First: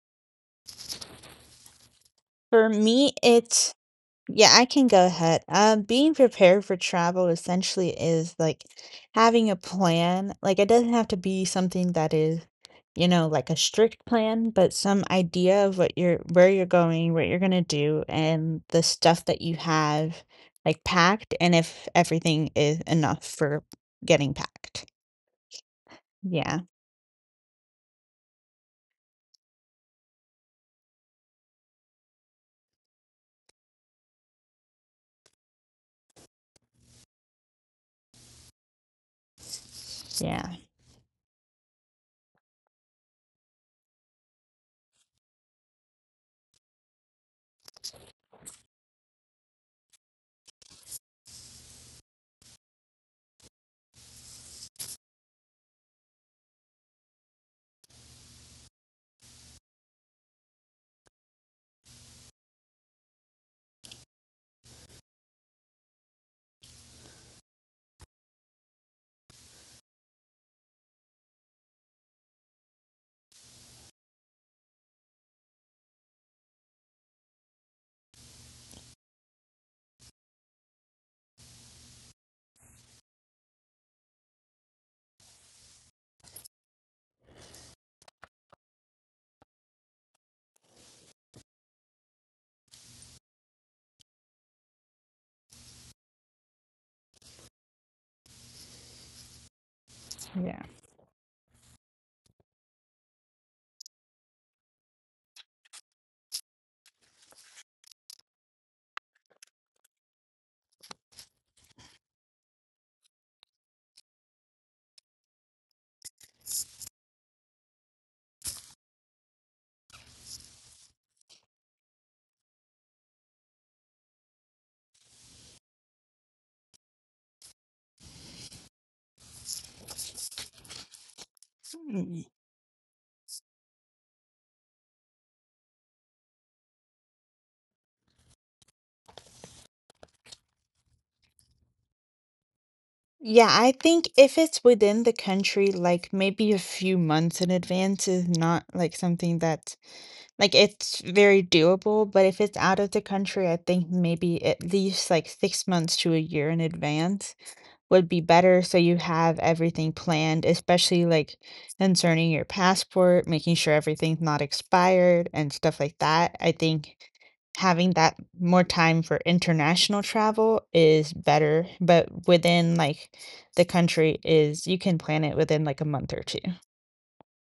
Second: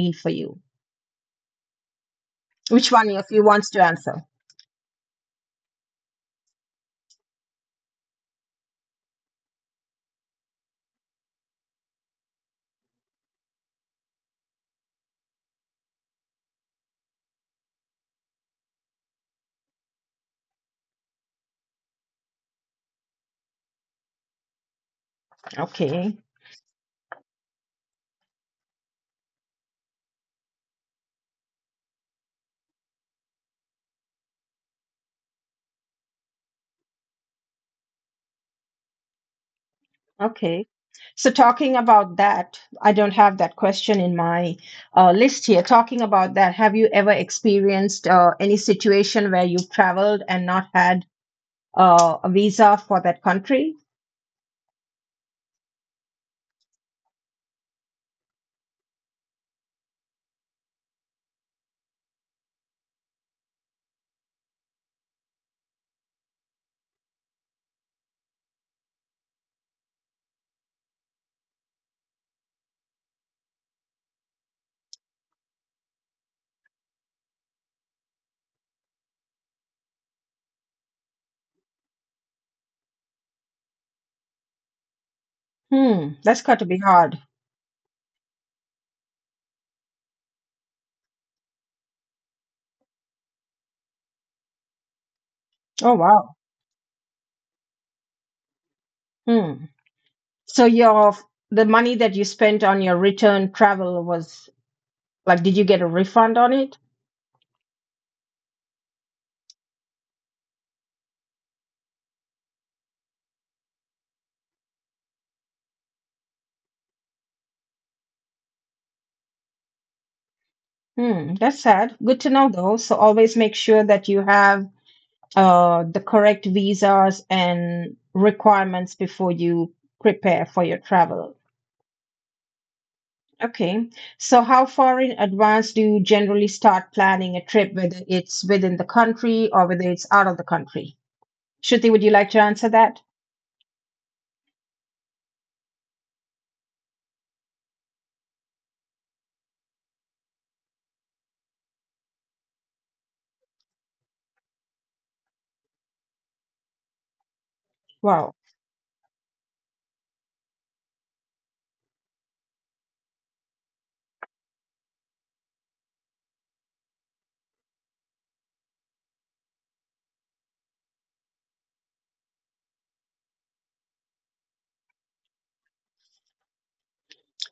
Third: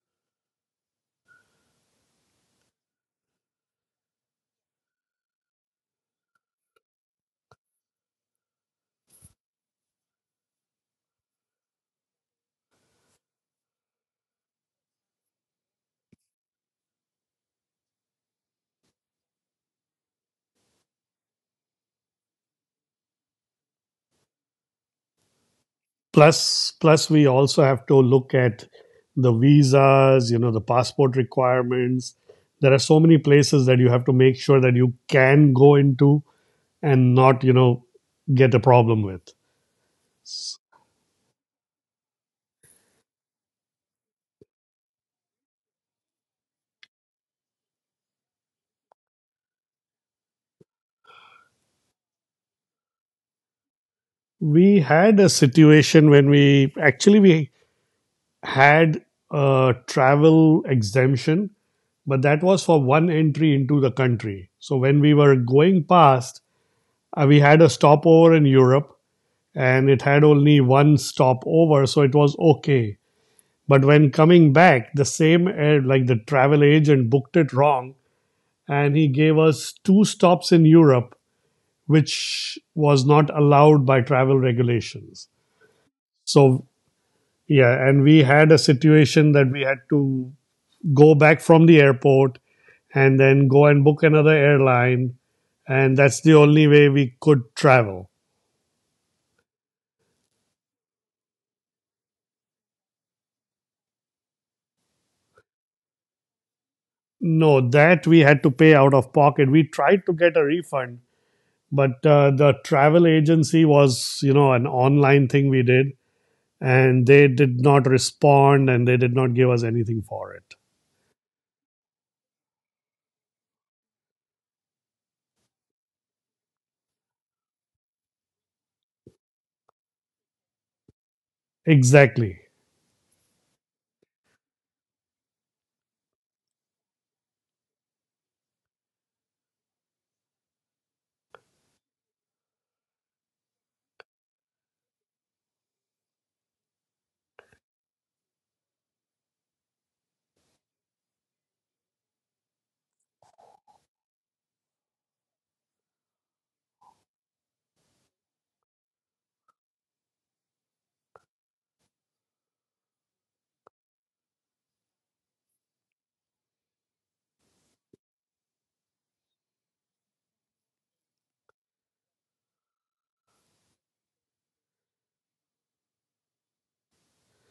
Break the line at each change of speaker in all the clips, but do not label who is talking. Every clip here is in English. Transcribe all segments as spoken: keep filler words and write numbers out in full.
mean for you?
For
Which one
me,
of you wants
it
to answer?
yeah, I can go ahead. Um, being prepared for travel essentially is like having a plan. Like it doesn't have to be something that is, you know, like a strict plan, but some idea of what you're where you're going, what you're gonna do, and the stuff that you have like packed, and if everything is enough for getting packed.
Okay,
Yeah,
Plus, plus we also have to look at the visas, you know, the passport requirements. There are so many places that you have to make sure that you can go into and not, you know, get a problem with.
yeah,
S-
okay. So talking about that, I don't have that question in my uh, list here. Talking about that, have you ever experienced uh, any situation where you've traveled and not had uh, a visa for that country.
We had a situation when we actually we had a travel exemption, but that was for one entry into the country. So when we were going past, uh, we had a stopover in Europe and it had only one stop over, so it was okay. But when coming back, the same air, like the travel agent booked it wrong, and he gave us two stops in Europe, which was not allowed by travel regulations.
Hmm, that's got to
So,
be hard.
yeah, and we had a situation that we had to go back from the airport and then go and book another airline,
Oh,
and that's
wow.
the only way we could travel.
Hmm.
yeah.
So your the money that you spent on your return travel was like, did you get a refund on it?
No, that we had to pay out of pocket. We tried to get a refund, but uh, the travel agency was, you know, an online thing we did, and they did not respond and they did not give us anything for it.
Hmm, that's sad. Good to know though. So always make sure that you have uh, the correct visas and requirements before you prepare for your travel.
Exactly.
Okay. So how far in advance do you generally start planning a trip, whether it's within the country or whether it's out of the country? Shruti, would you like to answer that?
Yeah, I think if it's within the country, like maybe a few months in advance is not like something that's like it's very doable. But if it's out of the country, I think maybe at least like six months to a year in advance would be
Wow.
better so you have everything planned, especially like concerning your passport, making sure everything's not expired and stuff like that. I think having that more time for international travel is better, but within like the country is you can plan it within like a month or two.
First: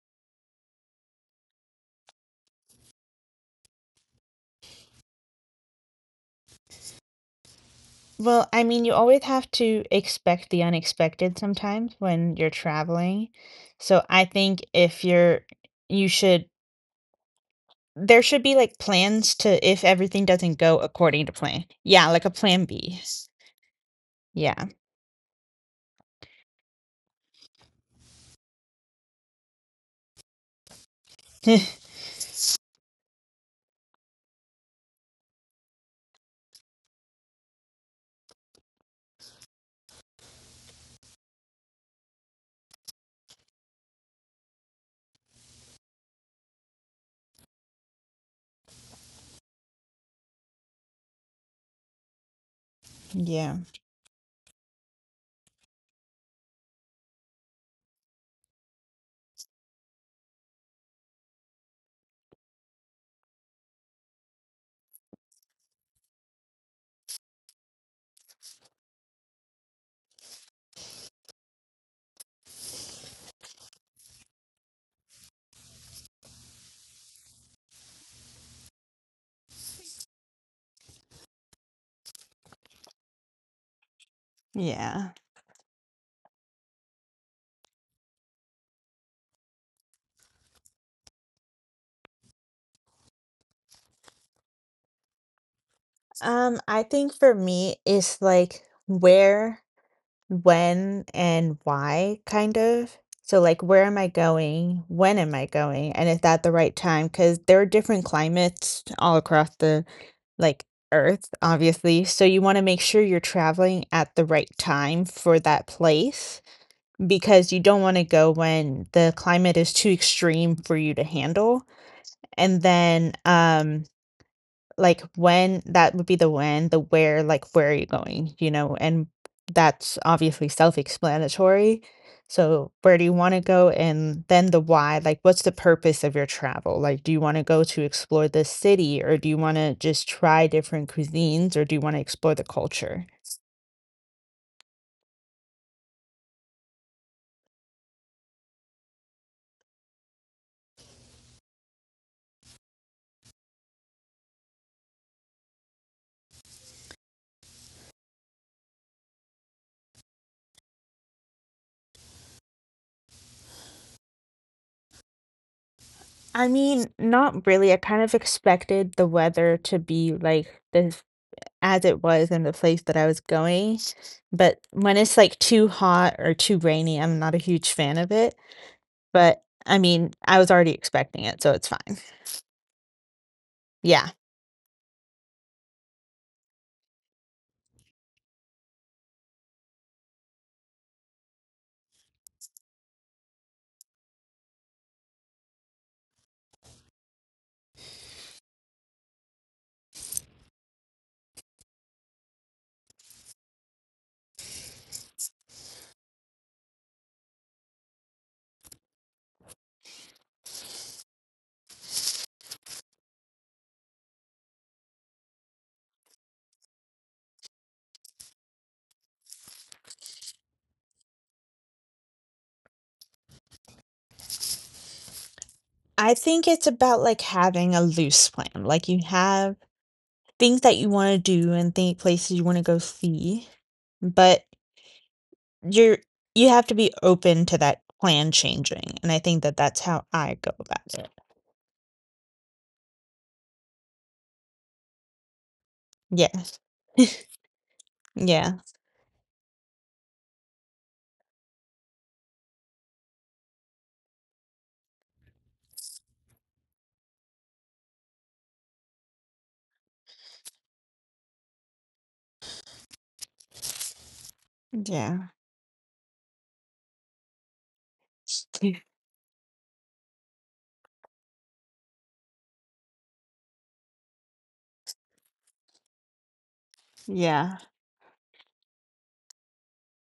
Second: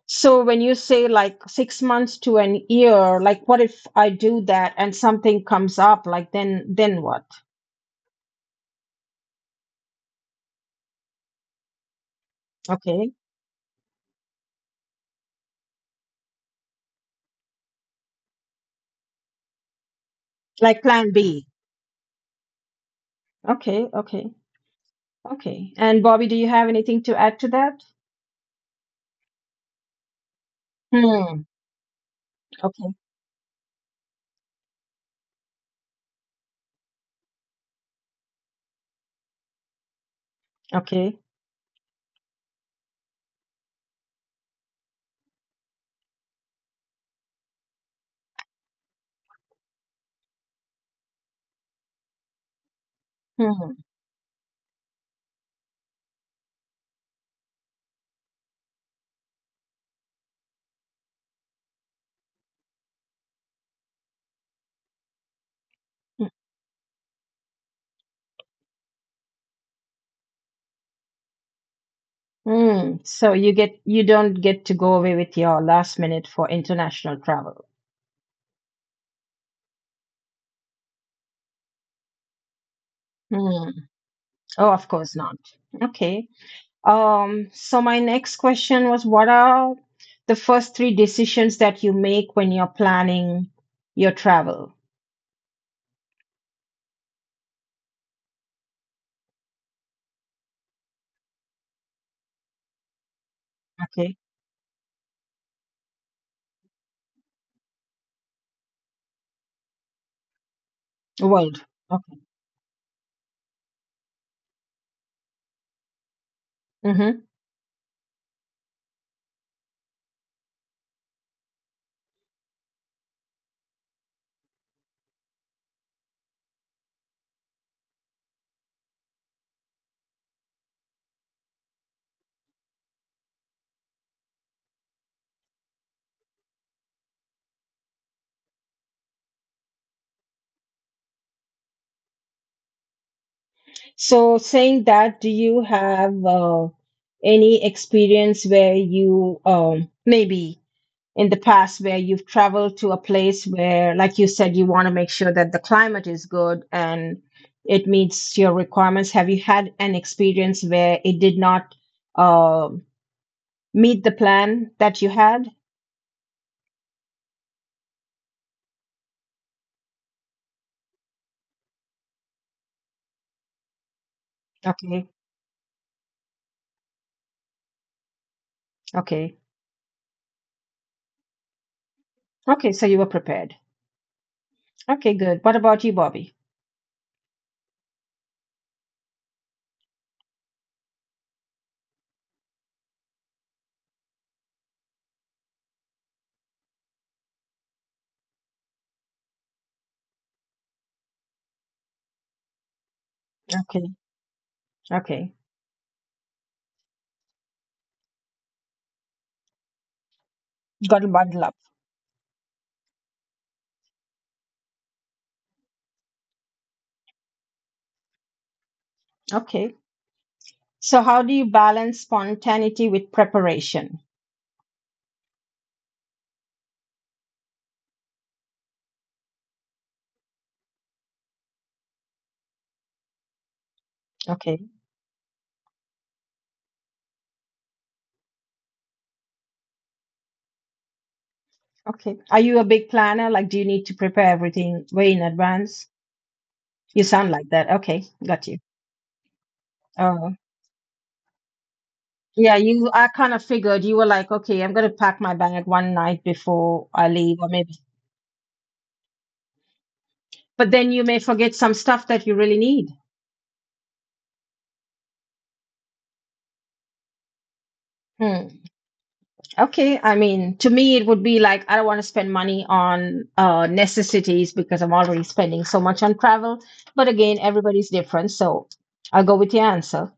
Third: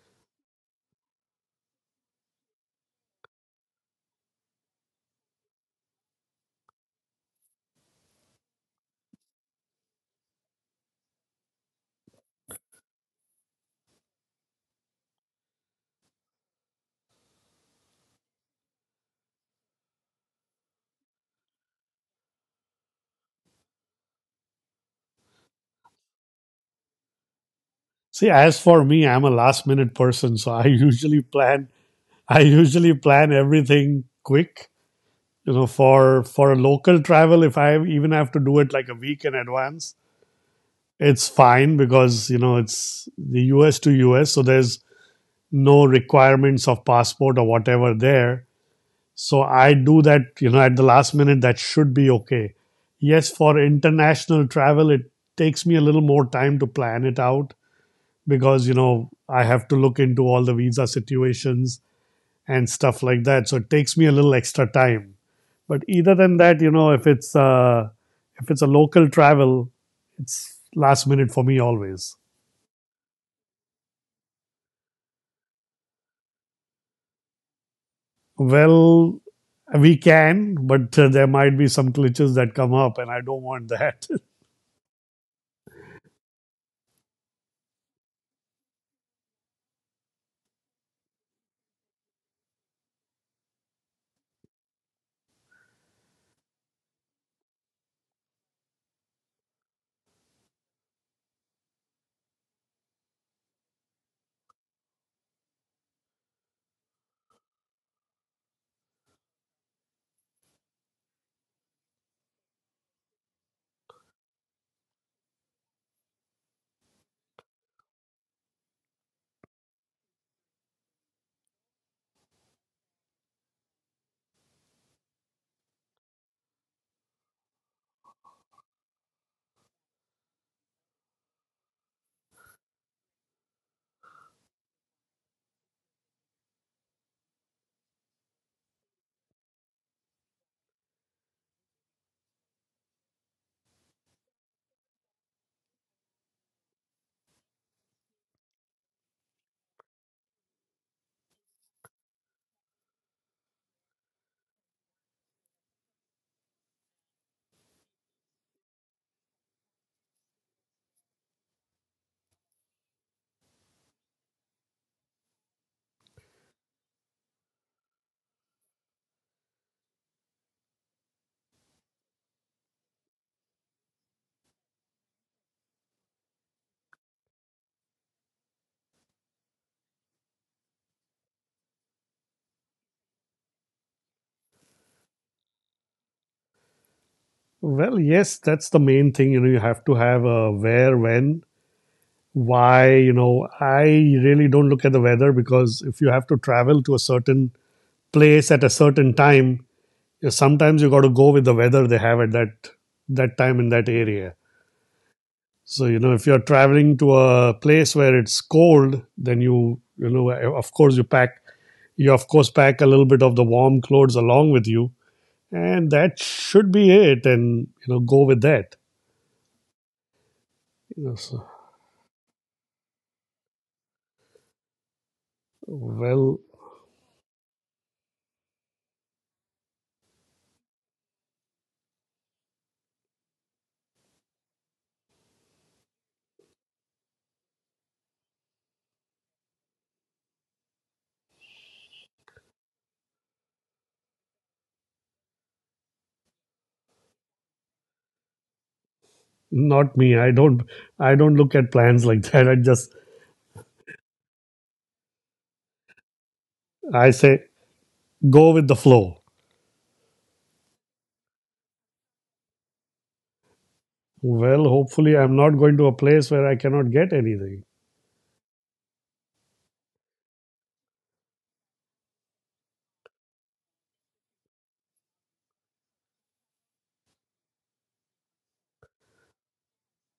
So when you say like six months to an year, like what if I do that and something comes up? Like then, then what?
Well, I mean, you always have to expect the unexpected sometimes when you're
Okay,
traveling. So I think if you're you should there should be, like, plans to if everything doesn't go
like Plan
according to
B.
plan. Yeah, like a plan B.
Okay, okay,
Yeah.
okay. And Bobby, do you have anything to add to that?
See, as for me, I'm a last minute person, so I usually
Hmm.
plan. I usually
Okay.
plan everything quick. You know, for for a local travel, if I even have to do it like a week in advance,
Okay.
it's fine because you know it's the U S to U S, so there's no requirements of passport or whatever there. So I do that, you know, at the last minute, that should be okay. Yes,
Yeah.
for
Hmm.
international travel, it takes me a little more time to plan it out because, you know, I have to look into all the visa situations and stuff like that. So it takes me a little extra time. But either than that, you know, if it's uh, if it's a local travel, it's last minute for me always.
Hmm. So you get you don't get to go away with your last minute for international travel.
Well, we can, but uh, there might be some glitches that come up, and I don't
Hmm.
want that.
Oh, of
Yeah.
course not. Okay. Um, so my next question was, what are the first three decisions that you make when you're planning your travel?
Um, I think for me, it's, like, where, when, and why, kind of. So, like, where am I
Okay,
going? When am I going? And is that the right time? Because there are different climates all across the, like, earth,
world.
obviously,
Okay.
so you wanna make sure you're traveling at the right time for that place.
Mm-hmm.
Because you don't want to go when the climate is too extreme for you to handle. And then, um, like when that would be the when, the where, like where are you going, you know? And that's obviously self-explanatory. So, where do you want to go? And then the why, like what's the purpose of your travel? Like, do you want to go to explore this city or do you want to just try different cuisines or do you want to explore the culture?
So saying that, do you have uh, any experience where you um, maybe in the past where you've traveled to a place where, like you said, you want to make sure that the climate is good and it meets your requirements? Have you had an experience where it did not? um meet the plan that you had?
I mean, not really. I kind of expected the weather to be like the as it was in the place that I was going, but when
Okay,
it's, like, too hot or too rainy, I'm not a huge fan of it,
okay,
but, I mean, I was already expecting it, so it's fine.
okay. So you were prepared.
Yeah.
Okay, good. What about you, Bobby?
Well, yes, that's the main thing. You know, you have to have a where, when, why. You know, I really don't look at the weather because if you have to travel to a certain place at a certain time, you- sometimes you got to go with the weather they have at that that time in that
Okay,
area.
okay,
So you know, if you're traveling to a place where it's cold, then you you know, of course,
got
you
to
pack
bundle up,
you of course pack a little bit of the warm clothes along with you, and that should be it. And you know, go with that.
okay. So how do
so
you balance spontaneity with preparation?
I
Well,
think it's about, like, having a loose plan, like, you have things that you wanna do and think places you wanna go see, but
Okay,
you're you have to be open to that plan changing, and I think that that's how I go about it.
okay. Are you a big planner? Like, do you need to prepare everything way in advance?
Yes.
You sound like that. Okay, got
Yeah.
you.
not me. I
Oh,
don't I don't look at plans like that. I
yeah. You,
just
I kind of figured you were like, okay, I'm gonna pack my bag one night before
I
I leave,
say
or maybe.
go with the flow.
But then you may forget some stuff that you really need.
Well, hopefully
Yeah.
I'm not going to a place where I cannot get anything.
Hmm. Okay, I mean, to me, it would be like I don't want to spend money on uh, necessities because I'm already spending so much on travel. But again,
Yeah.
everybody's different, so I'll go with your answer.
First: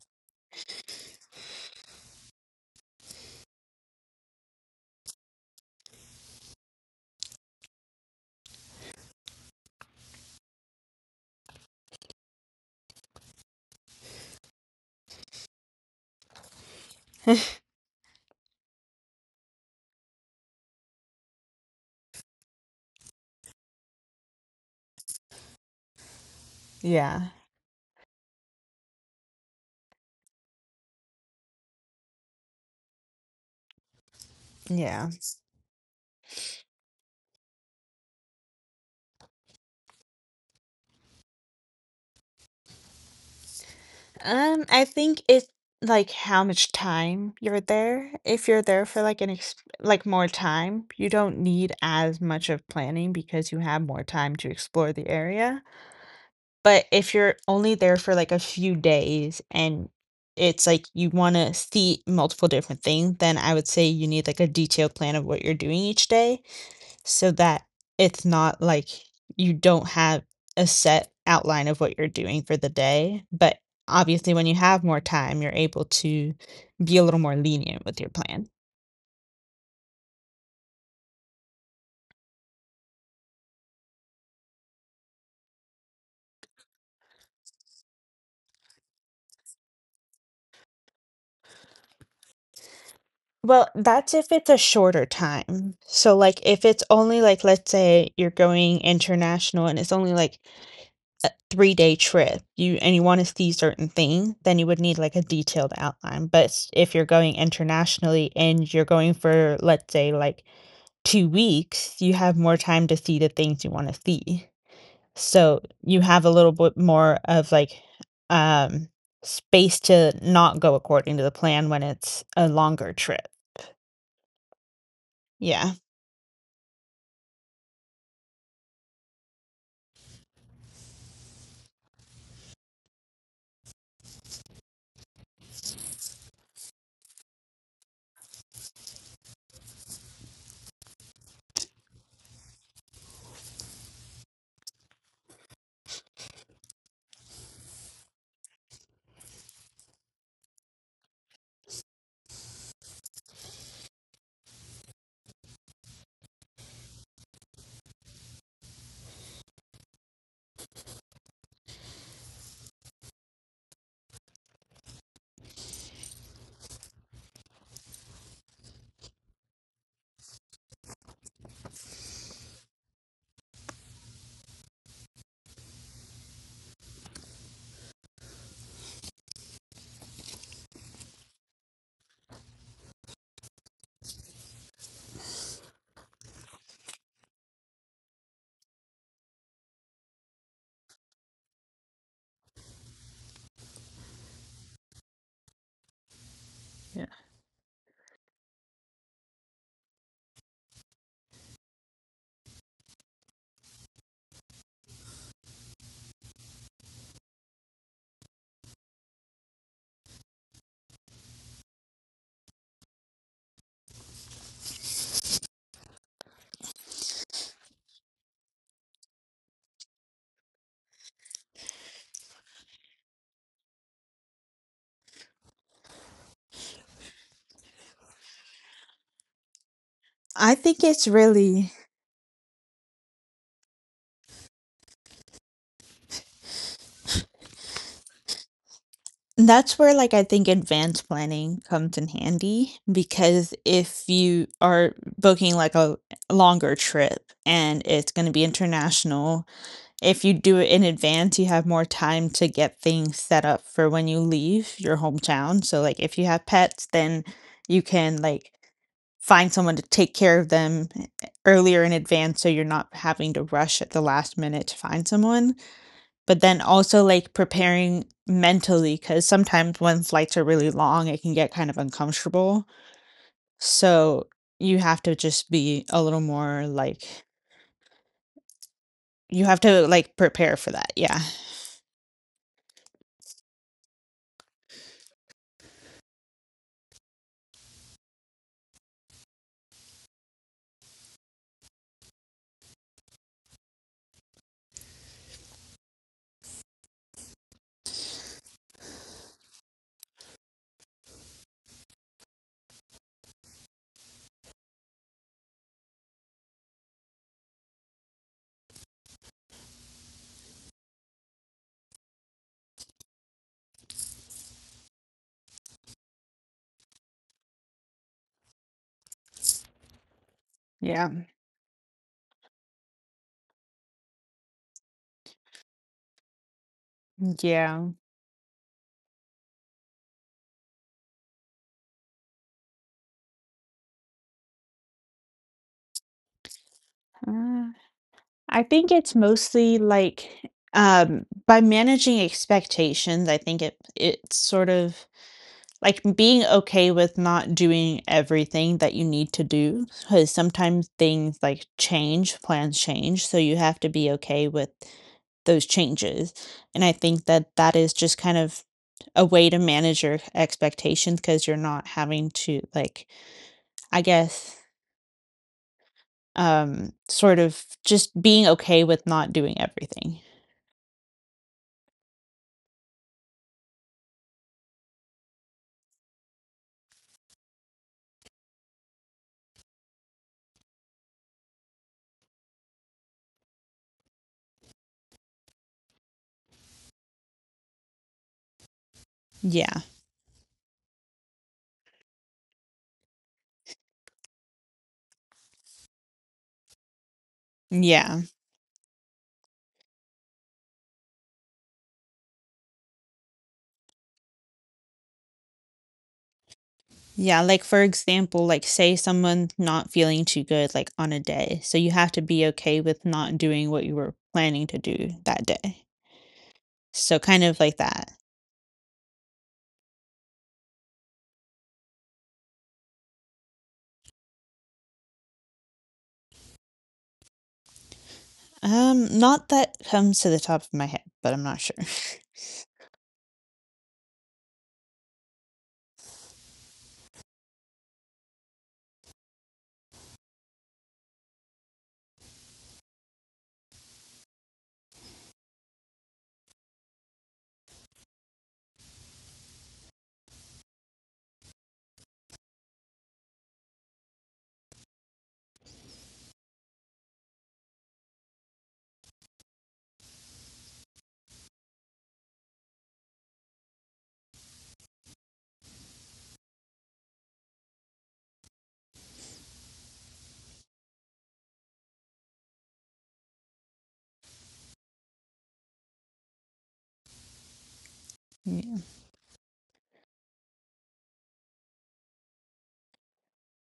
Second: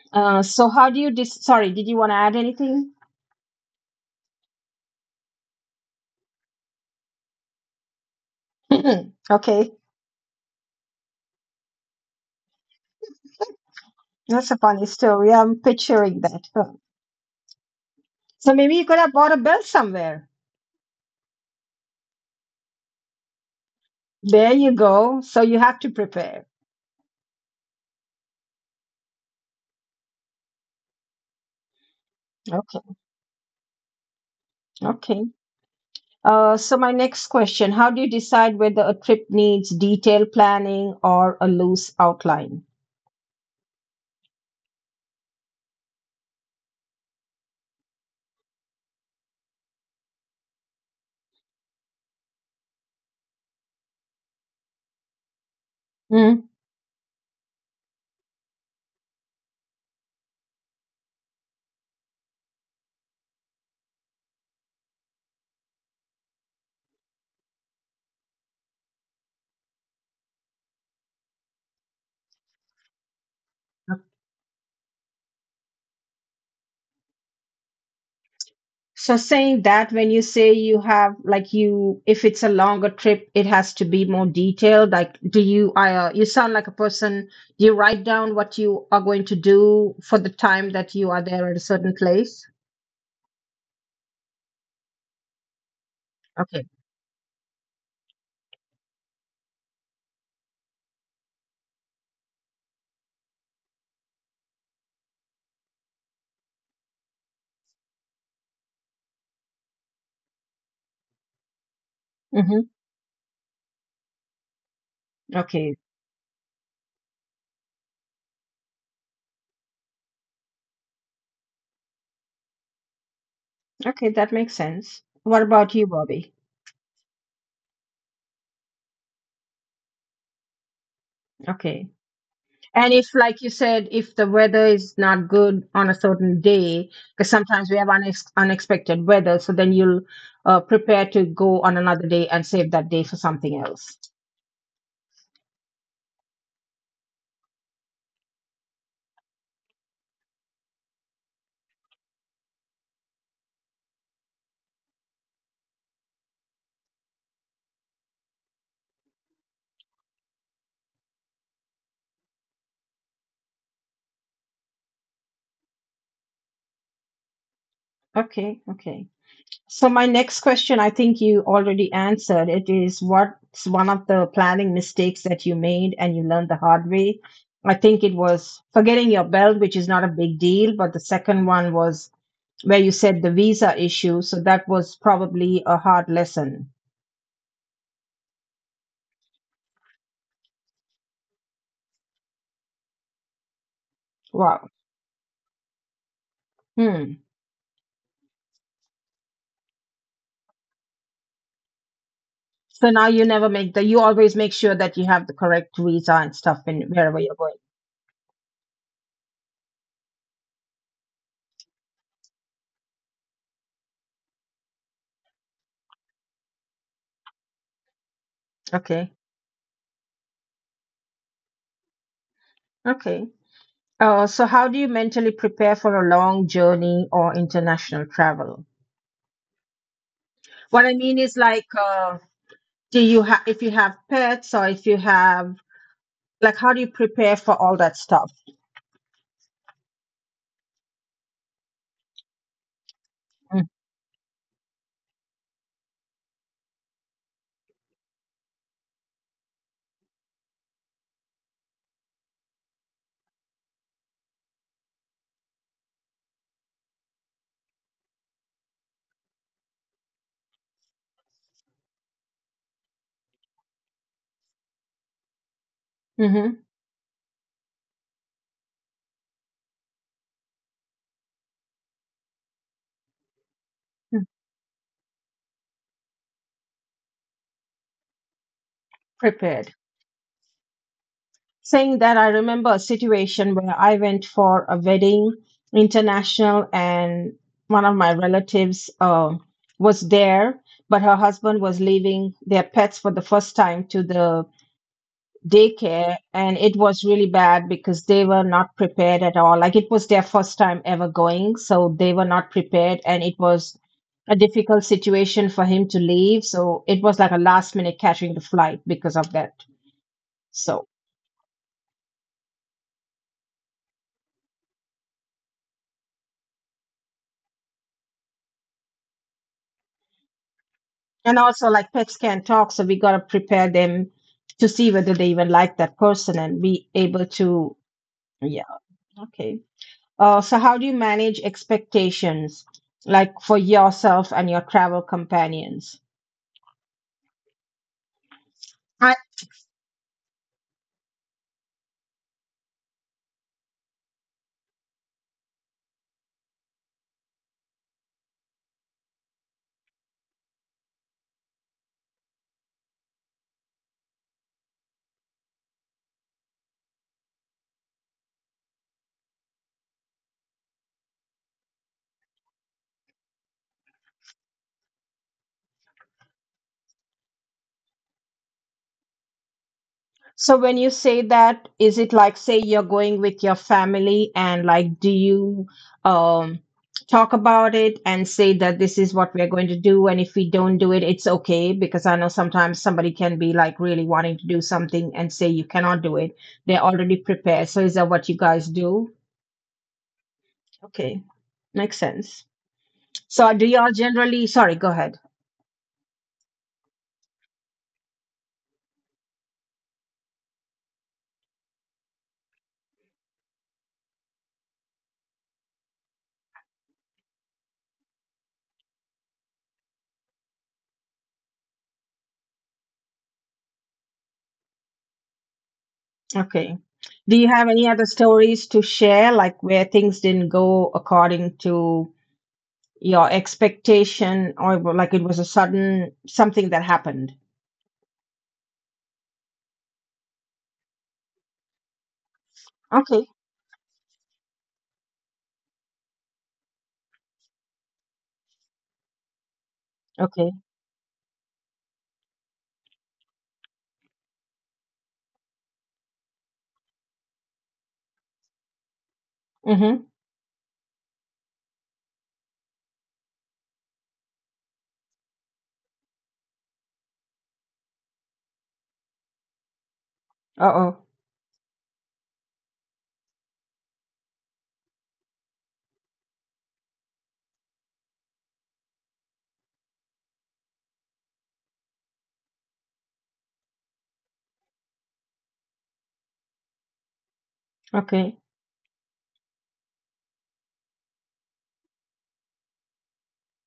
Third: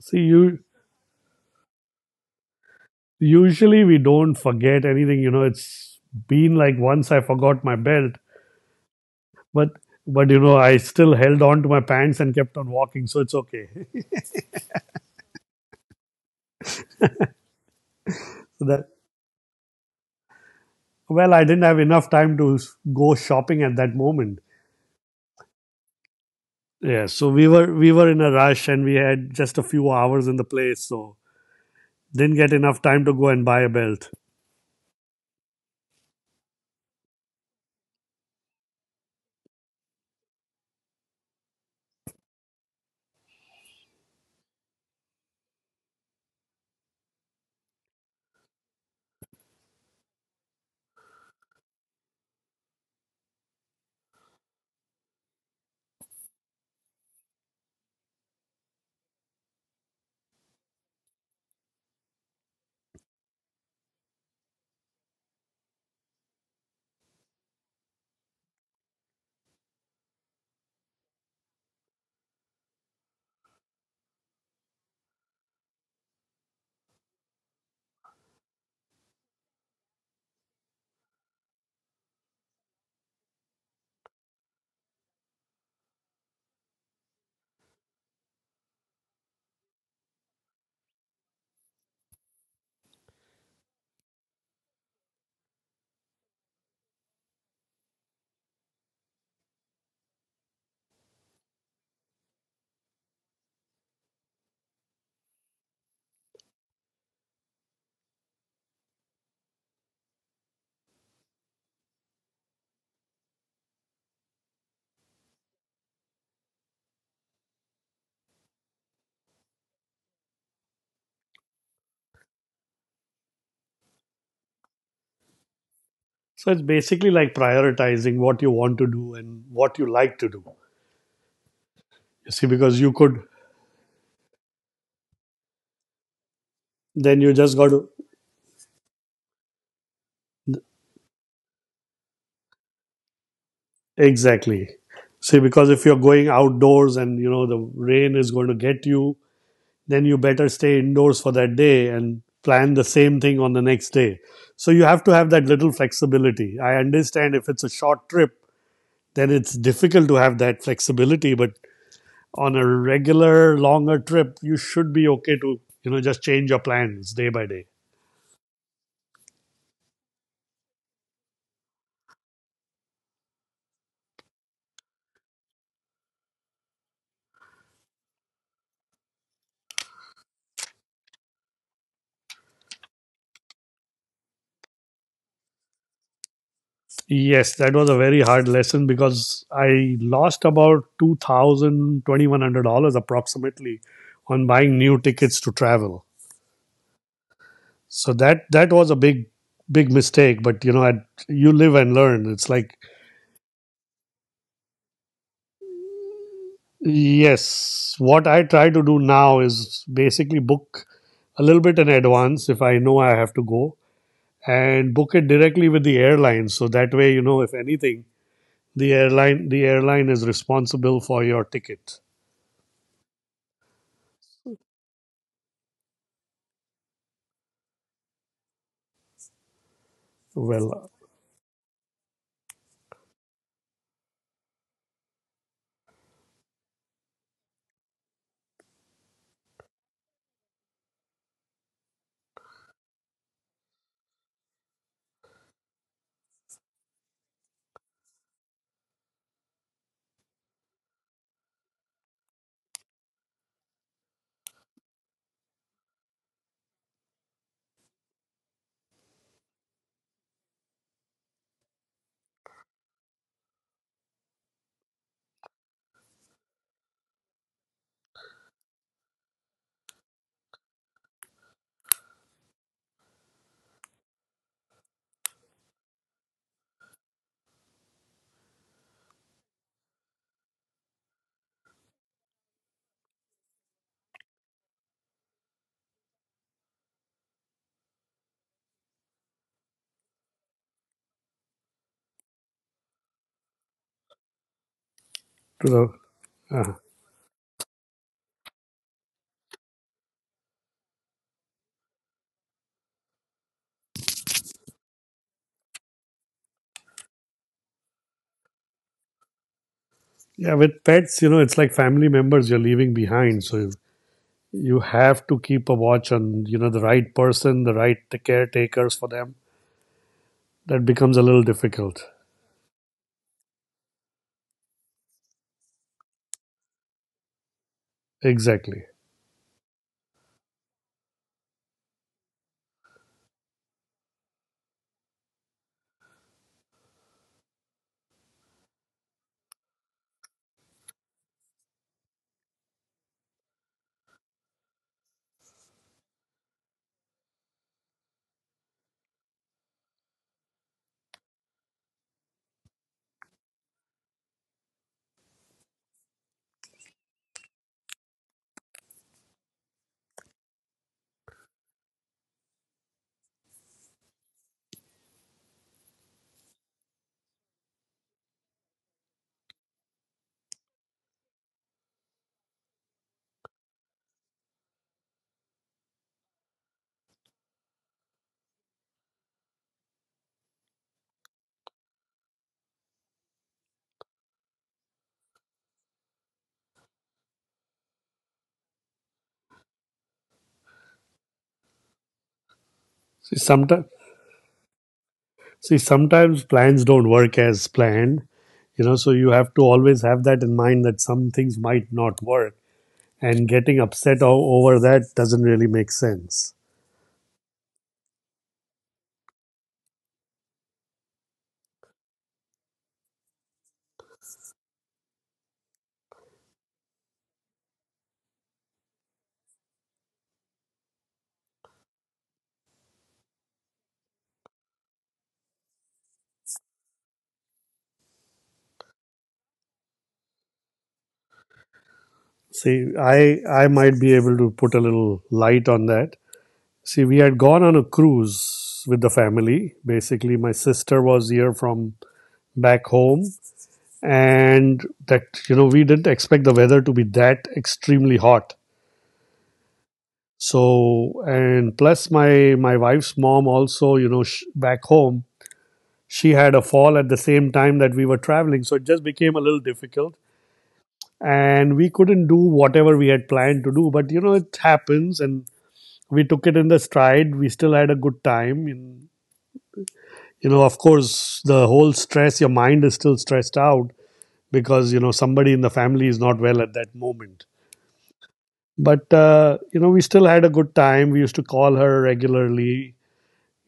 See,
Uh,
you
so, how do you? Dis- Sorry, did you want to add anything?
Usually we don't forget anything, you know, it's been like once I forgot my belt, but
Okay,
but you know, I still held on to my pants and kept on walking, so it's okay.
that's a funny story. I'm picturing that. Huh. So
so
maybe
that
you could have bought a bell somewhere.
Well, I didn't have enough time to s- go shopping at that moment.
There you go. So you have to prepare.
Yeah, so
Yeah.
we were we were in a rush and we had just a few hours in the place, so didn't get enough
Okay,
time to go and buy a belt.
Yeah.
okay. Uh, so my next question, how do you decide whether a trip needs detailed planning or a loose outline?
Um, I think it's like how much time you're there. If you're there for like an ex Like more time, you don't need as much of planning because you have more time to explore the area.
Hmm.
But if you're only there for like a few days and it's like you want to see multiple different things, then I would say you need like a detailed plan of what you're doing each day so that it's not like you don't have a set outline of what you're doing for the day. But obviously, when you have more time, you're able to be a little more lenient with your plan.
So saying that when you say you have like you if it's a longer trip it has to be more detailed like do you I uh, you sound like a person, do you write down what you are going to do for the time that you are there at a certain place?
Well, that's if it's a shorter time. So, like, if
Okay.
it's only like, let's say you're going international and it's only like a three day trip, you and you want to see certain things, then you would need like a detailed outline. But s- if you're going internationally and you're going for, let's say, like two weeks, you have more
Mhm.
time to see the things you wanna see. So,
Okay.
you have a little bit more of, like, um, space to not go according to the plan when it's a longer trip.
Okay, that makes sense. What
Yeah.
about you, Bobby?
So it's basically like prioritizing what you want to do and what you like to do.
Okay.
You see, because
And
you
if,
could,
like you said, if the weather is not good on a certain day,
then
because
you just got
sometimes we have
to,
unex- unexpected weather, so then you'll uh, prepare to go on another day and save that day for something else.
exactly. See, because if you're going outdoors and, you know, the rain is going to get you, then you better stay indoors for that day and plan the same thing on the next day. So you have to have that little flexibility. I understand if it's a short trip, then it's difficult to have that flexibility, but on a regular longer trip, you should be okay to, you know, just change your plans day by day.
Okay, okay. So my next question, I think you already answered. It is what's one of the planning mistakes that you made and you learned the hard way? I think it was forgetting your belt, which is not a big deal, but the second one was where you said the visa issue. So that was probably a hard lesson.
Yes, that was a very hard lesson because I lost about two thousand twenty one hundred dollars approximately on
Wow.
buying new tickets to travel.
Yeah.
Hmm.
So that that was a big big mistake. But you know, I, you live and learn. It's like
So now you never make the, you always make sure that you have the correct visa and stuff in wherever you're going.
yes, what I try to do now is basically book a little bit in advance if I know I have to go and book it directly with the airline. So that way, you know, if anything, the
Okay.
airline the airline is responsible for your ticket.
Okay. Uh, so how do you mentally prepare for a long journey or international travel?
I
What
Well,
I
think
mean
it's
is like,
really
uh, do you have if you have pets or if you have like how do you prepare for all that stuff?
That's where, like, I think advanced planning comes in handy
Mm,
because if you are booking, like, a longer trip and it's gonna be international. If you do it in advance, you have more time to get things set up for when you leave your hometown. So, like, if you have pets, then you can like find someone to take care of them eh, earlier in advance so you're not having to rush at the last minute to find someone. But then
mm-hmm,
also like preparing mentally because sometimes when flights are really long, it can get kind of uncomfortable.
mm-hmm,
So you have to just be a little more like, you have
prepared.
to like prepare for that. Yeah.
Saying that, I remember a situation where I went for a wedding international, and one of my relatives uh, was there, but her husband was leaving their pets for the first time to the
to the
daycare and
uh,
it was really bad because they were not prepared at all, like it was their first time ever going, so they were not prepared and it was a difficult situation for him to leave, so it was like a last minute catching the flight because of that.
Yeah, with
So
pets, you know, it's like family members you're leaving behind. So you have to keep a watch on you know the right person, the right caretakers for them. That
Yeah.
becomes a
and
little
also like
difficult.
pets can't talk, so we got to prepare them to see whether they even like that person and be able to,
Yeah.
yeah.
Exactly.
Okay. uh, so how do you manage expectations like for yourself and your travel companions?
Uh, I think it's
I,
mostly like um by managing expectations, I think it it's sort of like being okay with not doing everything that you need to do because sometimes things like change, plans change, so you have to be okay with those changes. And I think that that is just kind of a way to manage your expectations because you're not having to like, I guess, Um, sort of just being okay with not doing everything.
so when you say that, is it like say you're going with your family and like do you um talk about it and say that this is what we're going to do and if we don't do it it's okay, because I know sometimes somebody can be like really wanting to do something and say you cannot do it. They're already prepared. So is that what you guys do?
Yeah.
Okay. Makes sense.
See,
So do
sometimes
y'all generally, sorry, go ahead.
see Sometimes plans don't work as
Yeah.
planned. You know, so you have to always have that in mind that some things might not work and getting upset o- over that doesn't really make sense.
Yeah, like, for example, like, say someone's not feeling too good, like, on a day, so you have to be okay with not doing what you were planning to do that day.
Okay.
So
Do
kind
you
of
have
like
any other
that.
stories to share like where things didn't go according to your expectation or wa- like it was a sudden something that happened.
Um, not that comes to the top of my head, but I'm not sure.
See,
Okay,
i i might be able to put a little light on that. See, we had gone on a cruise with the family. Basically my
okay.
sister was here from back home, and that, you know, we didn't expect the weather to be that extremely hot.
Mm-hmm.
So, and plus my my wife's mom also, you know, sh- back home, she had a fall at the same time that we were traveling, so it just became a little difficult,
Uh-oh.
and we couldn't do whatever we had planned to do. But you know, it happens, and we took it in the stride. We still had a good time, and you know, of course, the whole stress, your mind is still stressed out because you know somebody in the family is not well at that moment.
Okay.
Yeah.
But uh, you know, we still had a good time. We used to call her regularly.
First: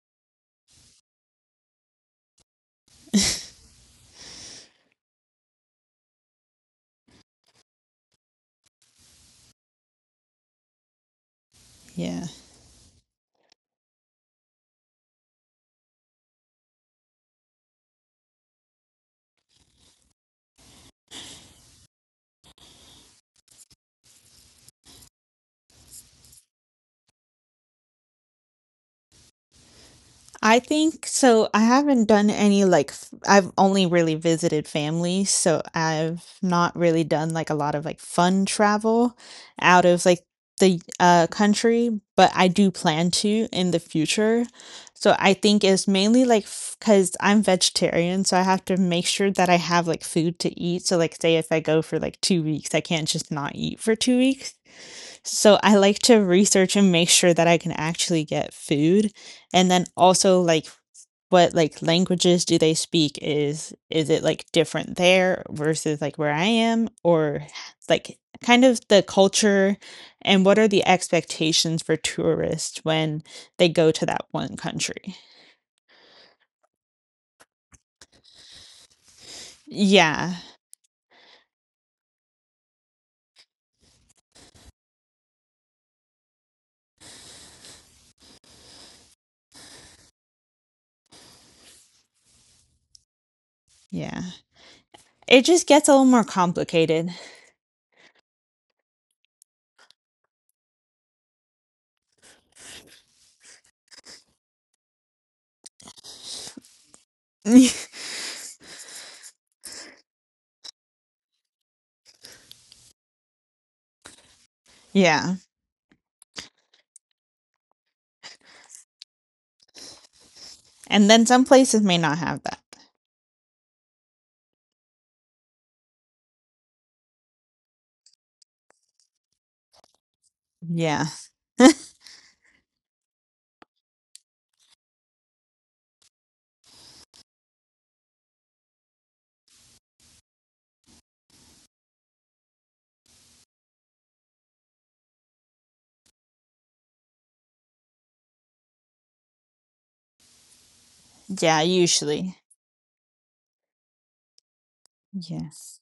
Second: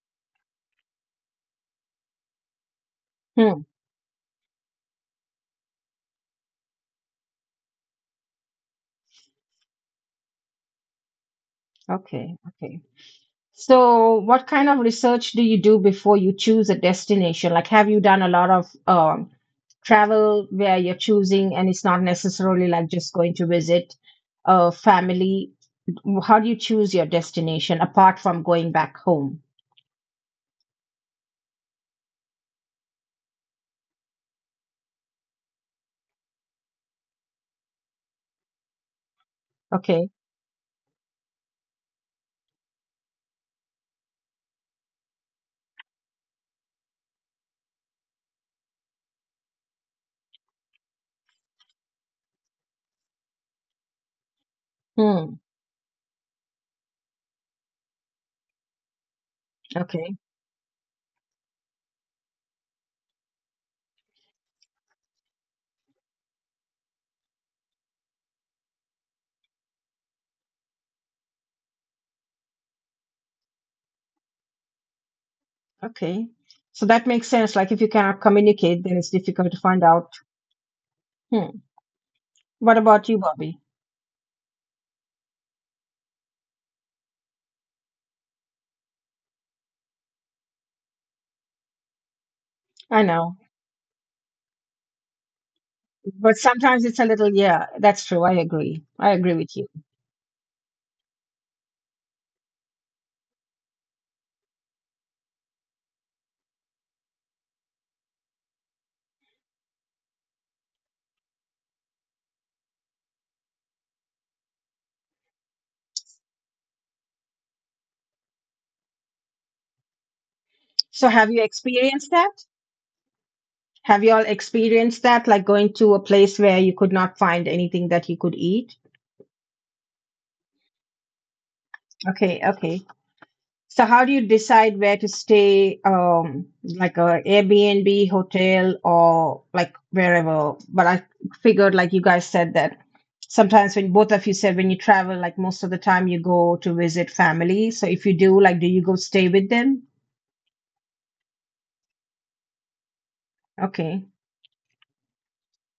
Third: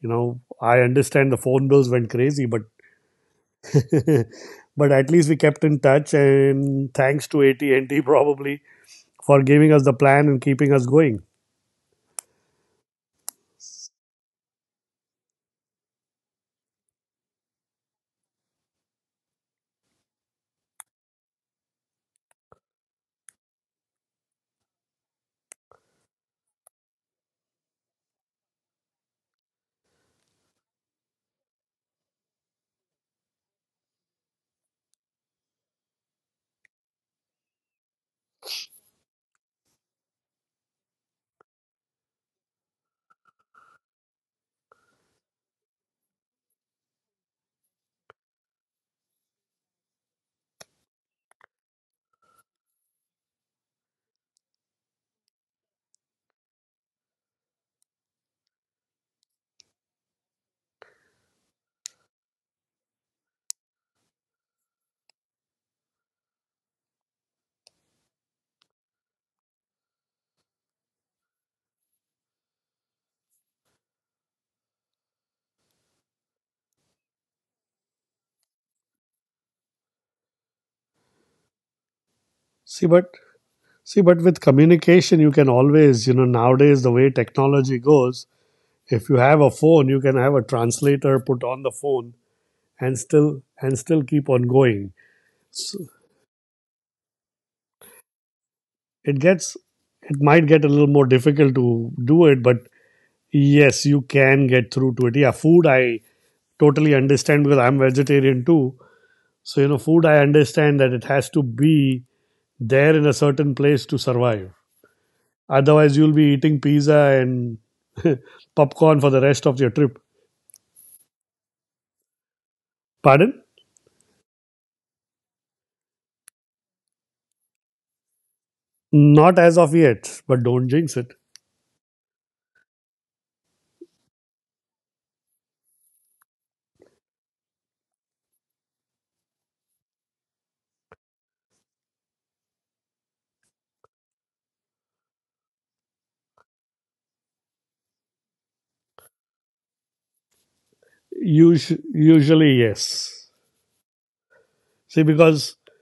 You know, I understand the phone bills went crazy, but
Hmm.
but at least we kept in touch, and thanks to A T and T probably for giving us the plan and keeping us going.
Yeah.
Okay, okay. So what kind of research do you do before you choose a destination, like have you done a lot of um, travel where you're choosing and it's not necessarily like just going to visit a family. W- how do you choose your destination apart from going back home?
I think so I haven't done any, like, f I've only really visited family, so I've not really done, like, a lot of, like, fun travel out of,
Okay.
like, the, uh, country, but I do plan to in the future. So I think it's mainly, like, because 'cause I'm vegetarian, so I have to make sure that I have, like, food to eat. So, like, say if I go for, like, two weeks, I can't just not eat for two weeks.
Hmm.
So I like to research and make sure that I can actually get food, and then
Okay.
also, like, what like languages do they speak, is is it like different there versus like where I am, or like kind of the culture and what are the expectations for tourists when they go to that one country.
Okay. So that makes sense. Like if you cannot communicate, then it's difficult to find out.
Yeah.
Hmm. What
See,
about
but
you, Bobby?
see, but with communication, you can always, you know, nowadays the way technology goes, if you have a phone, you can have a translator put on the phone and
I know.
still and still
Yeah,
keep on going.
it just
So
gets a little more
But sometimes it's a
complicated.
little, yeah, that's true. I agree. I
it
agree with
gets,
you.
it might get a little more difficult to do it, but yes, you can get through to it. Yeah, food I totally understand because I'm vegetarian too. So you know, food I understand that it has to be there in a certain place to survive.
Yeah.
Otherwise, you'll be eating pizza and popcorn for the rest of your trip.
And
So
then
have
some
you
places may
experienced
not have
that?
that.
Pardon?
Have you all experienced that? Like going to a place where you could not find anything that you could eat?
Not as of yet, but don't jinx
Yeah.
it.
Okay. Okay. So how do you decide where to stay, um, like a Airbnb, hotel, or like wherever? But I figured, like you guys said, that sometimes when both of you said when you travel, like most of the time you go to visit family. So if you do, like, do you go stay with them?
Yeah,
Us
usually
usually, yes.
Okay.
See, because
yes.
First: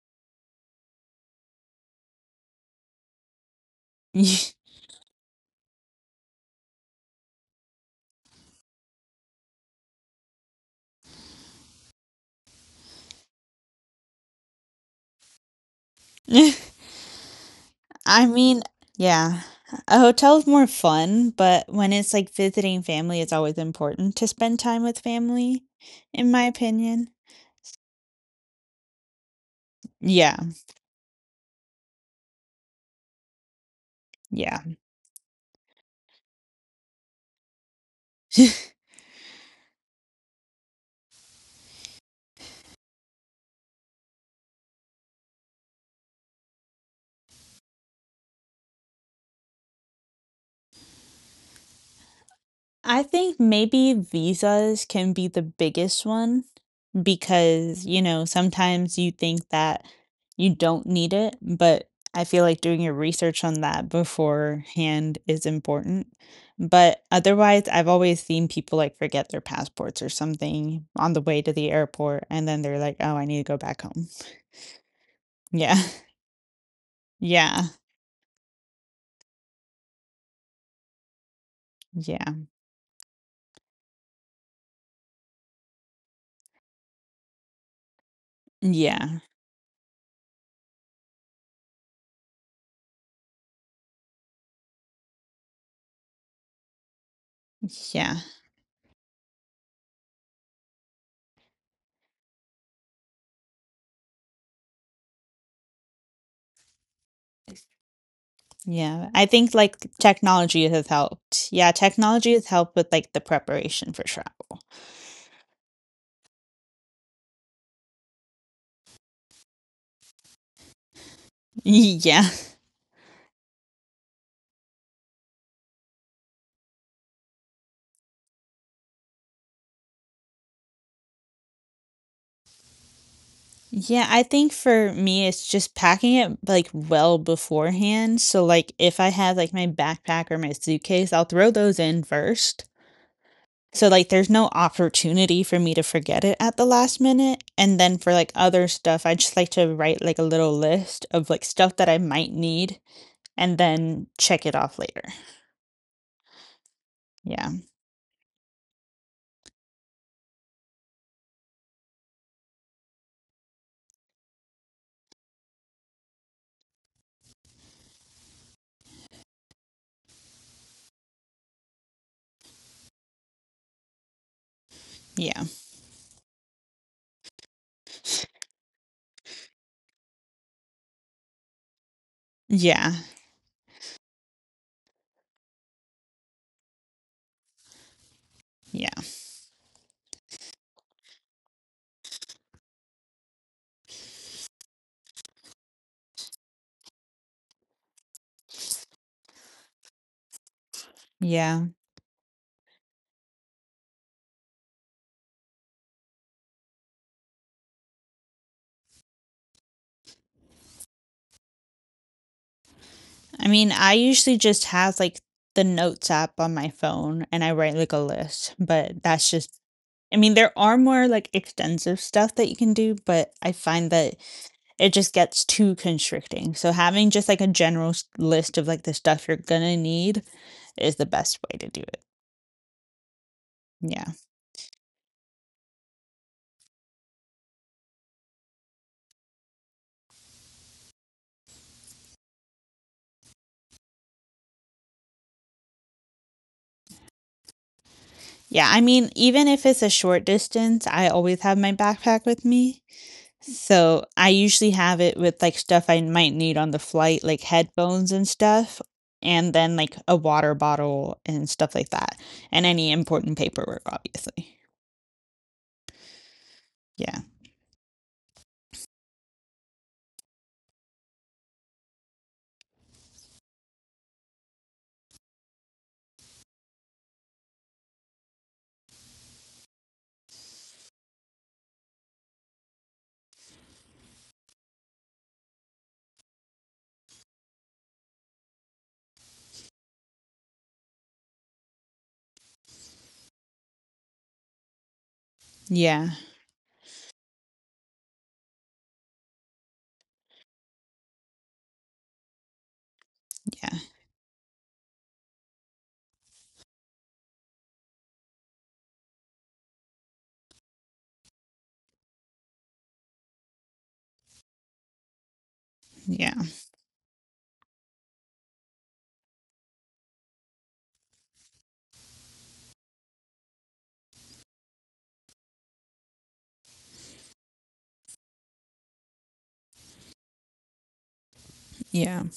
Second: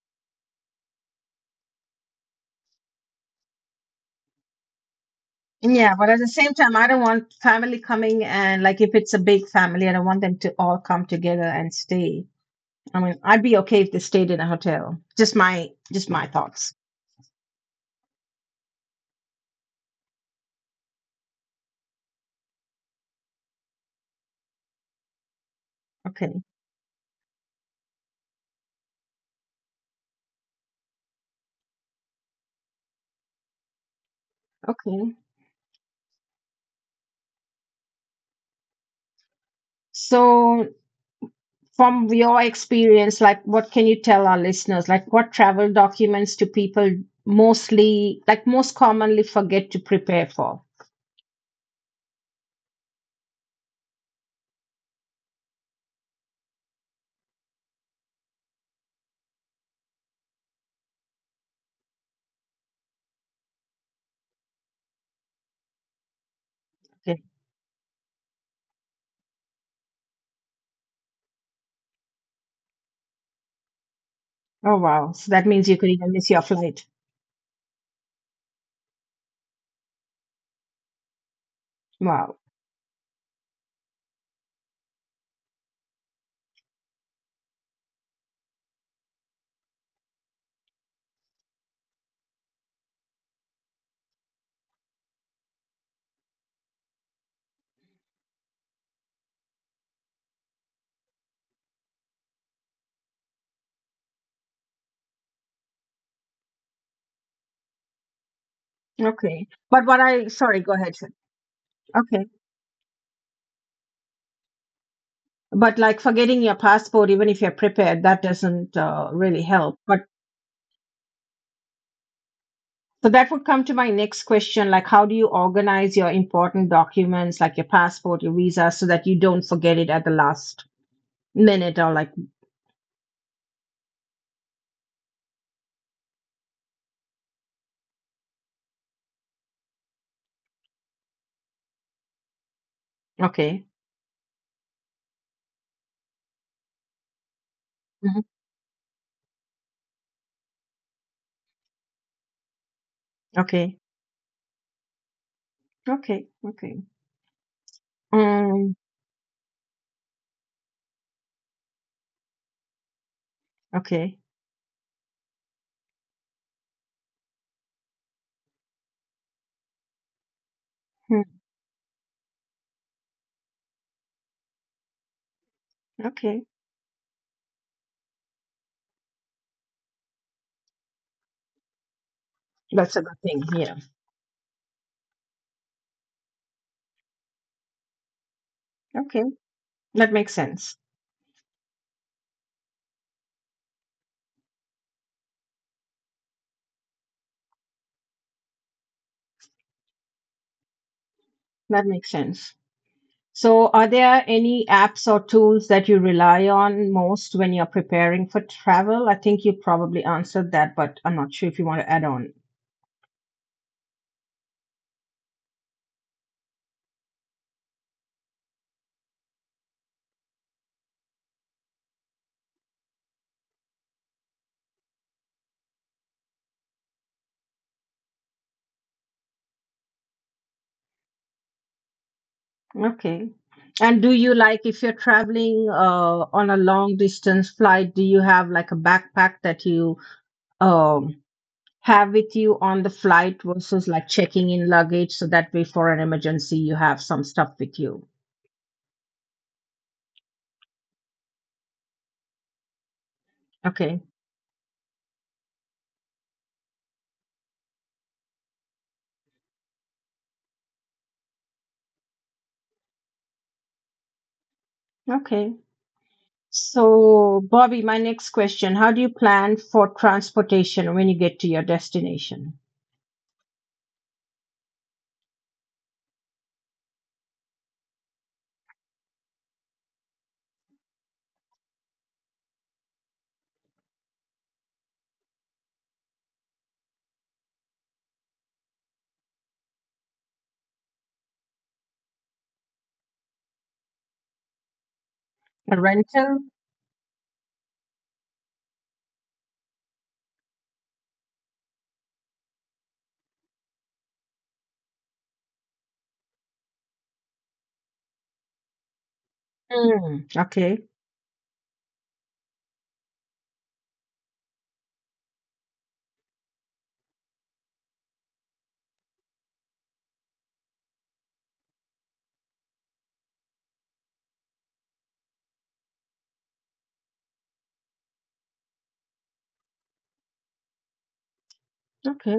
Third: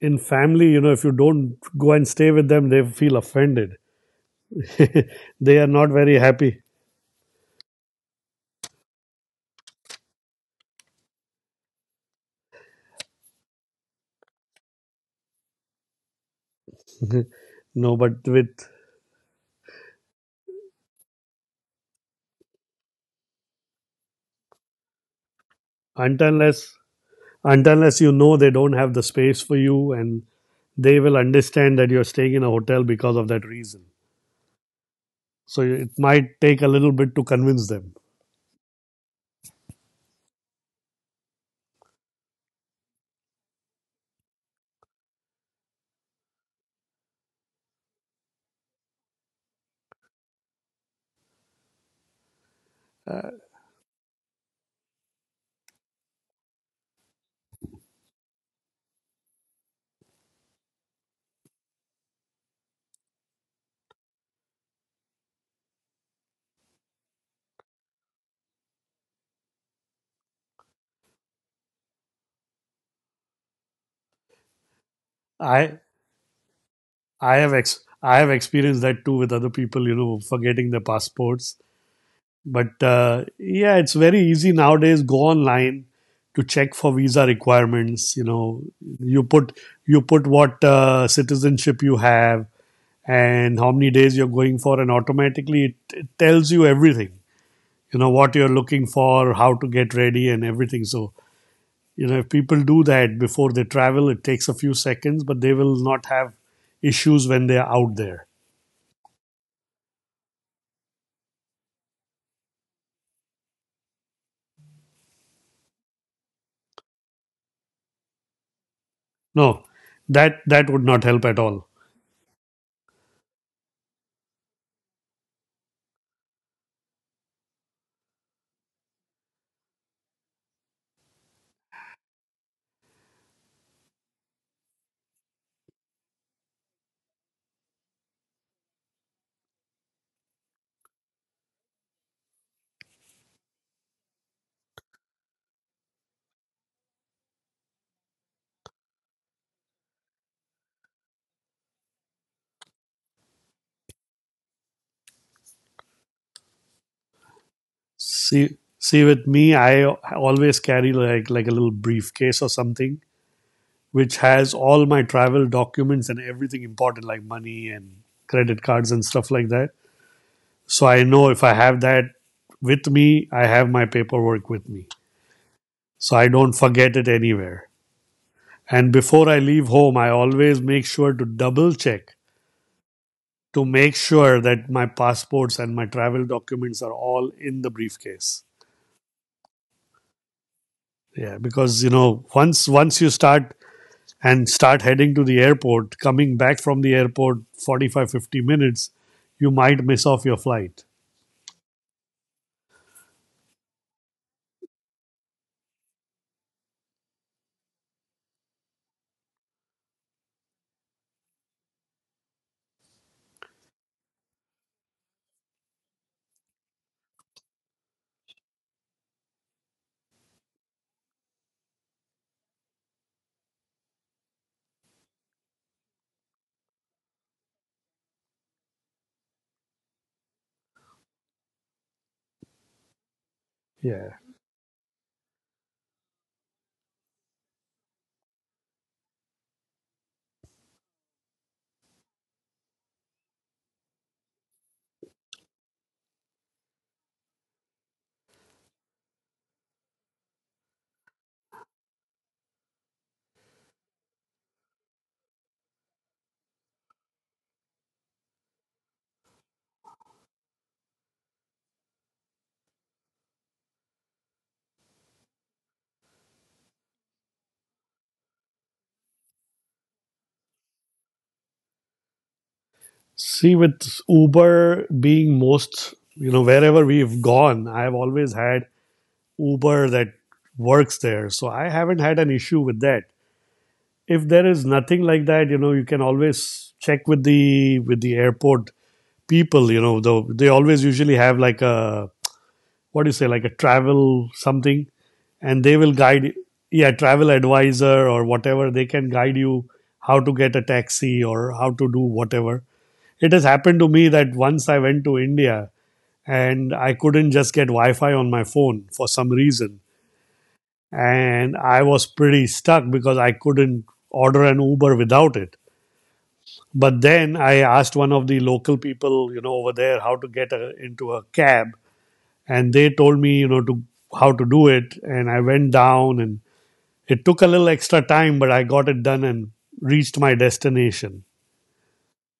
in family, you know, if you don't go and stay with them, they feel offended. They are not
Yeah, but
very
at the same
happy.
time, I don't want family coming and like if it's a big family, I don't want them to all come together and stay. I mean, I'd be okay if they stayed in a hotel. Just my just my thoughts.
No, but
I mean,
with
yeah. A hotel is more fun, but when it's like visiting family, it's always important to spend time with family,
until
in
Okay.
my
unless
opinion.
until unless you know they don't have the space for you, and
Yeah,
they will understand that you're staying in a hotel because of that reason.
yeah.
Okay.
So it might take a little bit to convince them.
So, from your experience, like what can you tell our listeners? Like, what travel documents do people mostly, like, most commonly forget to prepare for?
I
Uh,
think maybe visas can be the biggest one because, you know, sometimes you think that you don't need it, but I feel like doing your research on that beforehand is important. But
Okay.
otherwise, I've always seen people like forget their passports or something on the way to the airport, and then they're like, oh, I need to go back home.
Oh, wow. So that means
Yeah.
you
I
could even miss your flight.
I have
Yeah.
ex- I have experienced that too with other people, you know, forgetting their passports.
Wow.
Yeah.
But uh, yeah, it's very easy nowadays. Go online to check for visa requirements. You know,
Yeah.
you put you put what uh, citizenship you have and how many days you're going for, and automatically it, it tells you everything. You know
Yeah.
what you're looking for, how to get ready, and everything. So you know, if people do that before they travel, it takes a few seconds, but they will not have issues when they are out there.
Yeah. I
Okay.
think like
But what I, sorry,
technology
go
has
ahead, sir.
helped. Yeah.
Okay.
Technology has helped with like the preparation for travel.
But like forgetting your passport even if you're prepared that doesn't uh, really
No,
help, but
that that would not help at all.
Yeah.
so that would come to my next question, like how do you organize your important documents like your passport your visa so that you don't forget it at the last minute or like,
Yeah, I think for me, it's just packing it like well beforehand. So like if I have like my backpack or my suitcase, I'll throw those in first.
okay,
So like there's no opportunity for me to forget it at the last minute. And then for
mhm,
like other stuff, I just like to write like a little list of like stuff that I might need and
okay,
then check it off later.
okay, okay,
Yeah.
See,
um,
see, with me, I always carry like like a little briefcase or something,
okay,
which has all my travel documents and everything important, like money and credit cards and stuff like that. So I
hmm,
know if I have that with me, I have my paperwork with me,
Yeah.
so I
okay,
don't forget it anywhere. And before I leave home, I always make sure to double check
Yeah.
that's a good thing,
to
yeah,
make sure that my passports and my travel documents are all in the briefcase.
Yeah.
okay, that makes sense,
Yeah, because you know, once once you start and start heading to the airport, coming back from the airport forty-five fifty minutes, you might miss off your flight.
Yeah.
that makes sense. So, are there any apps or tools that you rely on most when you're preparing for travel? I think you probably answered that, but I'm not sure if you want to add on.
I mean, I usually just have like the notes app on my phone and I write like a list, but that's just, I mean, there are more, like, extensive stuff that you can do, but I find that it just gets too constricting, so having just, like, a general s list of, like, the stuff you're gonna need is the best way to do it.
Okay. And do
Yeah.
Yeah.
you like, if you're traveling uh, on a long distance flight, do you have like a backpack that you um have with you on the flight versus like checking in luggage so that way for an emergency you have some stuff with you.
Yeah, I mean, even if it's a short distance, I always have my backpack with me,
Okay,
so I usually have it with, like, stuff I might need on the flight, like headphones and stuff, and then, like, a water bottle and stuff like that, and any important paperwork, obviously.
okay.
Yeah.
So, Bobby, my next question, how do you plan for transportation when you get to your destination?
See, with Uber being most, you know, wherever we've gone, I've always had Uber that works there. So I haven't had an issue with that. If there is nothing like that, you know, you can always check with the with the airport people, you know, though they always usually have like a what do you say, like a travel something, and
A
they will
Yeah.
guide,
rental?
yeah, travel advisor or whatever. They can guide you how to get a taxi or how to do whatever. It has happened
Yeah.
to me that once I went to India, and I couldn't just get Wi-Fi on my phone for some reason,
Mm. Okay.
and I was pretty stuck because I couldn't order an Uber without it.
Yeah.
But then I asked one of the local people, you know, over there, how to get a, into a cab, and they told me, you know, to how to do it, and I went down, and it took a little extra time, but I got it done and reached my destination.
Yeah.
Okay,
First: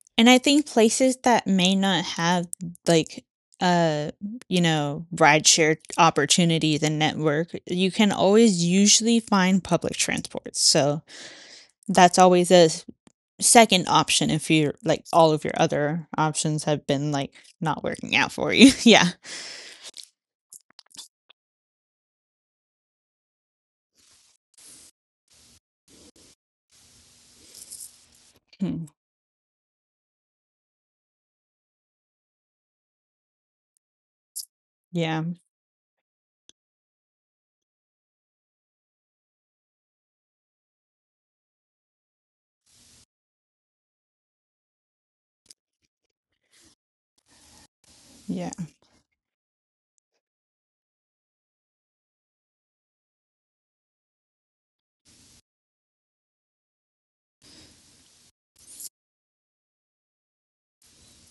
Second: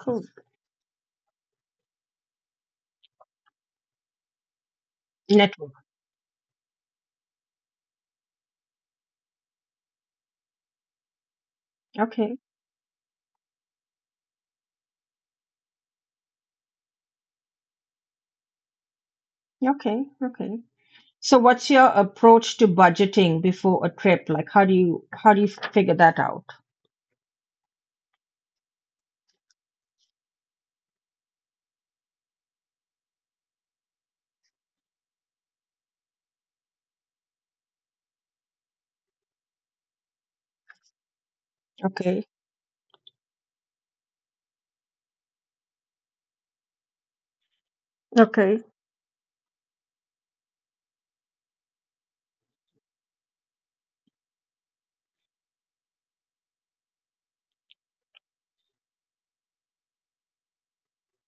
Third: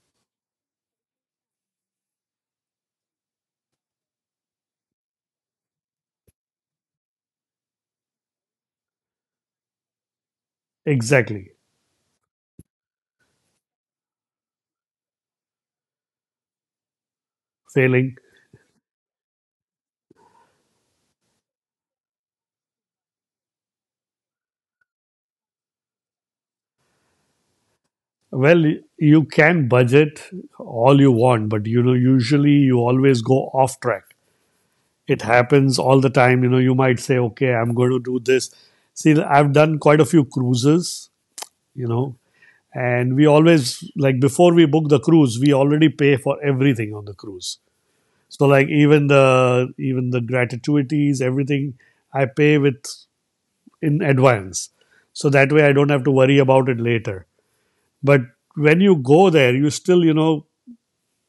cool.
And I think places that may not have like, uh you know, rideshare
Network.
opportunities and network, you can always usually find public transport, so
Exactly.
that's
Okay.
always a s- second option if you're like all of your other options have been like not working
Failing.
out for you. Yeah.
Okay. Okay. So what's your approach to budgeting before a trip? Like how do you how do you figure that out?
Well,
Hmm.
you can budget all you want, but, you know, usually you always go off track. It
Yeah.
happens all the time. You know, you might say, okay, I'm going to do this. See, I've done quite a few cruises, you know,
Okay.
and we always, like, before we book the cruise, we already pay for everything on the cruise. So,
Yeah.
Okay.
like, even the, even the gratuities, everything I pay with in advance. So that way I don't have to worry about it later. But when you go there, you still, you know,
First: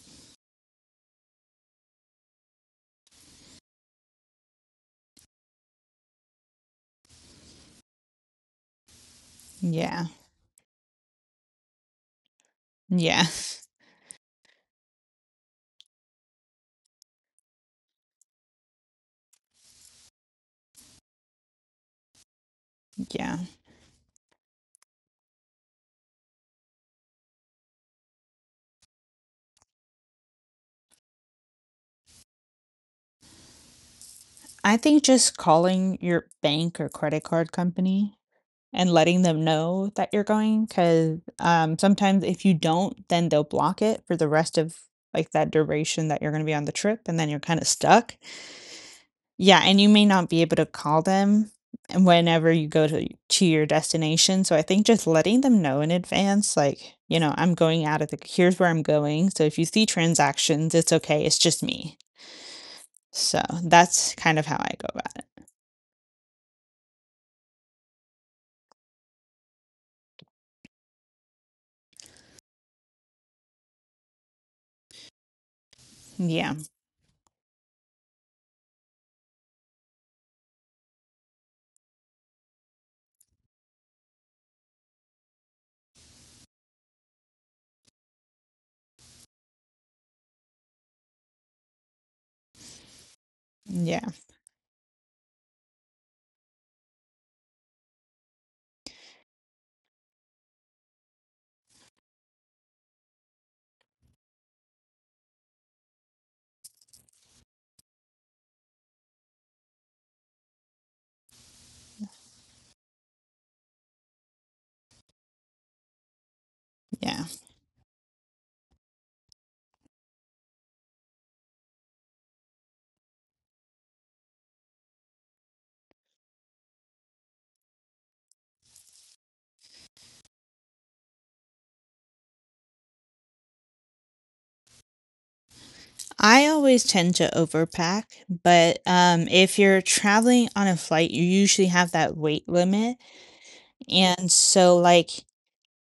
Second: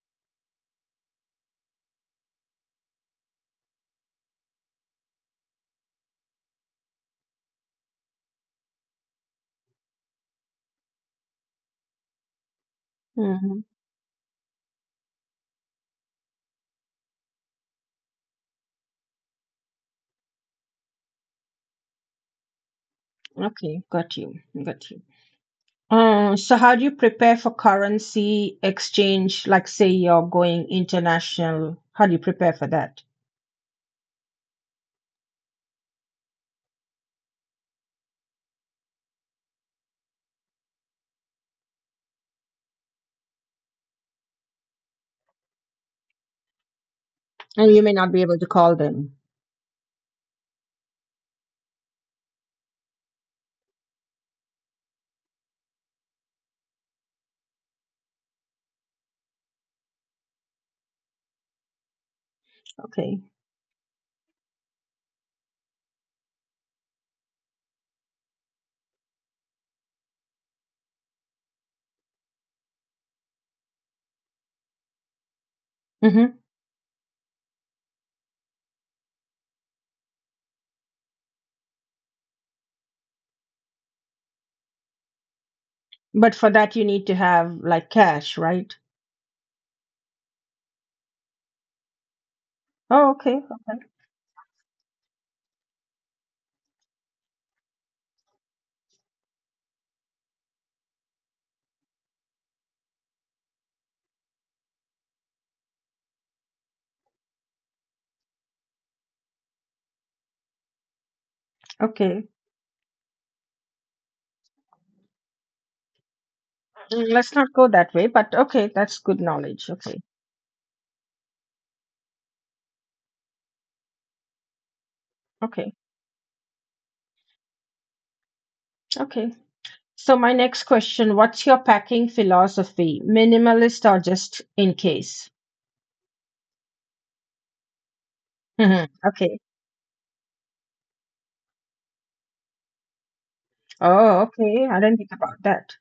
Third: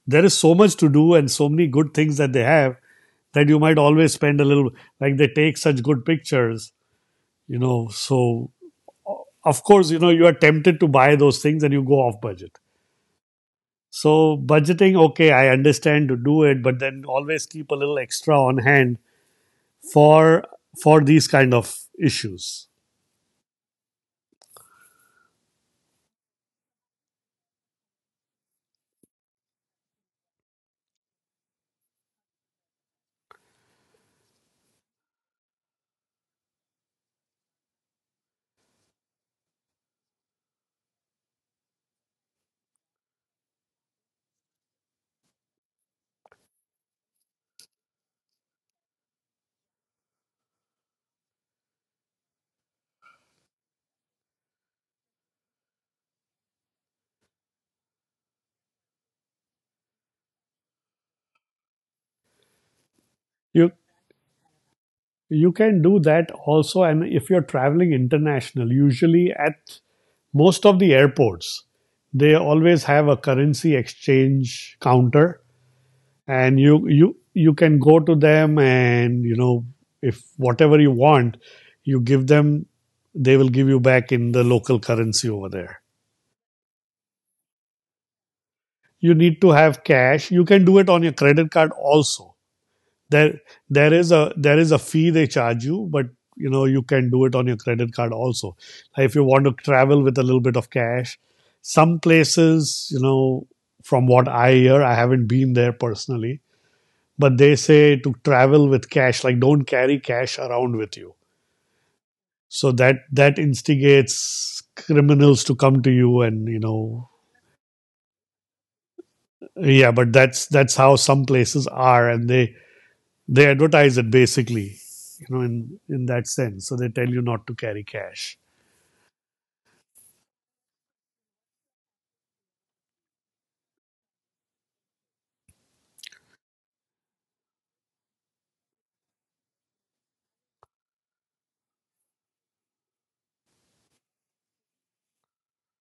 there is so much to do and so many good things that they have, that you might always spend a little, like they take such good pictures, you know. So, of course, you
Yeah.
know, you are tempted to buy those things and you go off budget.
Yeah.
Hmm.
So, budgeting, okay, I understand to do it, but then always keep a little extra on hand for for these kind of issues.
Yeah,
Okay. Got you. Got you. Uh, so how do you prepare for currency exchange? Like, say you're going international, how do you prepare for that?
I think just calling your bank or credit card company and letting them know that you're going, 'cause, um, sometimes if you don't, then they'll block it for the rest of, like, that duration that you're gonna be on the trip, and then you're kinda
And you may not
stuck.
be able to call them.
Yeah, and you may not be able to call them whenever you go to to your destination, so I think just letting them know in advance, like, you know, "I'm going out of the here's where I'm going, so if you see transactions, it's okay, it's just me."
Okay.
So,
You
that's kind of how I go about it.
you can do that also, and if you're traveling international, usually at most of the airports they always have a currency exchange counter,
Hmm.
Yeah.
and you you you can go to them, and, you know, if whatever you want you give them, they will give you back in the local currency over there.
But for that you need to have like cash, right?
You need to have cash. You can do it on your credit card also.
Oh, okay.
there
Okay.
there
Yeah.
is a there is a fee they charge you, but, you know, you can do it on your credit card also. Like, if you want to travel with a little bit of cash, some places, you know, from what I hear, I haven't been there personally, but they say to travel with cash, like, don't carry cash around with you,
Okay.
so that that instigates criminals to come to you, and you know.
Mm,
Yeah.
Let's not go that way, but okay, that's good knowledge.
Yeah,
Okay.
but that's that's how some places are, and they they advertise it basically, you know,
Okay.
in in that sense, so they tell you not to carry cash.
Okay. So my next question, what's your packing philosophy? Minimalist or just in case?
I always tend to overpack, but,
Mhm.
um,
Okay.
if you're traveling on a flight, you usually have that weight limit,
Oh,
and
okay.
so,
I didn't
like
think about that.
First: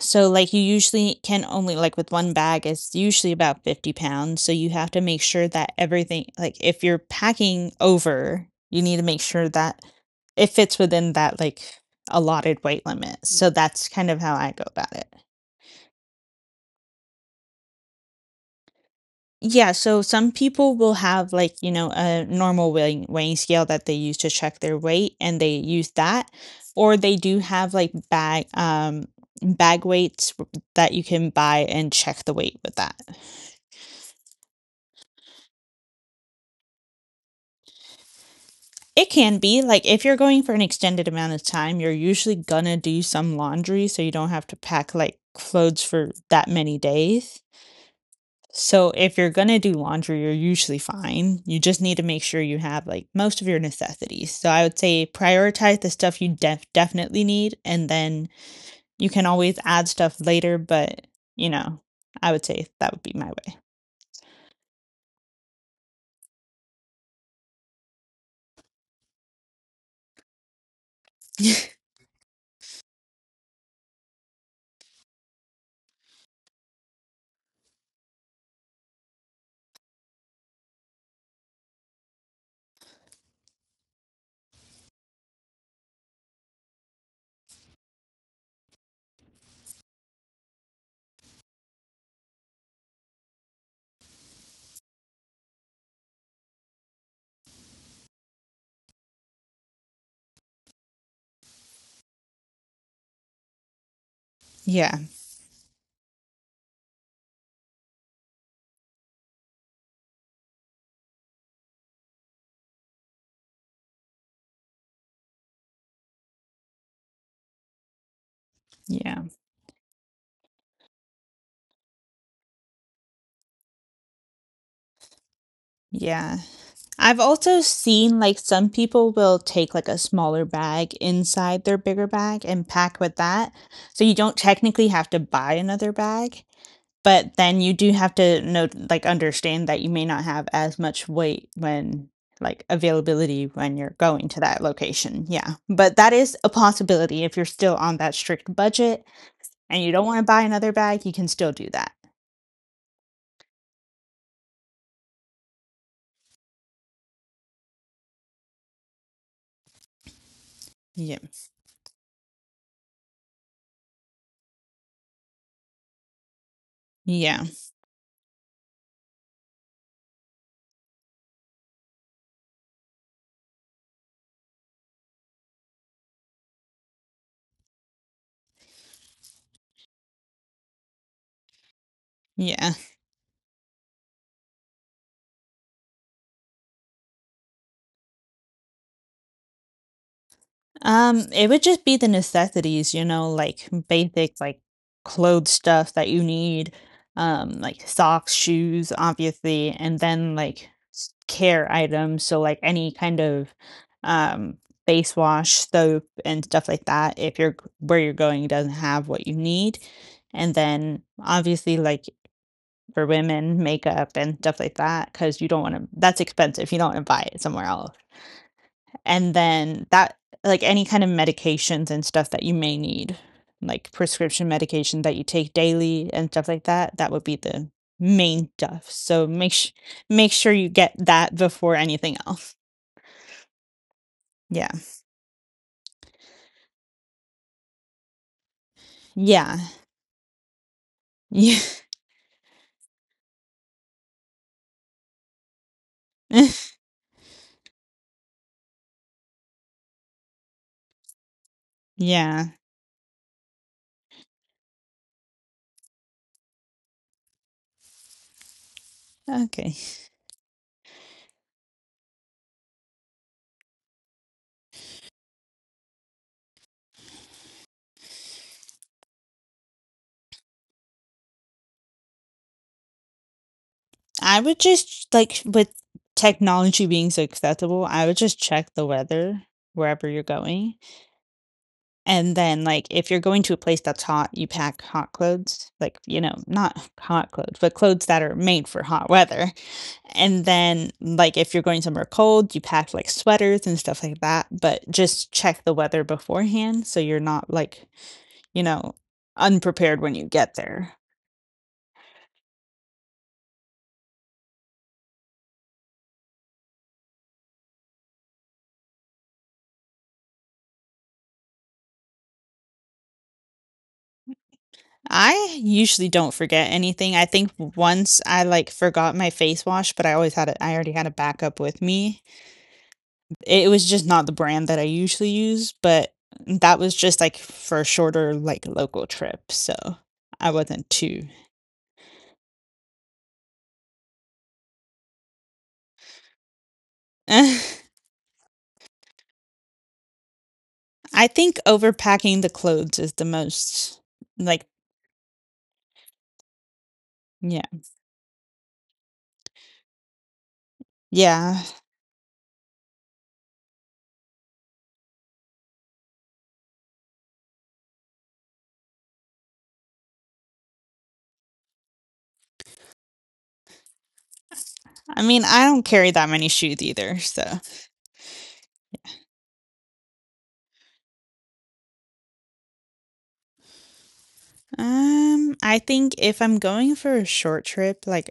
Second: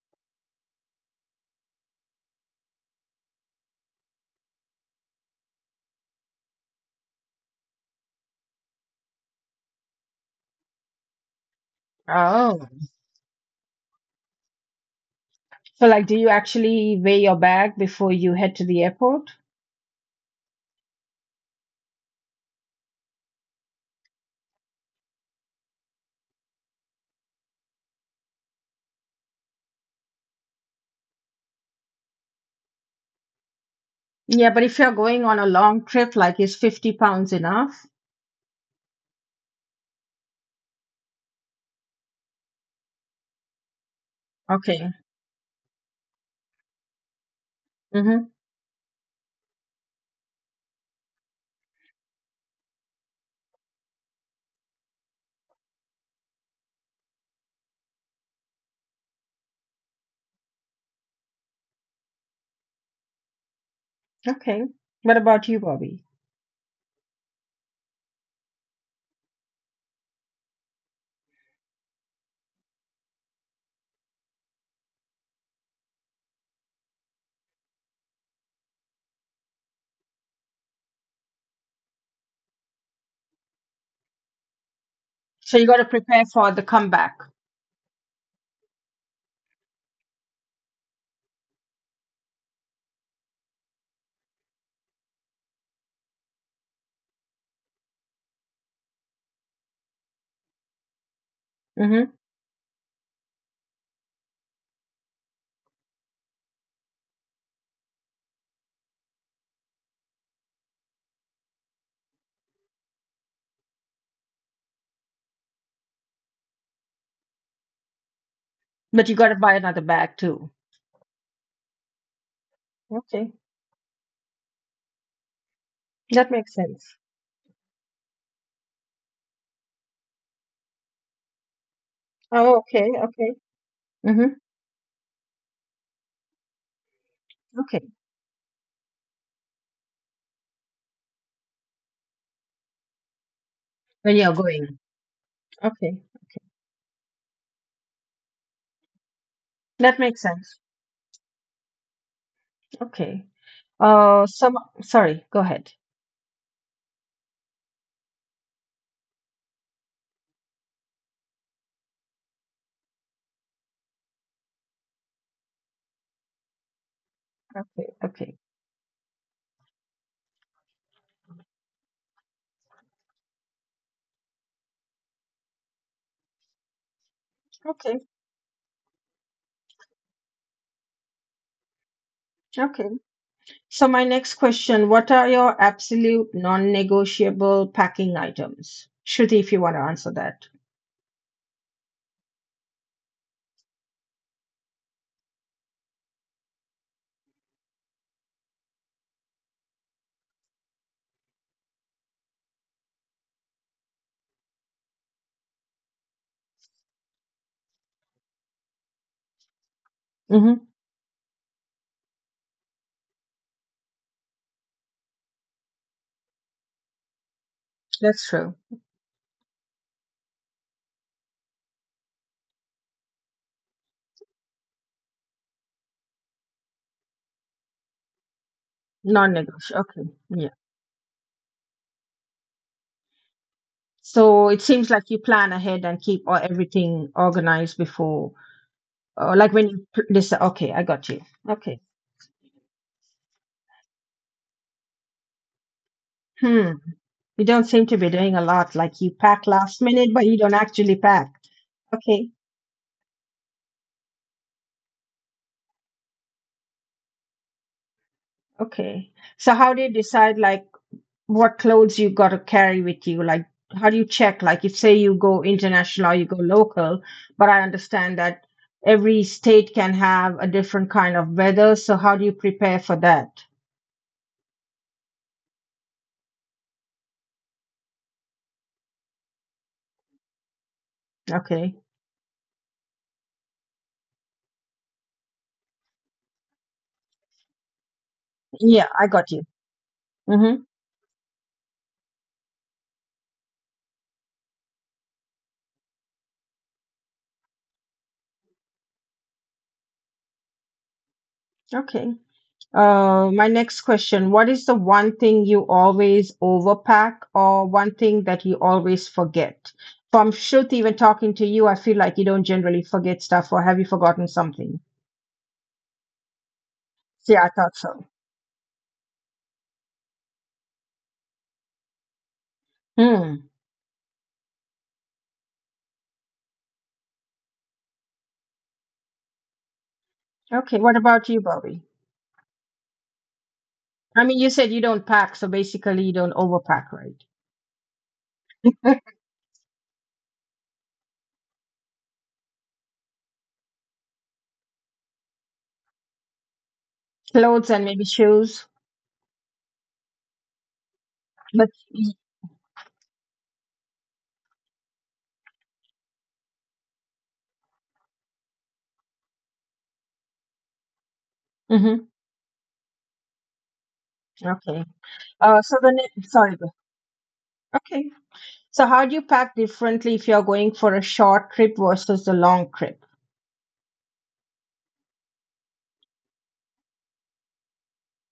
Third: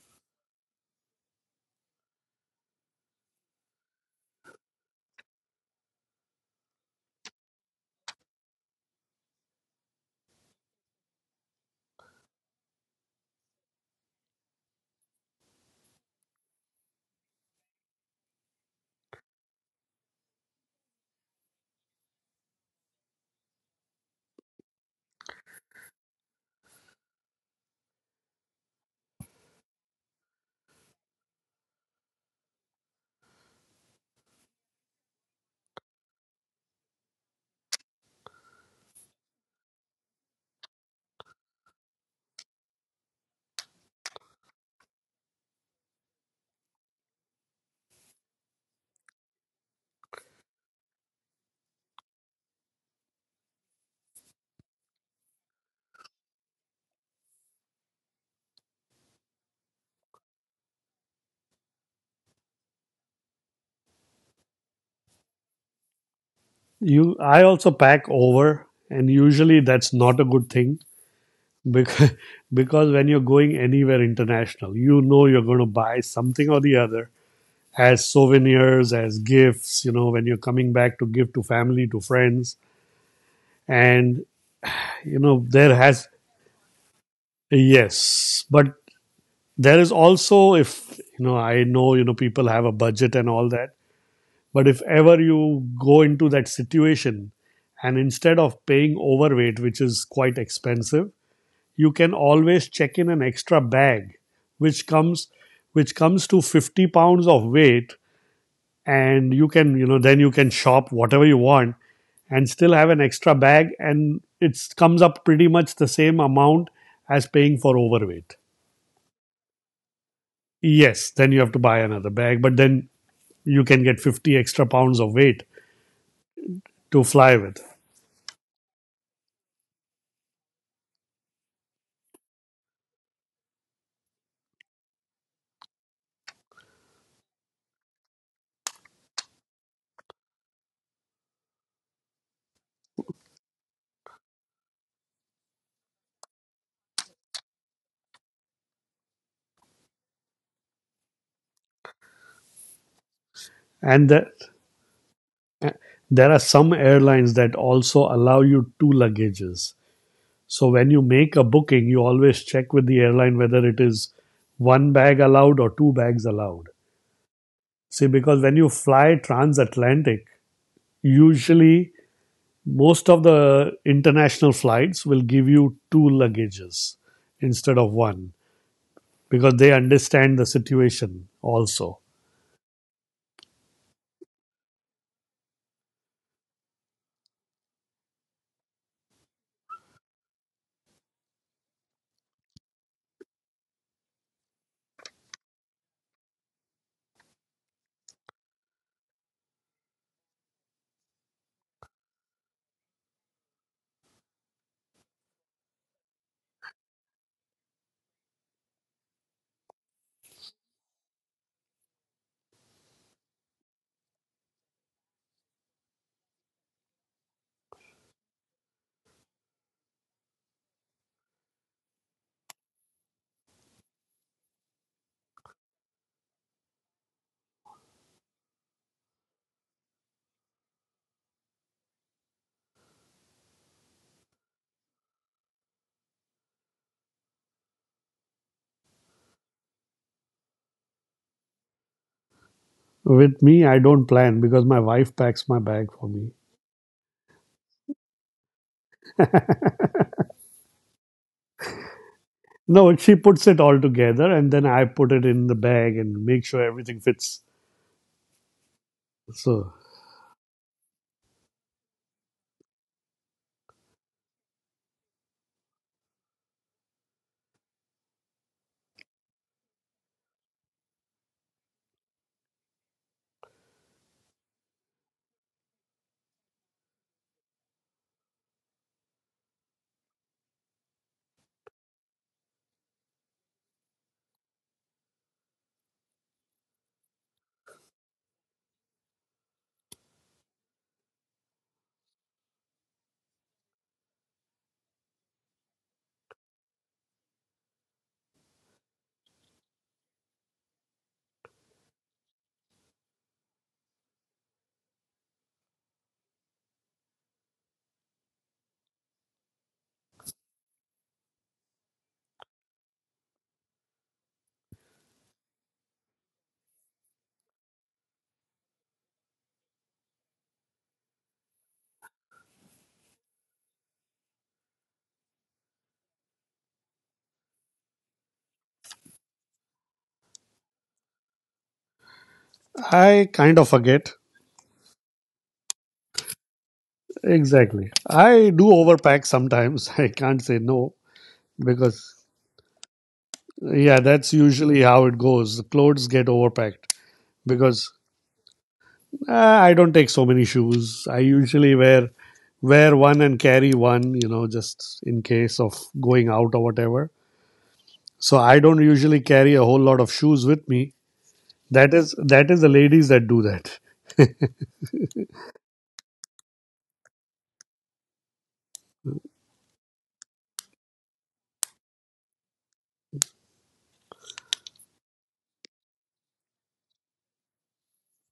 so, like, you usually can only like, with one bag, it's usually about fifty pounds, so you have to make sure that everything like, if you're packing over, you need to make sure that it fits within that, like, allotted
Oh.
weight limit, so that's kind of how I go about it.
So like, do you actually weigh your bag before you head to the airport?
Yeah, so some people will have like, you know, a normal weighing weighing scale that they use to check their weight and they use that. Or they do have like bag um bag weights that you can buy and check the weight with that.
Yeah, but if you're going on a long trip, like is fifty pounds enough?
It can be like if you're going for an extended amount of time, you're usually gonna do some laundry so you don't have to
Okay.
pack like clothes for that many days.
Mm-hmm.
So if you're gonna do laundry, you're usually fine. You just need to make sure you have like most of your necessities. So I would say prioritize the stuff you def- definitely need, and then you can always add stuff later. But you know, I would say that would be my way.
Okay. What about you, Bobby?
You i also pack over, and usually that's not a good thing. because because when you're going anywhere international, you know, you're going to buy something or the other, as souvenirs, as gifts, you know, when you're coming back to give to family, to friends, and, you know,
So you
there
got to
has,
prepare for the comeback.
yes, but there is also, if you know, I know, you know, people have a budget and all that. But if ever you go into that situation, and instead of paying overweight, which is quite expensive, you
Mm-hmm.
can always check in an extra bag, which
Yeah,
comes which comes to fifty pounds of weight, and you can, you know, then you can shop whatever you want and still have an extra bag, and it comes up pretty much the same amount as paying for overweight.
But you
yeah,
got to buy another bag too.
Yes, then you have to buy another bag, but then
Okay,
you can get fifty extra pounds of weight
that
yeah.
makes sense.
to
I've
fly with.
also seen like some people will take like a smaller bag inside their bigger bag
Oh,
and
okay,
pack with
okay,
that, so you don't
hmm,
technically have to buy another bag. But then you
okay.
do have to know like, understand that you may not have as much weight when like, availability when you're
When
going
you're
to that
going.
location, yeah. But
Okay.
that is a possibility if you're still on that strict budget and you
That
don't
makes
wanna buy
sense.
another bag, you can still do that.
Okay.
And that
Uh, some sorry, go ahead.
There are some airlines that also allow you two luggages. So when you
Yeah.
make a booking, you always check with the airline whether it is one bag allowed or two bags allowed.
Yeah.
Okay,
See,
okay,
because when you fly transatlantic, usually most of the international flights will give you two luggages instead of
okay,
one, because they understand the situation also.
Yeah.
okay. So my next question, what are your absolute non-negotiable packing items? Shruti, if you want to answer that.
Um, it would just be the necessities, you know, like basic like clothes stuff that you need, um, like socks, shoes, obviously, and then like s- care items. So like any kind of um face wash, soap, and stuff like that. If you're g- where you're going doesn't have what you need, and
Mm-hmm.
then obviously like for women, makeup and stuff like that, because you don't want to. That's expensive. You don't want to buy it somewhere else
That's true.
and then that like any kind of medications and stuff that you may need like prescription medication that you take daily and stuff like that that would be the main stuff so make sh-
Non-negotiable. Okay.
make sure
Yeah.
you get that before anything else.
So it
Yeah.
seems like you plan ahead and keep all, everything organized before. Oh, like
Yeah.
when you pl- listen. Okay, I got you.
Yeah.
Okay.
With me, I don't plan because my wife packs my bag for me.
Hmm. You don't seem to be doing a lot. Like, you pack last minute, but you don't actually pack. Okay.
Yeah.
No, she puts it all together, and then I put it in the bag and make sure everything fits.
Okay. So
So
how
Okay.
do you decide like what clothes you got to carry with you? Like how do you check? Like if say you go international or you go local, but I understand that every state can have a different kind of weather. So how do you prepare for that?
I would just like with technology being so accessible, I would just check the weather wherever you're going.
Okay.
And then, like, if you're going to a place that's hot, you pack hot clothes, like, you know, not hot clothes, but clothes that are made
Yeah,
for
I
hot
got you.
weather. And
Mm-hmm.
then, like, if you're going somewhere cold, you pack like sweaters and stuff like that, but just check the weather beforehand so you're not like you know, unprepared when you get there.
Okay. Uh, my next question, what is the one thing you always overpack or one thing that you always forget? From Shruti, even talking to you, I feel like you don't generally forget stuff, or have you forgotten something?
I usually don't forget anything. I
Yeah, I
think
thought so.
once I, like, forgot my face wash, but I always had it I already had a backup with me.
Hmm.
It was just not the brand that I usually use, but that was just, like, for a shorter, like, local trip, so I
Okay,
wasn't
what about
too.
you, Bobby?
I kind of forget.
I mean, you said you don't pack, so basically you don't overpack, right?
Uh,
Exactly. I do overpack sometimes. I can't say no
I think
because,
overpacking the clothes is the
yeah,
most
that's
like
usually how it goes. The clothes get overpacked
yeah.
Clothes and
because,
maybe shoes.
uh, I don't take so many shoes. I
Yeah.
But
usually wear wear one and carry one, you know, just in case of going out or whatever. So I don't usually carry a whole lot of shoes with me. That
hmm.
is that is the ladies that do that.
Okay.
I mean,
Uh,
I
so
don't
the
carry
ne-
that many
sorry. Go.
shoes either, so,
Okay. So how do you pack differently if you're going for a short trip versus a long trip?
um, I think if I'm going for a short trip, like,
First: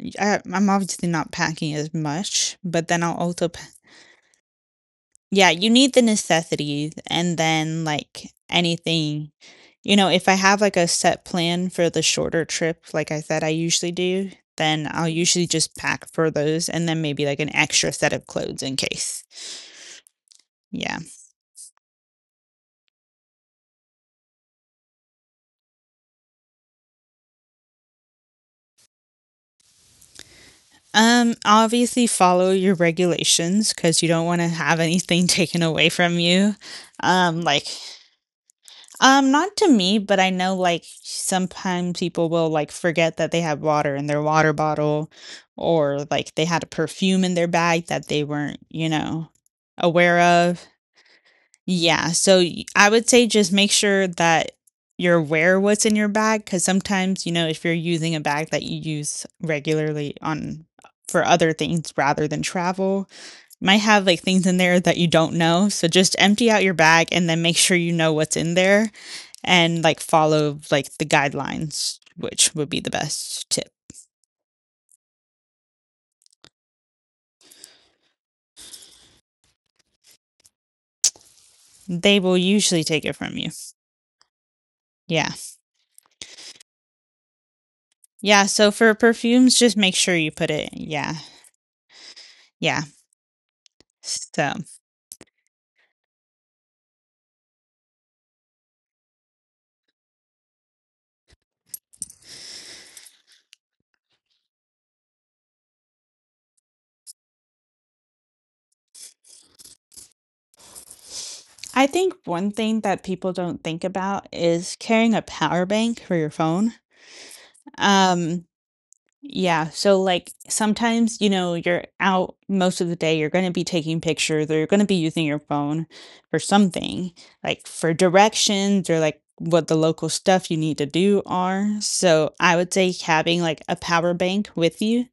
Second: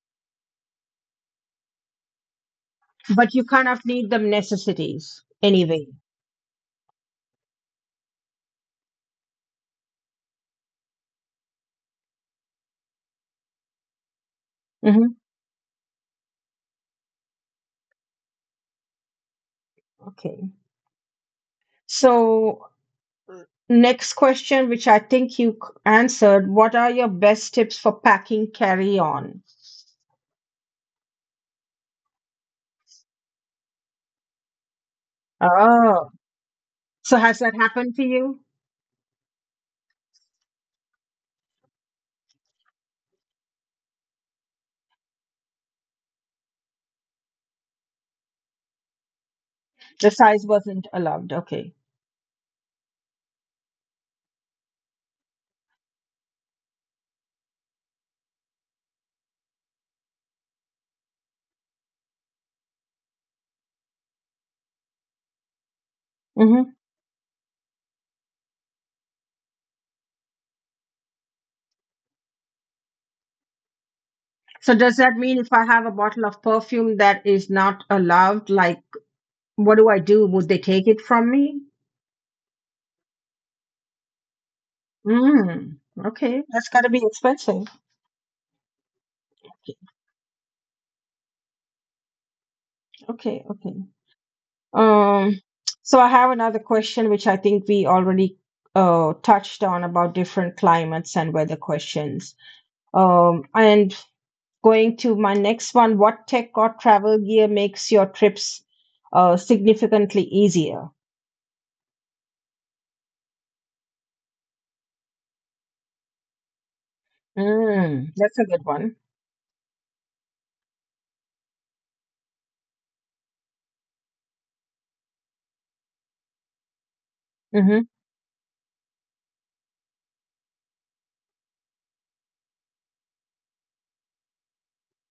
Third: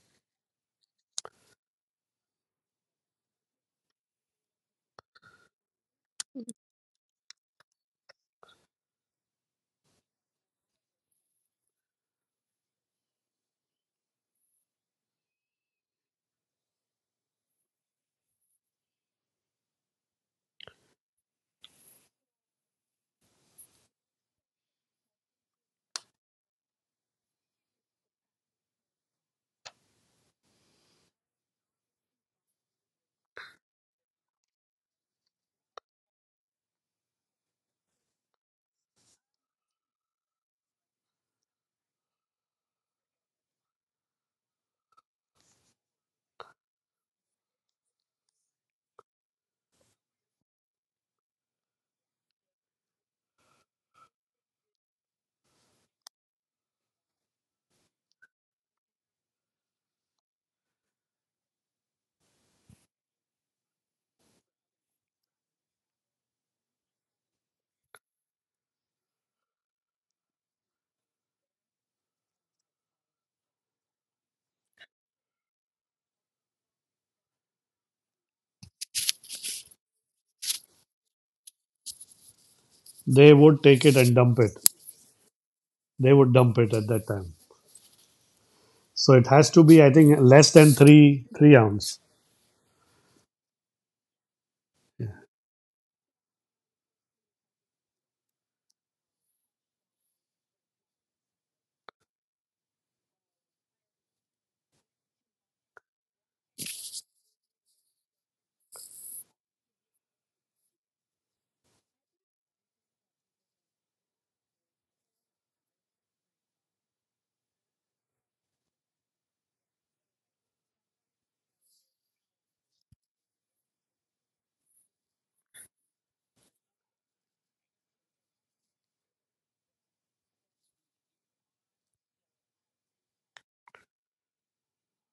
y I I'm obviously not packing as much, but then I'll
But you
also.
kind of need the necessities
Yeah, you
anyway.
need the necessities and then, like, anything you know, if I have, like, a set plan for the shorter trip, like I said I usually do, then I'll
Hmm.
usually just pack for those and then maybe, like, an extra set of clothes in case.
Okay.
Yeah.
So, next question, which I think you c- answered, what are your best tips for packing carry on?
Um, obviously follow your regulations because you don't wanna have anything taken away
Oh,
from you.
so has
Um,
that
like
happened to you?
Um, not to me, but I know like sometimes people will like forget that they have water in their water bottle or like they had a perfume in their bag that they weren't, you know,
The
aware
size
of.
wasn't allowed. Okay.
Yeah, so y- I would say just make sure that you're aware what's in your bag because sometimes, you know, if you're using a bag that you use regularly on for other things rather than travel, might have like things in there that you don't know. So just empty out your
Hmm.
bag and then make sure you know what's in there and like follow like the guidelines, which would be the best tip.
So, does that mean if I have a bottle of perfume that is not allowed, like what do I do? Would they take it from me?
They will usually take it
They
from you.
would take it and dump it.
Yeah.
Mm.
They would
Okay.
dump
That's
it
got
at
to be
that time.
expensive.
Yeah. So for
So it has
perfumes,
to
just
be, I
make sure
think,
you put
less
it.
than
Yeah.
three three ounce.
Yeah.
Okay. Okay.
So
Yeah.
Um, so I have another question, which I think we already uh, touched on, about different climates and weather questions. Um, and going to my next one, what tech or travel gear makes your trips uh, significantly easier?
I think one thing that people don't think about is carrying a power bank for your phone.
Mm, that's
Um,
a good one.
Yeah, so, like, sometimes, you know, you're out most of the day, you're gonna be taking pictures or you're gonna be using your phone for something, like,
Hmm.
for directions or, like, what the local stuff you need to do are, so I would say having, like, a power bank with you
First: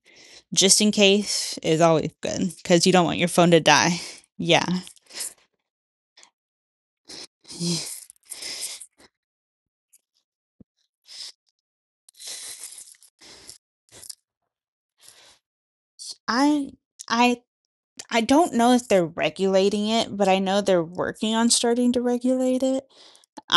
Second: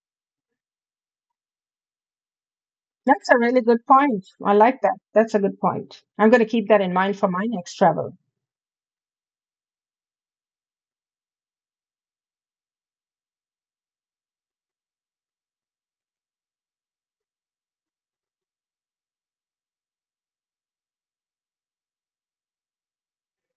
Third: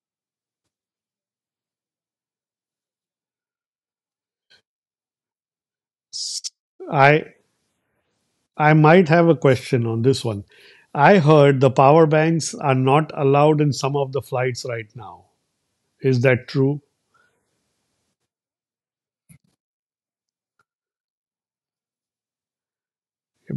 just in case is always good because you don't want your
That's a
phone to
really good
die.
point. I
Yeah.
like that. That's a good point. I'm going to keep that in mind
I
for my next travel.
I might have a question on this one. I heard the power banks are not allowed in some of the flights right now. Is that
I
true?
I I don't know if they're regulating it, but I know they're working on starting to regulate it.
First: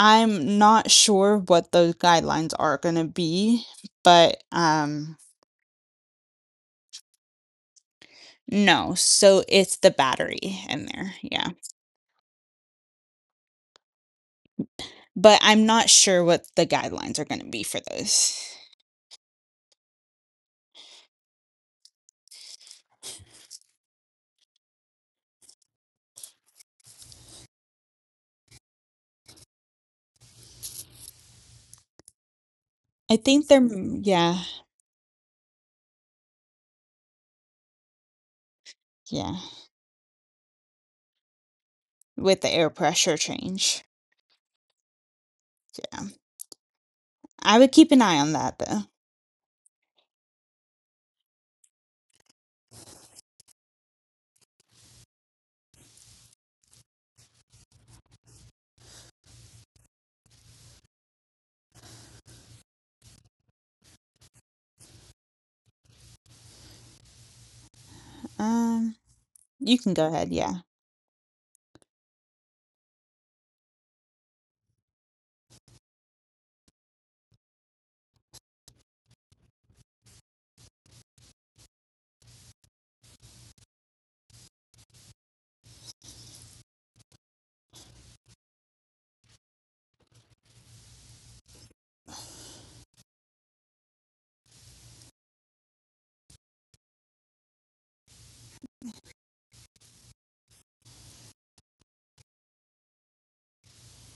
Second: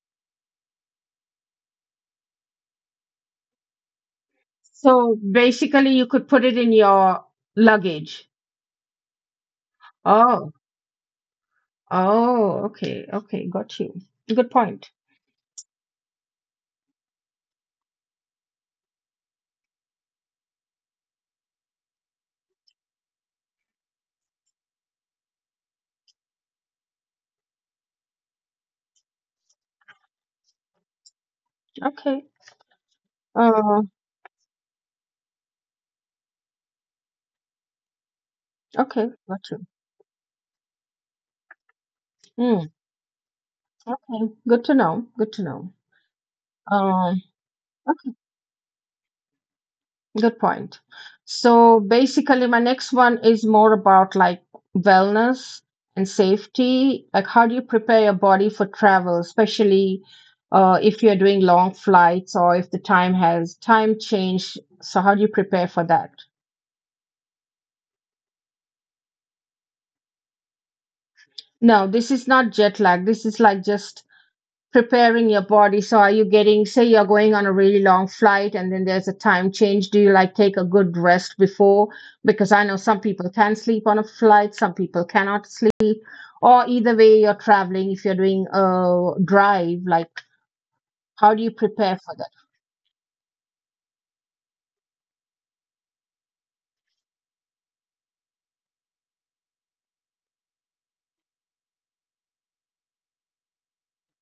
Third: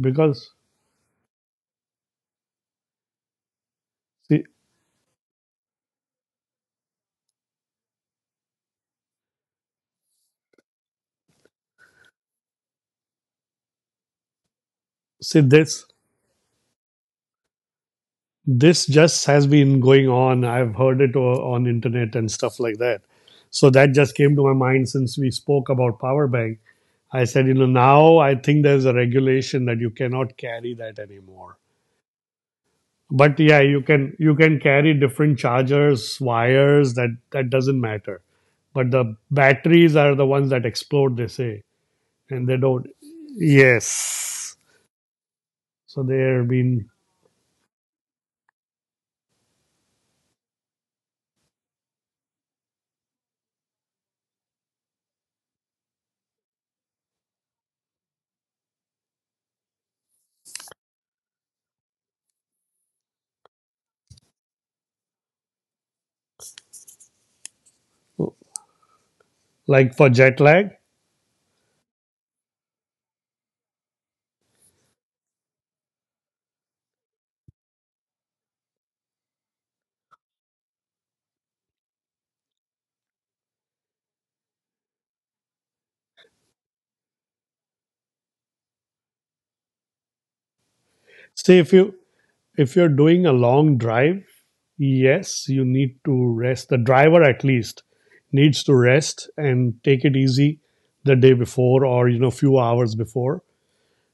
Because,
not sure what those guidelines are gonna be, but,
see,
So
um
basically, you could put it in your luggage.
no, so it's the
Oh.
battery in there, yeah,
Oh, okay, okay, got you. Good point.
but
see,
I'm
this
not sure what the guidelines are gonna be for those.
this just has been going on. I've heard it o- on internet and stuff like that. So that just came to my mind since we spoke about power banks. I said, you know, now I think there's a regulation that you cannot carry that anymore.
Okay.
I
But
think they're
yeah, you
Uh,
m
can you
Yeah,
can carry different chargers, wires. That that doesn't matter. But
okay,
the
yeah,
got you.
batteries are the ones that explode, they say,
with
and
the
they
air
Mm,
don't.
pressure change,
okay,
Yes.
good to know. Good to know.
So
yeah.
they're being,
Um,
I would keep an
okay,
eye on that, though.
good point. So basically, my next one is more about like wellness and safety. Like, how do you prepare your body for travel, especially uh, if you're doing long flights or if the time has time change? So, how do you prepare for that?
Um, you can
like
go
for
ahead,
jet
yeah.
lag.
No, this is not jet lag. This is like just preparing your body. So are you getting say you're going on a really long flight and then there's a time change, do you like take a good rest before? Because I know some people can sleep on a flight, some people cannot sleep. Or either way you're traveling, if you're doing a drive, like how do you
See, if
prepare
you
for that?
if you're doing a long drive, yes, you need to rest. The driver at least needs to rest and take it easy the day before, or, you know, few hours before,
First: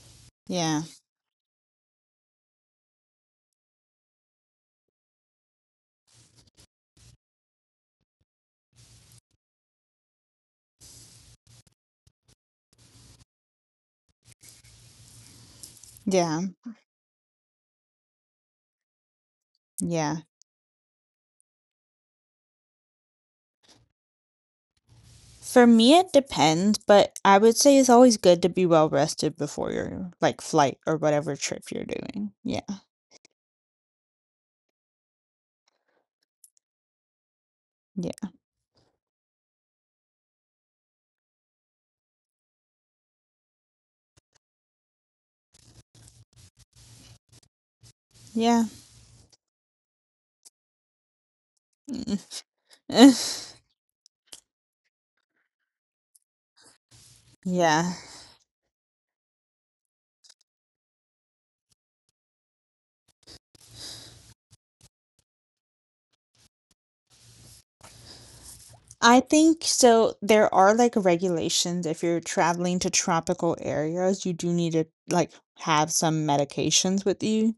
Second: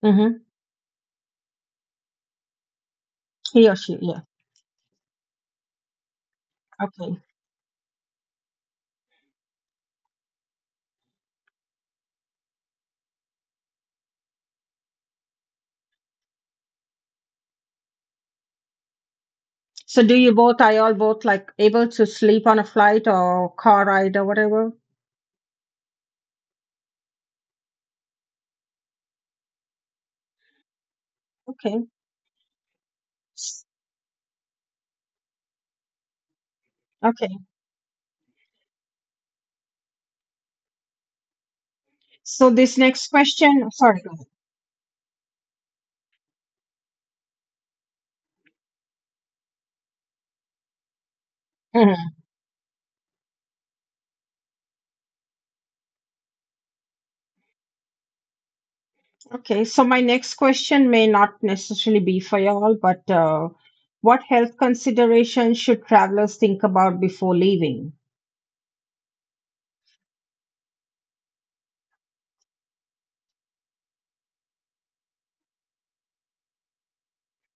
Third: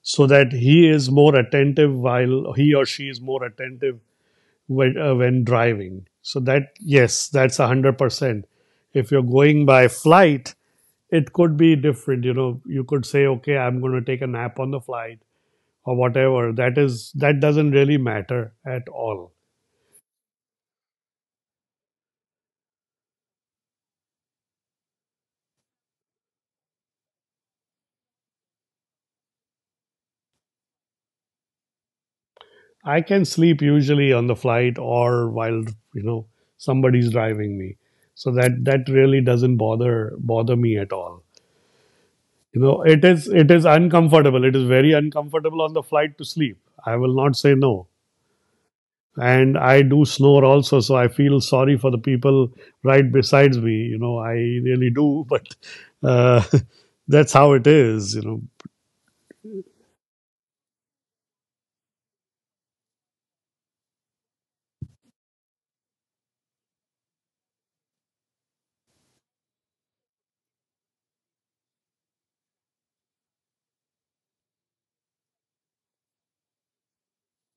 so
Mm-hmm.
that
Yeah,
he is more attentive, while he or she is more
He or she,
attentive,
yeah.
when, uh, when driving. So that,
Okay.
yes, that's a one hundred percent. If you're going by flight, it could be different. You know, you could say, okay, I'm going to take a nap on the flight or
yeah,
whatever. That is that doesn't really matter at all.
So do
yeah.
you both, are you all both like able to sleep on a flight or car ride or whatever?
For me, it depends, but I would say it's always good to be well rested before your, like, flight or whatever trip you're
Okay.
doing, yeah.
I can sleep usually on the flight or while, you know, somebody's
Okay.
driving me.
Yeah.
So that that really doesn't bother bother me at all.
So
You
this
know, it
next
is it is
question, sorry. Go
uncomfortable. It is very uncomfortable on the flight to sleep. I will not say no.
Yeah.
And I do snore also, so I feel sorry
ahead.
for the
Mm.
Mhm.
people right
Ugh.
besides me. You know, I really do, but, uh, that's how it
Yeah.
is. You know,
Okay, so my next question may not necessarily be for y'all, but uh, what health considerations should travelers think about before leaving?
I think so. There are like regulations if you're traveling to tropical areas, you do need to like have some medications with you.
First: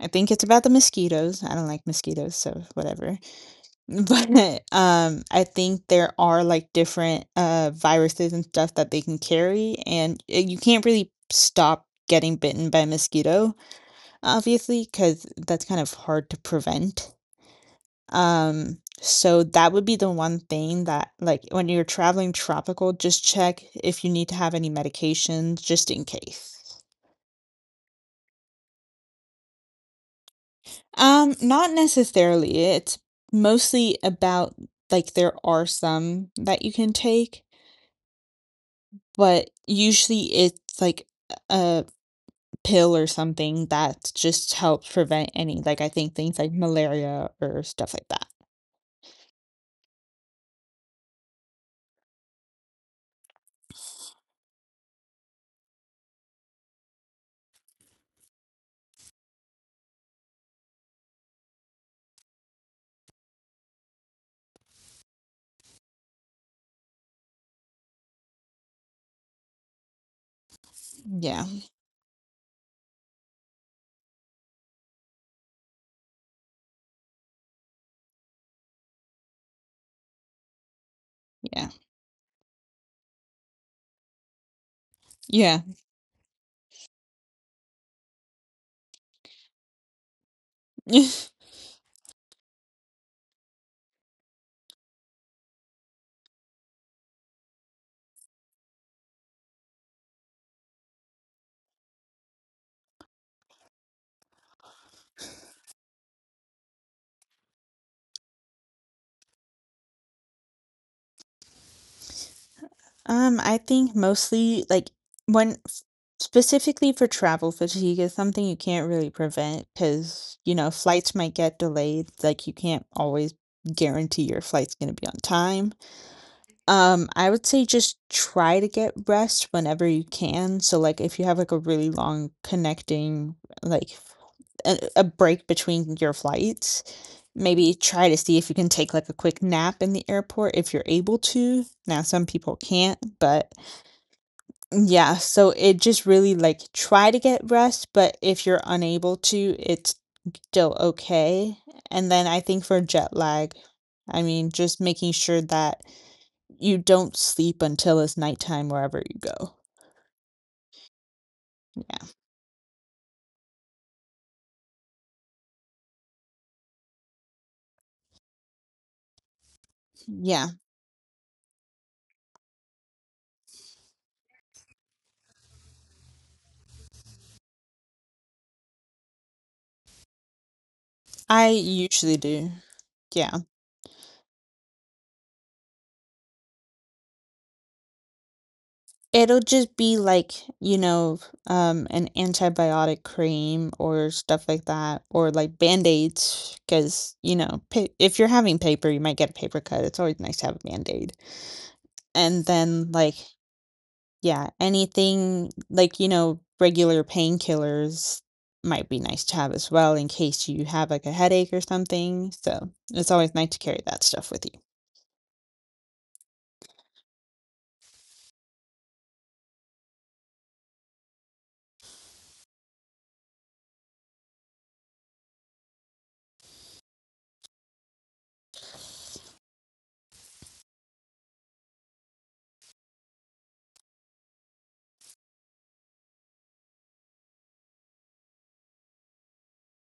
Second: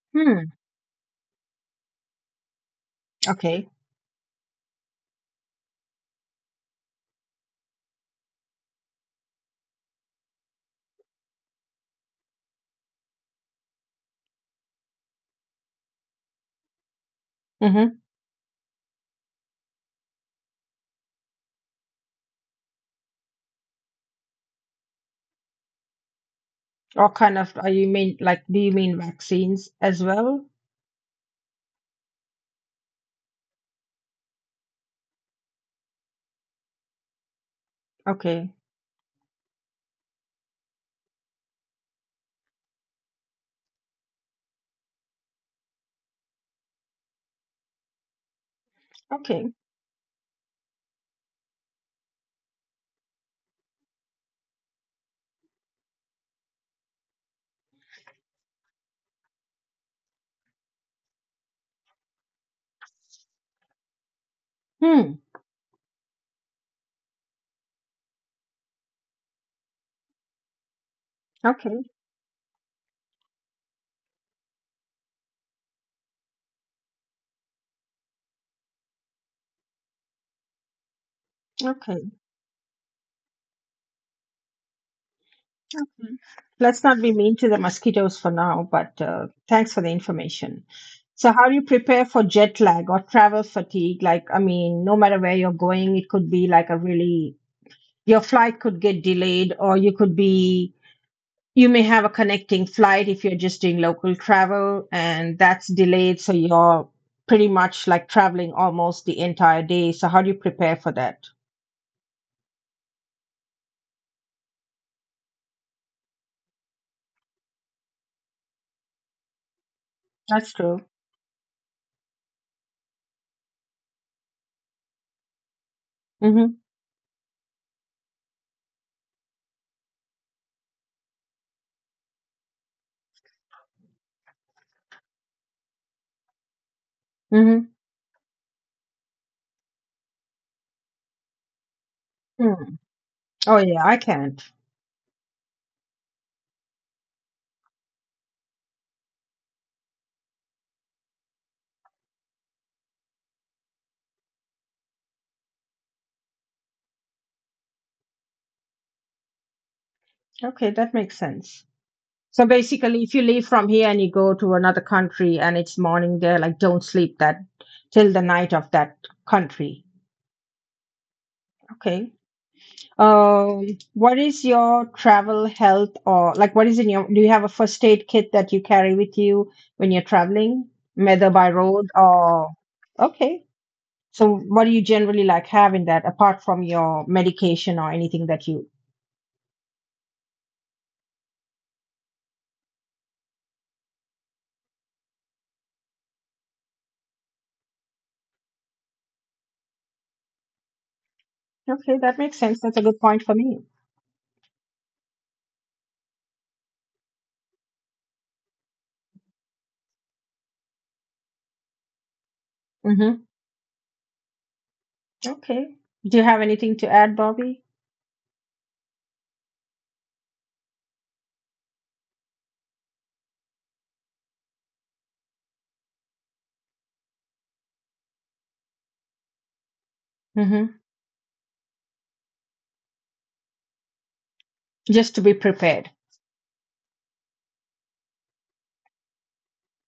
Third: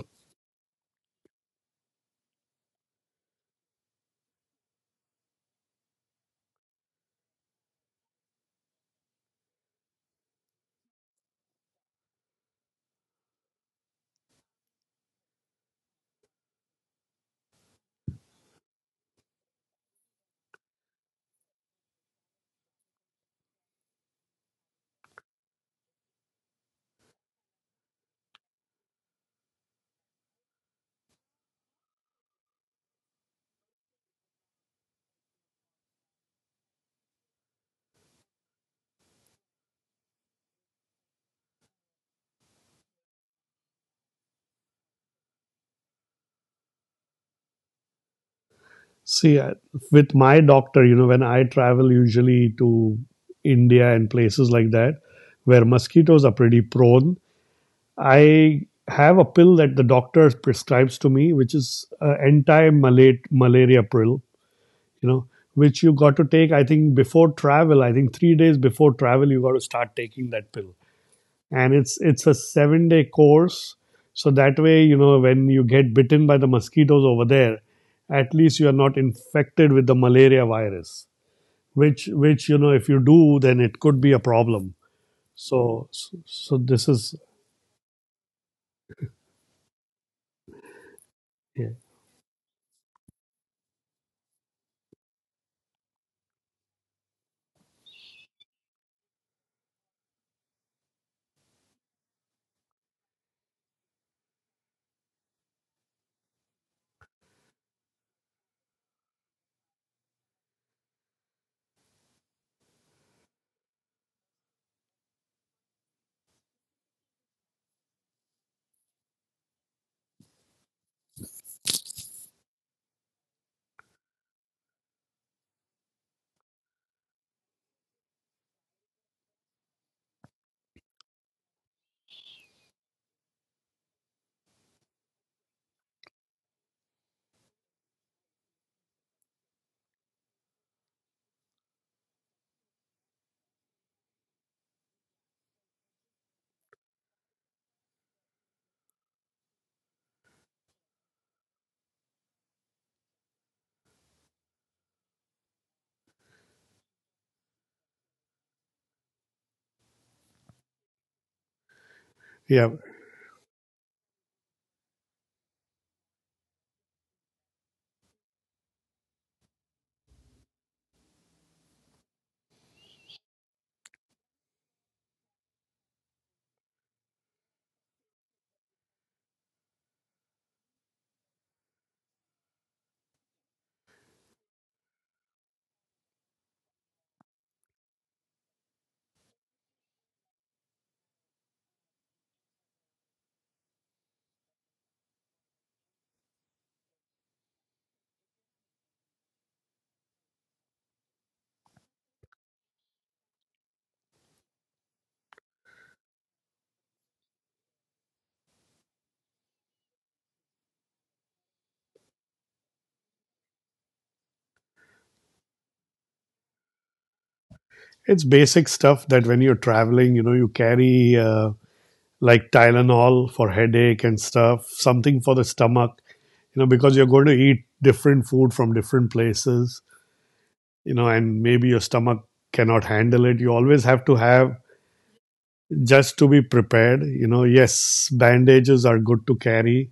I think it's
Hmm.
about the mosquitoes. I don't like mosquitoes, so whatever.
Okay.
But um, I think there are like different uh viruses and stuff that they can carry, and uh, you can't really stop getting bitten by a mosquito, obviously, because that's kind of hard to prevent.
Mm-hmm.
Um, so that would be the one thing that, like, when you're traveling tropical, just check if you need to have any medications just in case.
What kind of, are you mean like, do you mean vaccines as well?
Um, not necessarily. It's mostly about like there are some that you can take,
Okay.
but usually it's like a pill or something that just helps prevent any, like I think things like malaria or stuff like that.
see,
Okay.
I- with my doctor, you know, when I travel, usually to India and places like that where mosquitoes are pretty prone, I have a pill that the doctor prescribes to me, which is, uh, anti-malaria pill, you
Hmm.
know, which you got to take, I think, before travel. I think three days before travel, you got to start taking that pill,
Yeah,
and
Okay.
it's it's a seven day course, so that way, you know, when you get bitten by the mosquitoes over there, at least you are not infected with the malaria virus,
yeah,
which
Okay.
which you know, if you do, then it could be a problem.
yeah.
so so,
Mm.
so
Let's
this
not be
is,
mean to the mosquitoes for now, but uh, thanks for the information. So, how do you
yeah.
prepare for jet lag or travel fatigue? Like, I mean, no matter where you're going, it could be like a really, your flight could get delayed, or you could be, you may have a connecting flight if you're just doing local travel and that's delayed. So, you're pretty much like traveling almost the entire day. So, how do you prepare for that?
Um, I think mostly like when f- specifically for travel fatigue is something you can't really prevent because, you
That's
know,
true.
flights might get delayed. Like you can't always guarantee your flight's going to be on time.
Mm-hmm.
Um, I would say just try to get rest whenever you can. So like if you have like a really long connecting like a a break between your flights, maybe
Mm-hmm.
try to see if you can take like a quick nap in the airport if you're able to. Now some people
Mm.
can't, but
Oh, yeah, I can't.
yeah, so it just really, like, try to get rest, but if you're unable to, it's still okay, and then I think for jet lag, I mean, just making sure that you don't sleep until it's nighttime wherever you go.
Okay, that makes sense.
Yeah.
So
Yeah,
basically, if you leave from here and you go to another country and it's morning there, like don't sleep that till the night of that country.
Yeah.
Okay. Um, what is your travel health, or like what is in your, do you have a first aid kit that you carry with you when you're traveling, whether
I
by road
usually do.
or,
Yeah.
okay. So what do you generally like have in that apart from your medication or anything that you,
It'll just be, like, you know, um, an antibiotic cream or stuff like that, or, like, Band-Aids aids, because you know, pa if you're having paper, you might get a paper cut, it's always nice to have a Band-Aid.
okay, that makes
And
sense. That's a
then,
good
like,
point for me.
yeah, anything like, you know, regular painkillers might be nice to have as well in case you have, like, a headache or something, so it's
Hmm.
always nice to carry that stuff with you.
Okay. Do you have anything to add, Bobby?
it's basic stuff that when you're traveling, you know, you carry, uh, like Tylenol for headache and stuff, something for the stomach, you know, because you're going to eat different food from different places,
Hmm.
you know, and maybe your stomach cannot handle it. You always have to have,
Just to be prepared.
just to be prepared. You know, yes, bandages are good to carry.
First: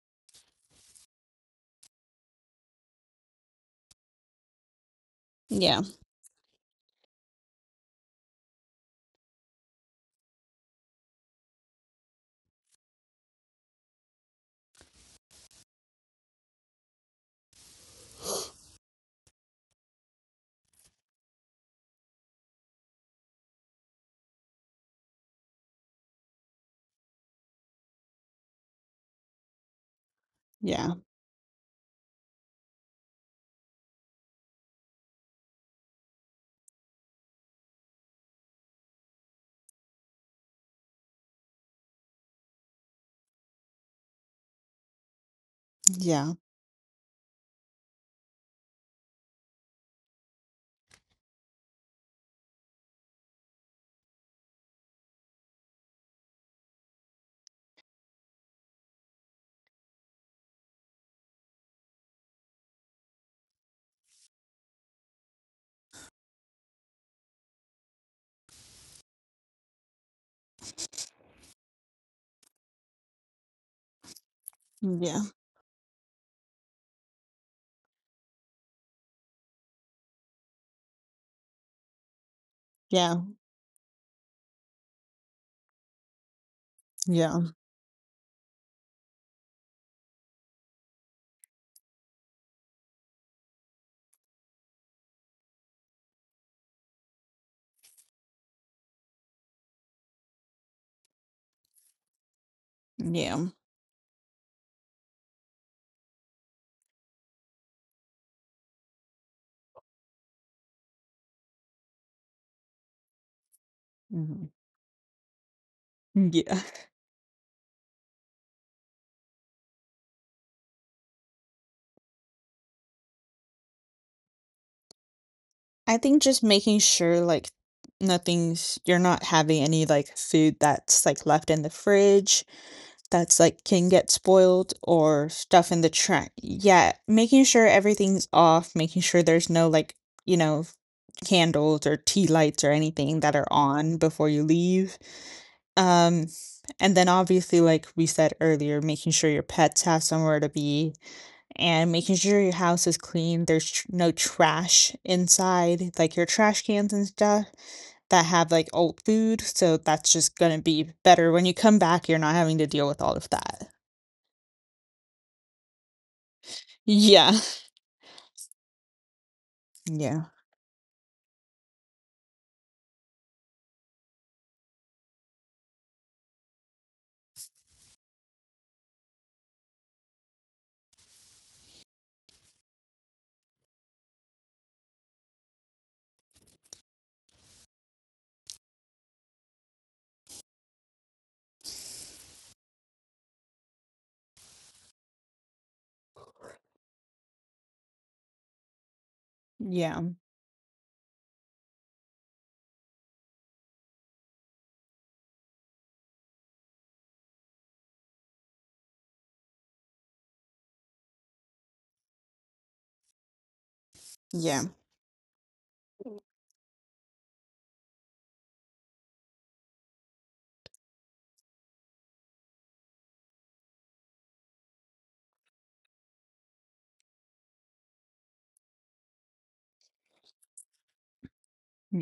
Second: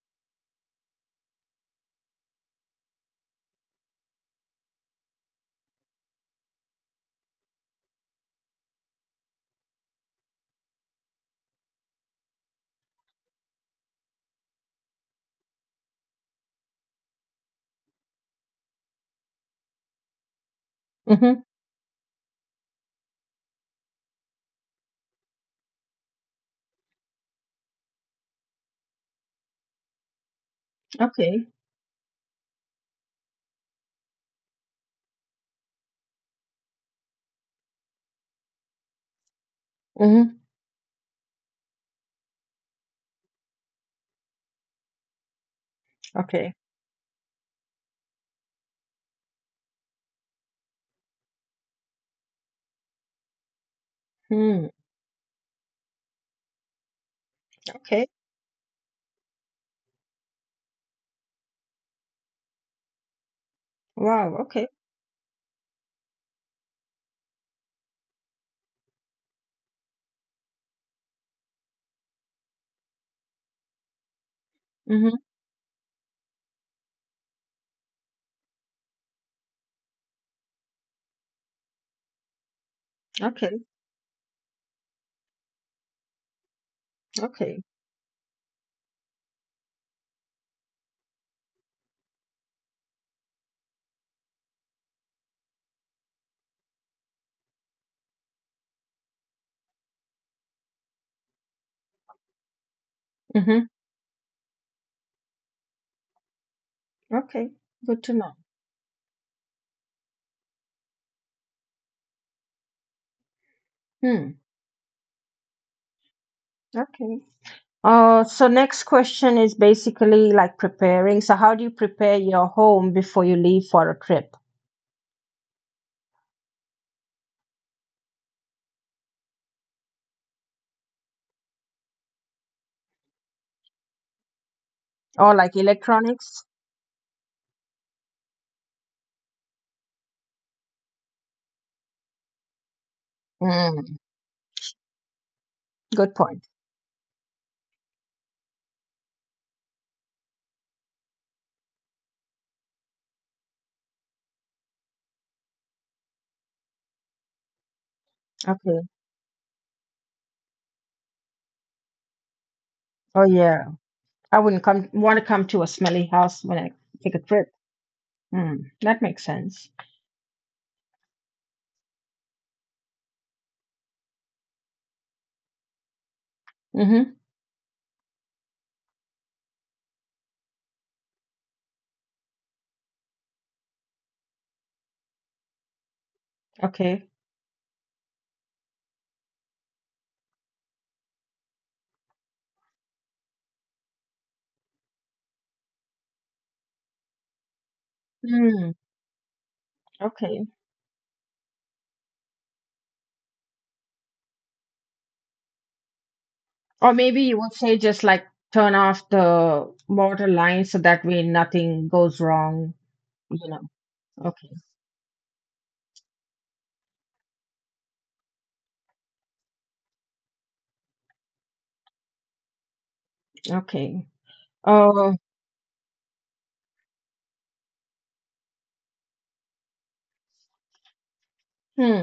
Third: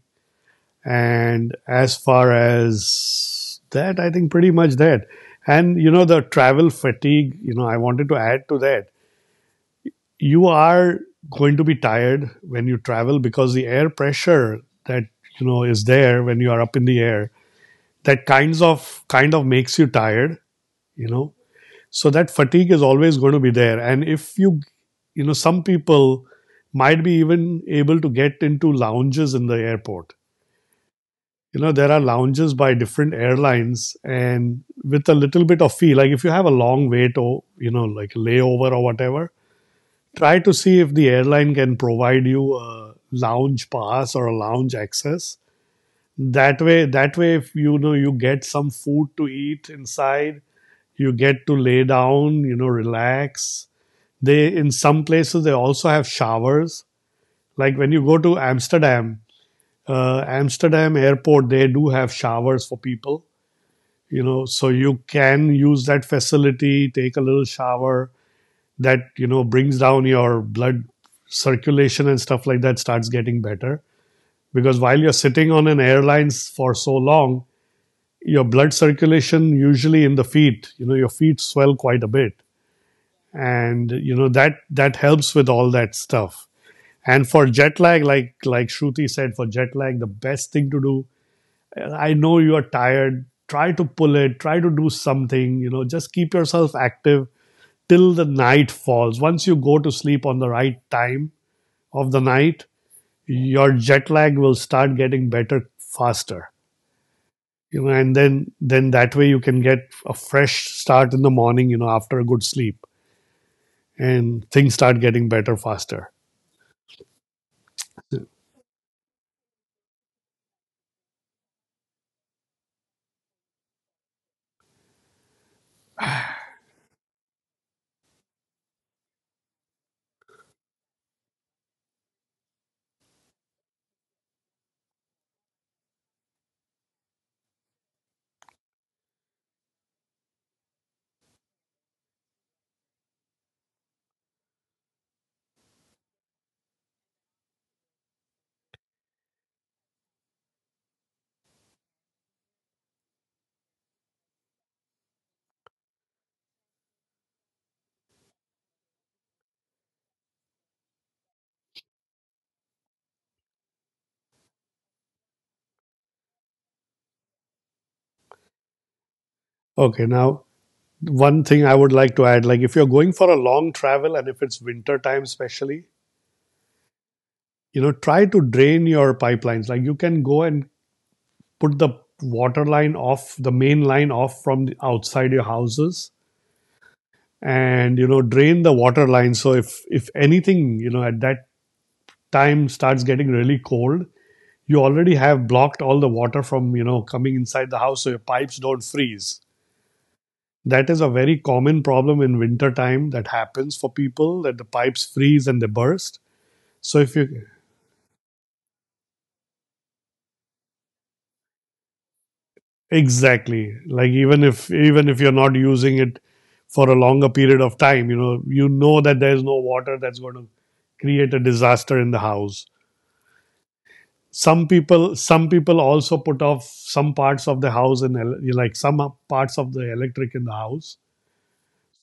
And as far as that, I think pretty much that. And,
Yeah,
you know, the travel fatigue, you know, I wanted to add to that. You are going to be tired when you travel because the air pressure that, you know, is there when you are up in the air, that kinds of kind of makes you tired, you know,
Hmm.
so that fatigue is always going to be there, and if you you know, some people might be even able to get into lounges in the airport.
yeah,
Okay.
You know, there are lounges by different airlines, and with a little bit of fee, like if you have a long wait, or, you know, like layover or whatever,
Hmm.
try to see if the airline can provide you a lounge pass or a lounge access.
yeah,
Okay.
That way that way if, you know, you get some food to eat inside, you get to lay down, you know, relax. They
Hmm.
In some places, they also have showers. Like when you
Okay.
go to Amsterdam, uh, Amsterdam airport, they do have showers for people. You
Wow.
know,
Okay.
so you can use that facility, take a little shower that, you know, brings down your blood circulation, and stuff like that starts getting better. Because while you're
yeah,
Hmm.
sitting on an airline for so long, your blood circulation, usually in the feet, you know, your feet swell quite a bit,
yeah,
Okay.
and you know that that helps with all that stuff. And for
yeah,
Okay.
jet lag, like like Shruti said, for jet lag, the best thing to do. I know you are tired. Try to pull it. Try to do something. You know, just keep yourself active till the night falls. Once you go to sleep on the right time of the night,
yeah,
Hmm.
your jet lag will start getting better faster.
Okay.
You know,
Good to
and
know.
then then that way you can get a fresh start in the morning. You know, after a good sleep,
Hmm.
mhm,
and things start getting better faster.
yeah.
Okay. Uh, so next question is basically like preparing. So how do you prepare your home before you leave for a trip?
I think just making sure, like, nothing's you're not having any, like, food that's, like, left in the fridge that's like can get spoiled or
Or like
stuff in the trash.
electronics.
Yeah, making sure everything's off, making sure there's no like, you know, candles or tea lights or anything that are
Mm,
on before you leave.
good
Um
point.
and then obviously like we said earlier, making sure your pets have somewhere to be and making sure your house is clean, there's tr- no trash inside, like your trash cans and stuff that have like
Okay.
old food, so that's just going to be better when you come back, you're not having to deal with all
Oh
of
yeah.
that.
I wouldn't come want to come to a smelly house when I take a
Yeah.
trip. Mm, that makes sense.
Okay,
Yeah.
now one thing I would like to add, like, if you're going for a long travel and if it's winter time, especially,
Mm-hmm.
you know, try to drain your pipelines. Like, you can go and put the water line off, the main line off from the outside your houses
Okay.
and, you know, drain the water line. So, if, if anything, you know, at that time starts getting really cold, you already have blocked all the water from, you know, coming inside the house so your pipes
Mm,
don't freeze.
Yeah.
okay.
That is a very common problem in winter time that happens for people, that the pipes freeze and they burst.
Or
So if
maybe you
you
would say just like turn off the water line so that way nothing goes wrong, you know.
exactly, like, even
Okay.
Yeah.
if even if you're not using it for a longer period of time, you know, you know that there's no water that's going to create a disaster in the house.
Okay.
Some
Oh,
people some people also put off some parts of the house and like some parts of the electric in the house.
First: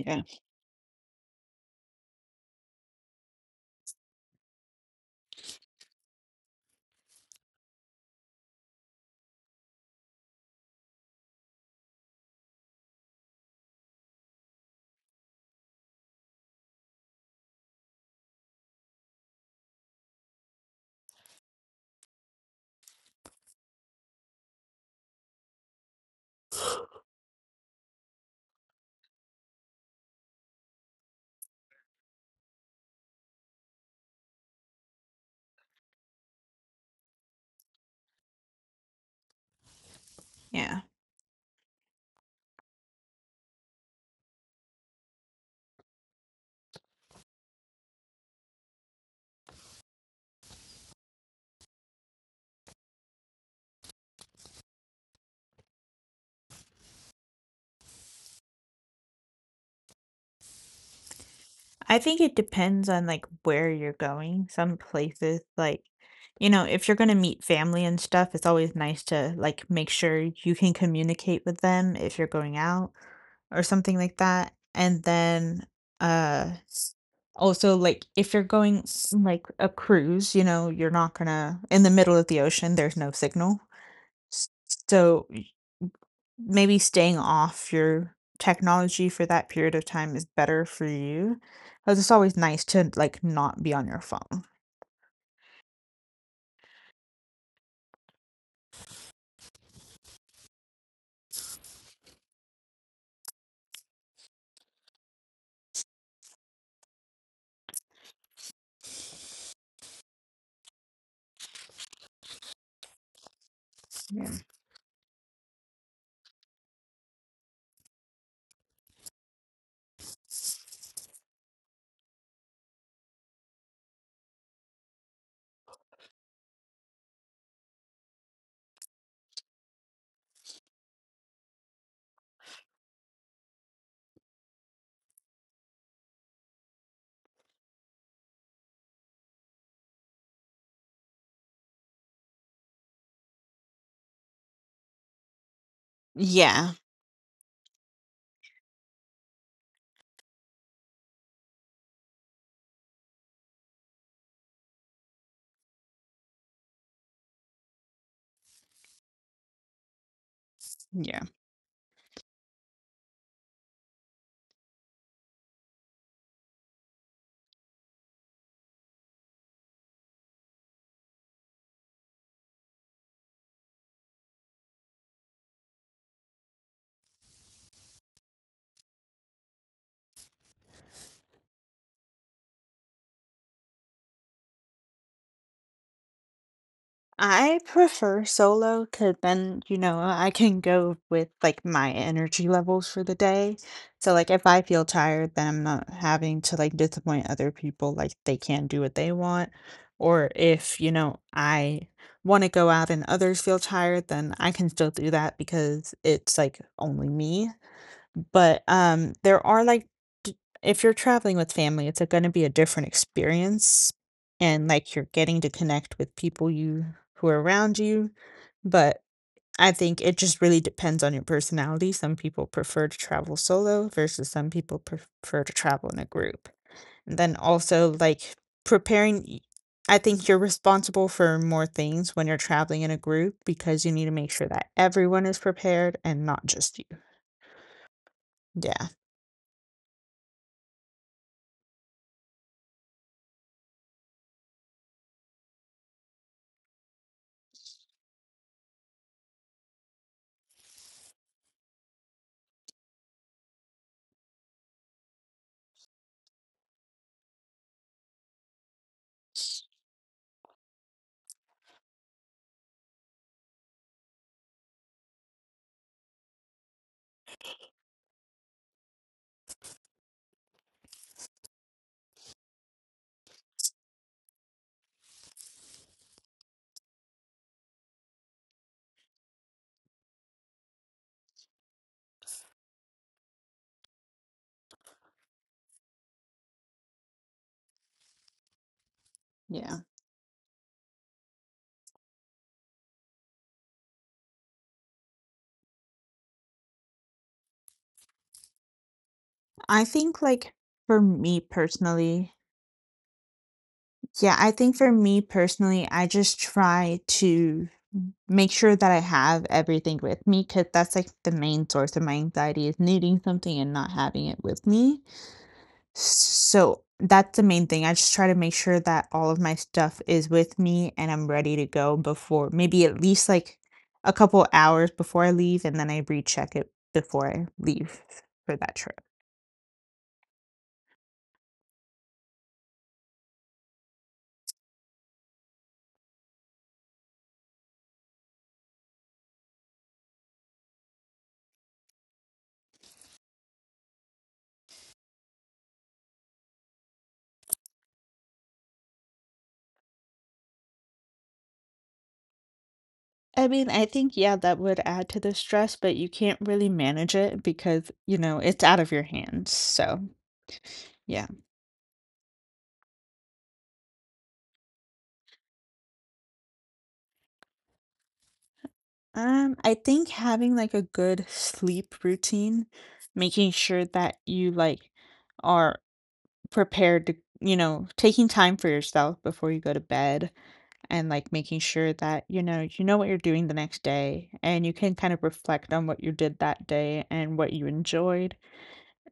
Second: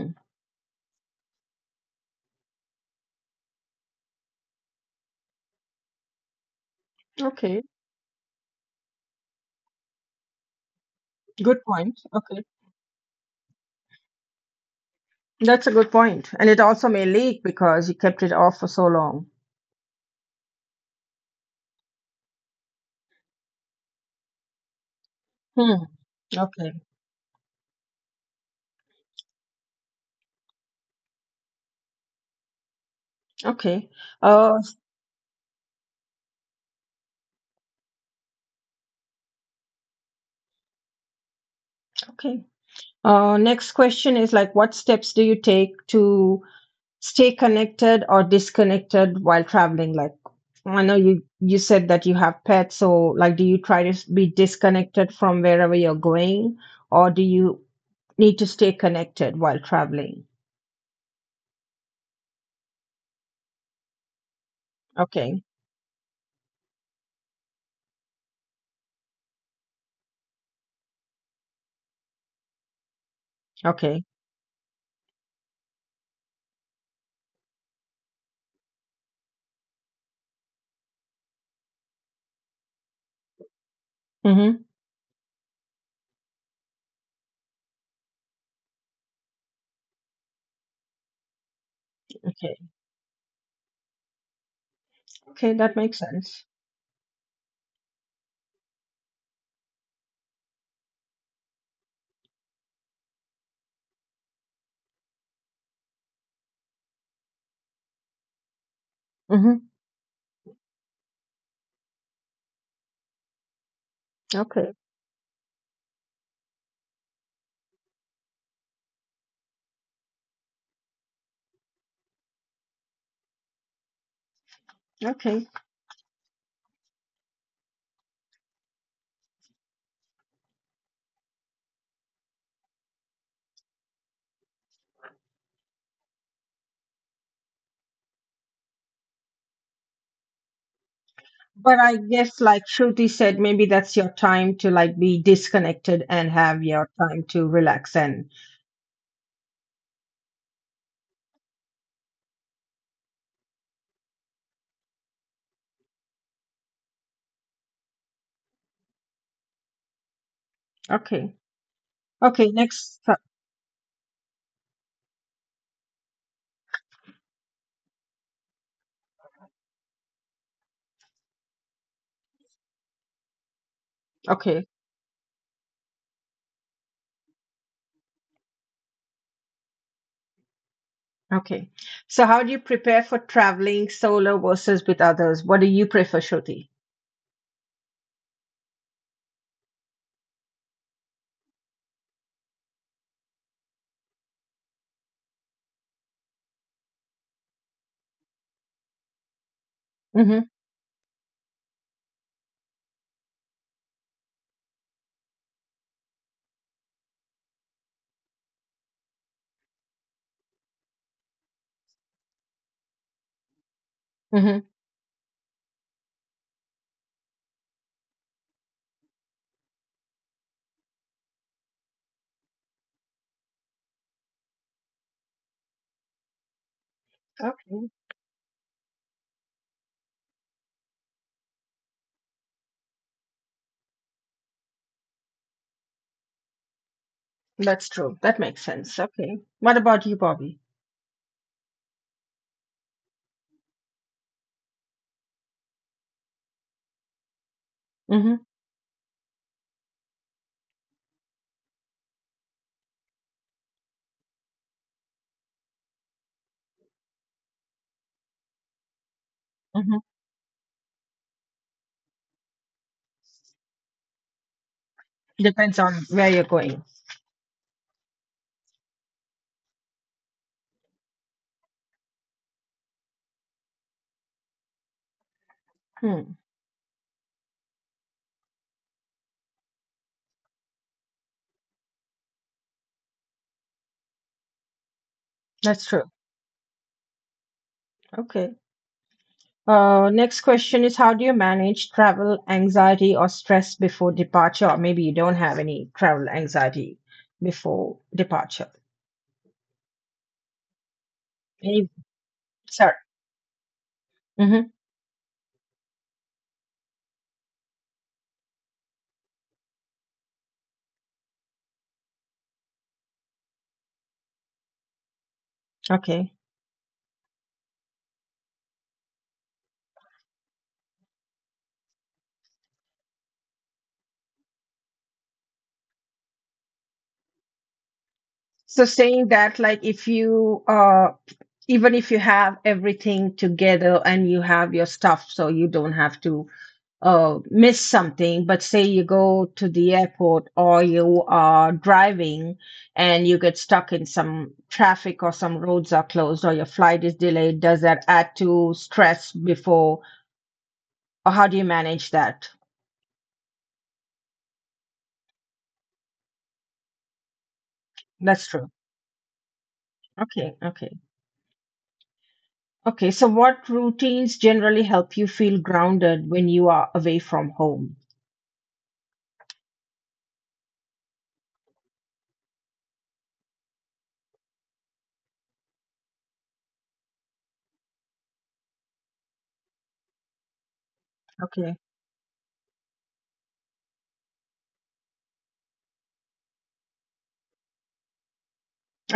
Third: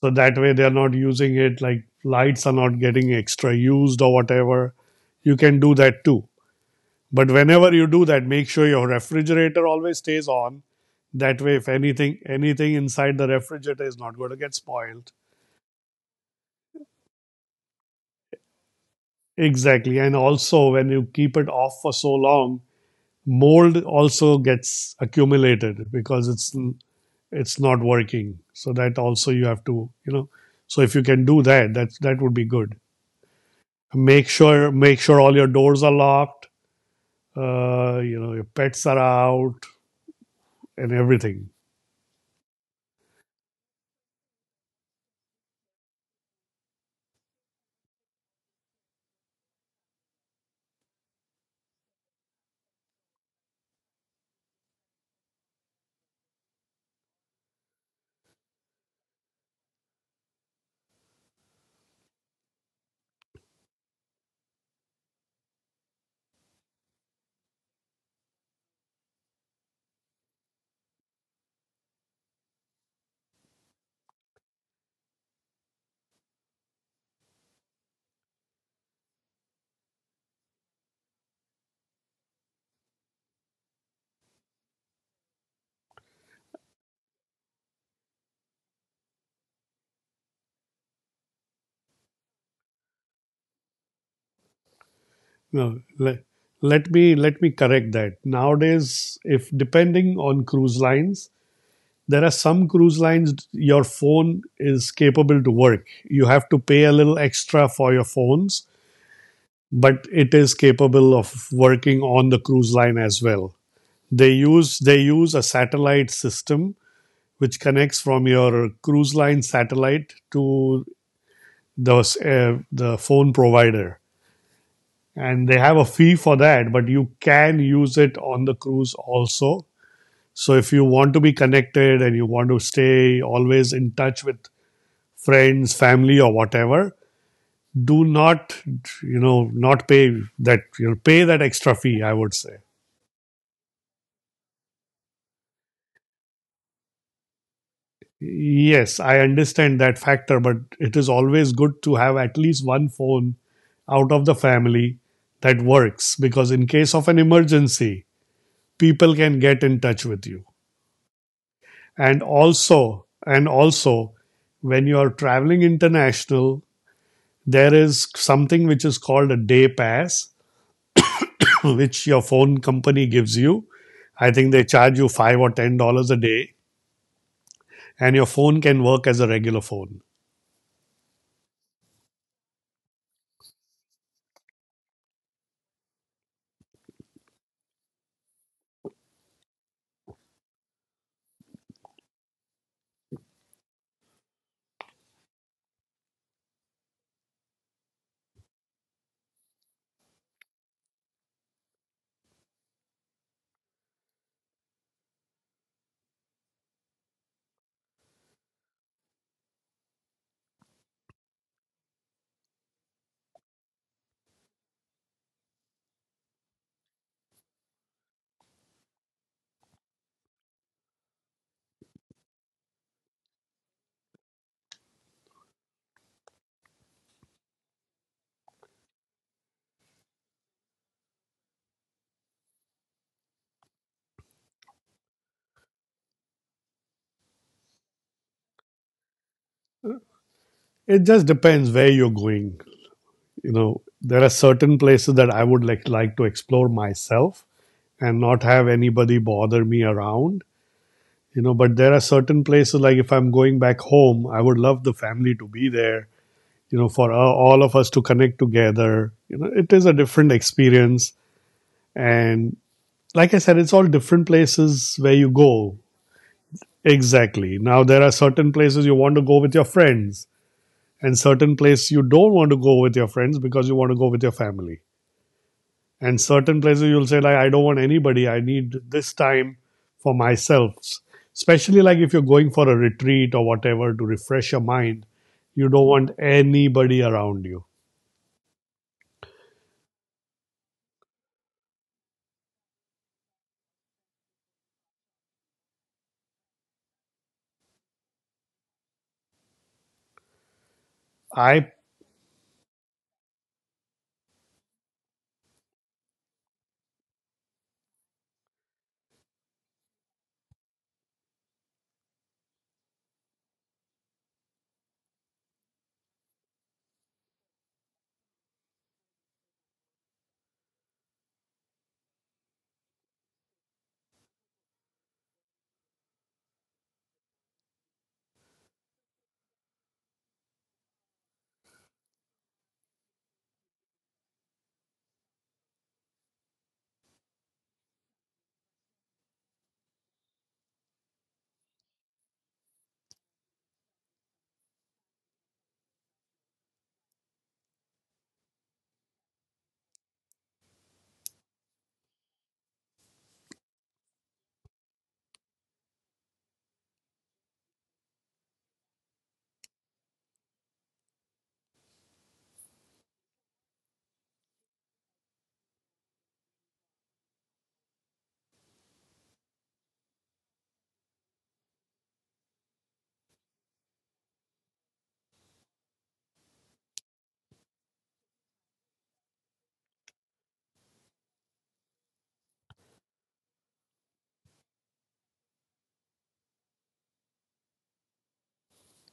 So that way they are not using it, like lights are not getting extra used or whatever. You can do that too. But
Okay.
whenever you do that, make sure your refrigerator always stays on. That way,
Good
if
point.
anything,
Okay.
anything inside the refrigerator is not going to get spoiled.
That's a good point. And it also may leak because you kept it off for so long.
Exactly. And also, when you keep it off for so long, mold also gets
Hmm.
accumulated because it's
Okay.
it's not working. So that also you have to, you know. So if you can do that, that that would be good.
Okay.
make
Uh,
sure make sure all your doors are locked, uh, you know, your pets are out
Yeah.
and everything.
okay. Uh, next question is like, what steps do you take to stay connected or disconnected while traveling? Like, I know you you said that you have pets, so like, do you try to s- be disconnected from wherever you're going, or do you need to stay connected while traveling?
I think it depends on like where you're going. Some places
Okay.
like, you know, if you're going to meet family and stuff, it's always nice to like make sure you can communicate with them if you're going out or something
Okay.
like that. And then uh s- also like if you're going like a cruise, you know, you're not going to in the middle of the ocean, there's no signal. S-
Mm-hmm.
So maybe staying off your technology for that period of time is better for you, 'cause it's always
Okay.
nice to, like, not be on your phone.
Okay, that
No
makes
let,
sense.
let me let me correct that. Nowadays, if depending on cruise lines, there are some cruise lines your phone is capable to work. You have to pay a little extra for your phones,
Mm-hmm.
but it is capable of working on the cruise line as well. they
Yeah.
Okay.
use they use a satellite system which connects from your cruise line satellite to the uh, the phone provider, and
Okay.
they have a fee for that, but you can use it on the cruise also. So if you want to be connected and you want to stay always in touch with friends, family or whatever, do not, you know, not pay that. You'll pay that extra
But I
fee, I would
guess,
say.
like Shruti said, maybe that's your time to like be disconnected and have
Yeah,
your time to relax. And
Yes, I understand that factor, but it is always good to have at least one phone out of the family that works, because in case of an emergency people can get in touch with you.
yeah.
okay,
And
okay,
also,
next. so-
and also, when you are traveling international, there is something which is called a day pass, which your phone company gives you. I think they
Okay,
charge you five or ten dollars a day, and your phone can work as a regular phone.
okay. So, how do you prepare for traveling solo versus with others? What do you prefer, Shruti?
I prefer solo, cause then, you know, I can go with, like, my energy levels for the day. So, like, if I feel tired, then I'm not having to, like, disappoint other people, like, they can't do what they want. Or
Mm-hmm.
if, you know, I wanna go out and others feel tired, then I can still do that because it's, like, only me. But, um, there are, like d if you're traveling with family, it's, uh, gonna be a different experience,
Mm-hmm.
and, like, you're getting to connect with people you who are around you, but I think it just really depends on your personality. Some people prefer to travel solo versus some people prefer to travel in a group. And then
Okay,
also, like, preparing y I think you're responsible for more things when you're traveling in a group because you need to make sure that everyone is prepared and not just you.
that's true. That makes
Yeah.
sense. Okay. What about you, Bobby?
It just depends where you're going. You know, there are certain places that I would like like to explore myself and
Mm-hmm.
not have anybody bother me around. You know, but there are certain places, like if I'm going back home, I would love the family to be there, you know, for uh, all of us to connect together. You know, it is a
Mm-hmm.
different experience. And like I said, it's all different places where you
Depends
go.
on where you're going.
Exactly. Now there are certain places you want to go with your friends, and certain places you don't want to go with your friends because you want to go with your family. And
Hmm.
certain places you'll say, like, I don't want anybody. I need this time for myself. Especially like if you're going for a retreat or whatever to refresh your mind, you
That's
don't
true.
want anybody around you.
Okay.
Yeah.
Uh, next question is how do you manage travel anxiety or stress before departure? Or maybe you don't have any travel anxiety before departure.
I think, like, for me
I
Any,
personally
sorry.
yeah, I
Hmm.
think for me personally, I just try to make sure that I have everything with me because that's, like, the main source of my anxiety is needing something and not having it with me.
Okay.
So, that's the main thing. I just try to make sure that all of my stuff is with me and I'm ready to go before maybe at least, like, a couple hours before I leave, and then I recheck it before I leave for that
So
trip.
saying that, like if you uh even if you have everything together and you have your stuff, so you don't have to uh, miss something, but say you go to the airport or you are driving and you get stuck in some traffic or some roads are closed or your flight is delayed, does that add to stress before or how do you manage that?
I mean, I think, yeah, that would add to the stress, but you can't really manage it because, you know,
That's
it's
true.
out of your hands. So,
Okay, okay.
yeah.
Okay, so what routines generally help you feel grounded when you are away from home?
Um, I think having like a good sleep routine, making sure that you like are prepared to, you know, taking time for yourself before you go to bed and like making
Okay.
sure that, you know, you know what you're doing the next day and you can kind of reflect on what you did that day and what you enjoyed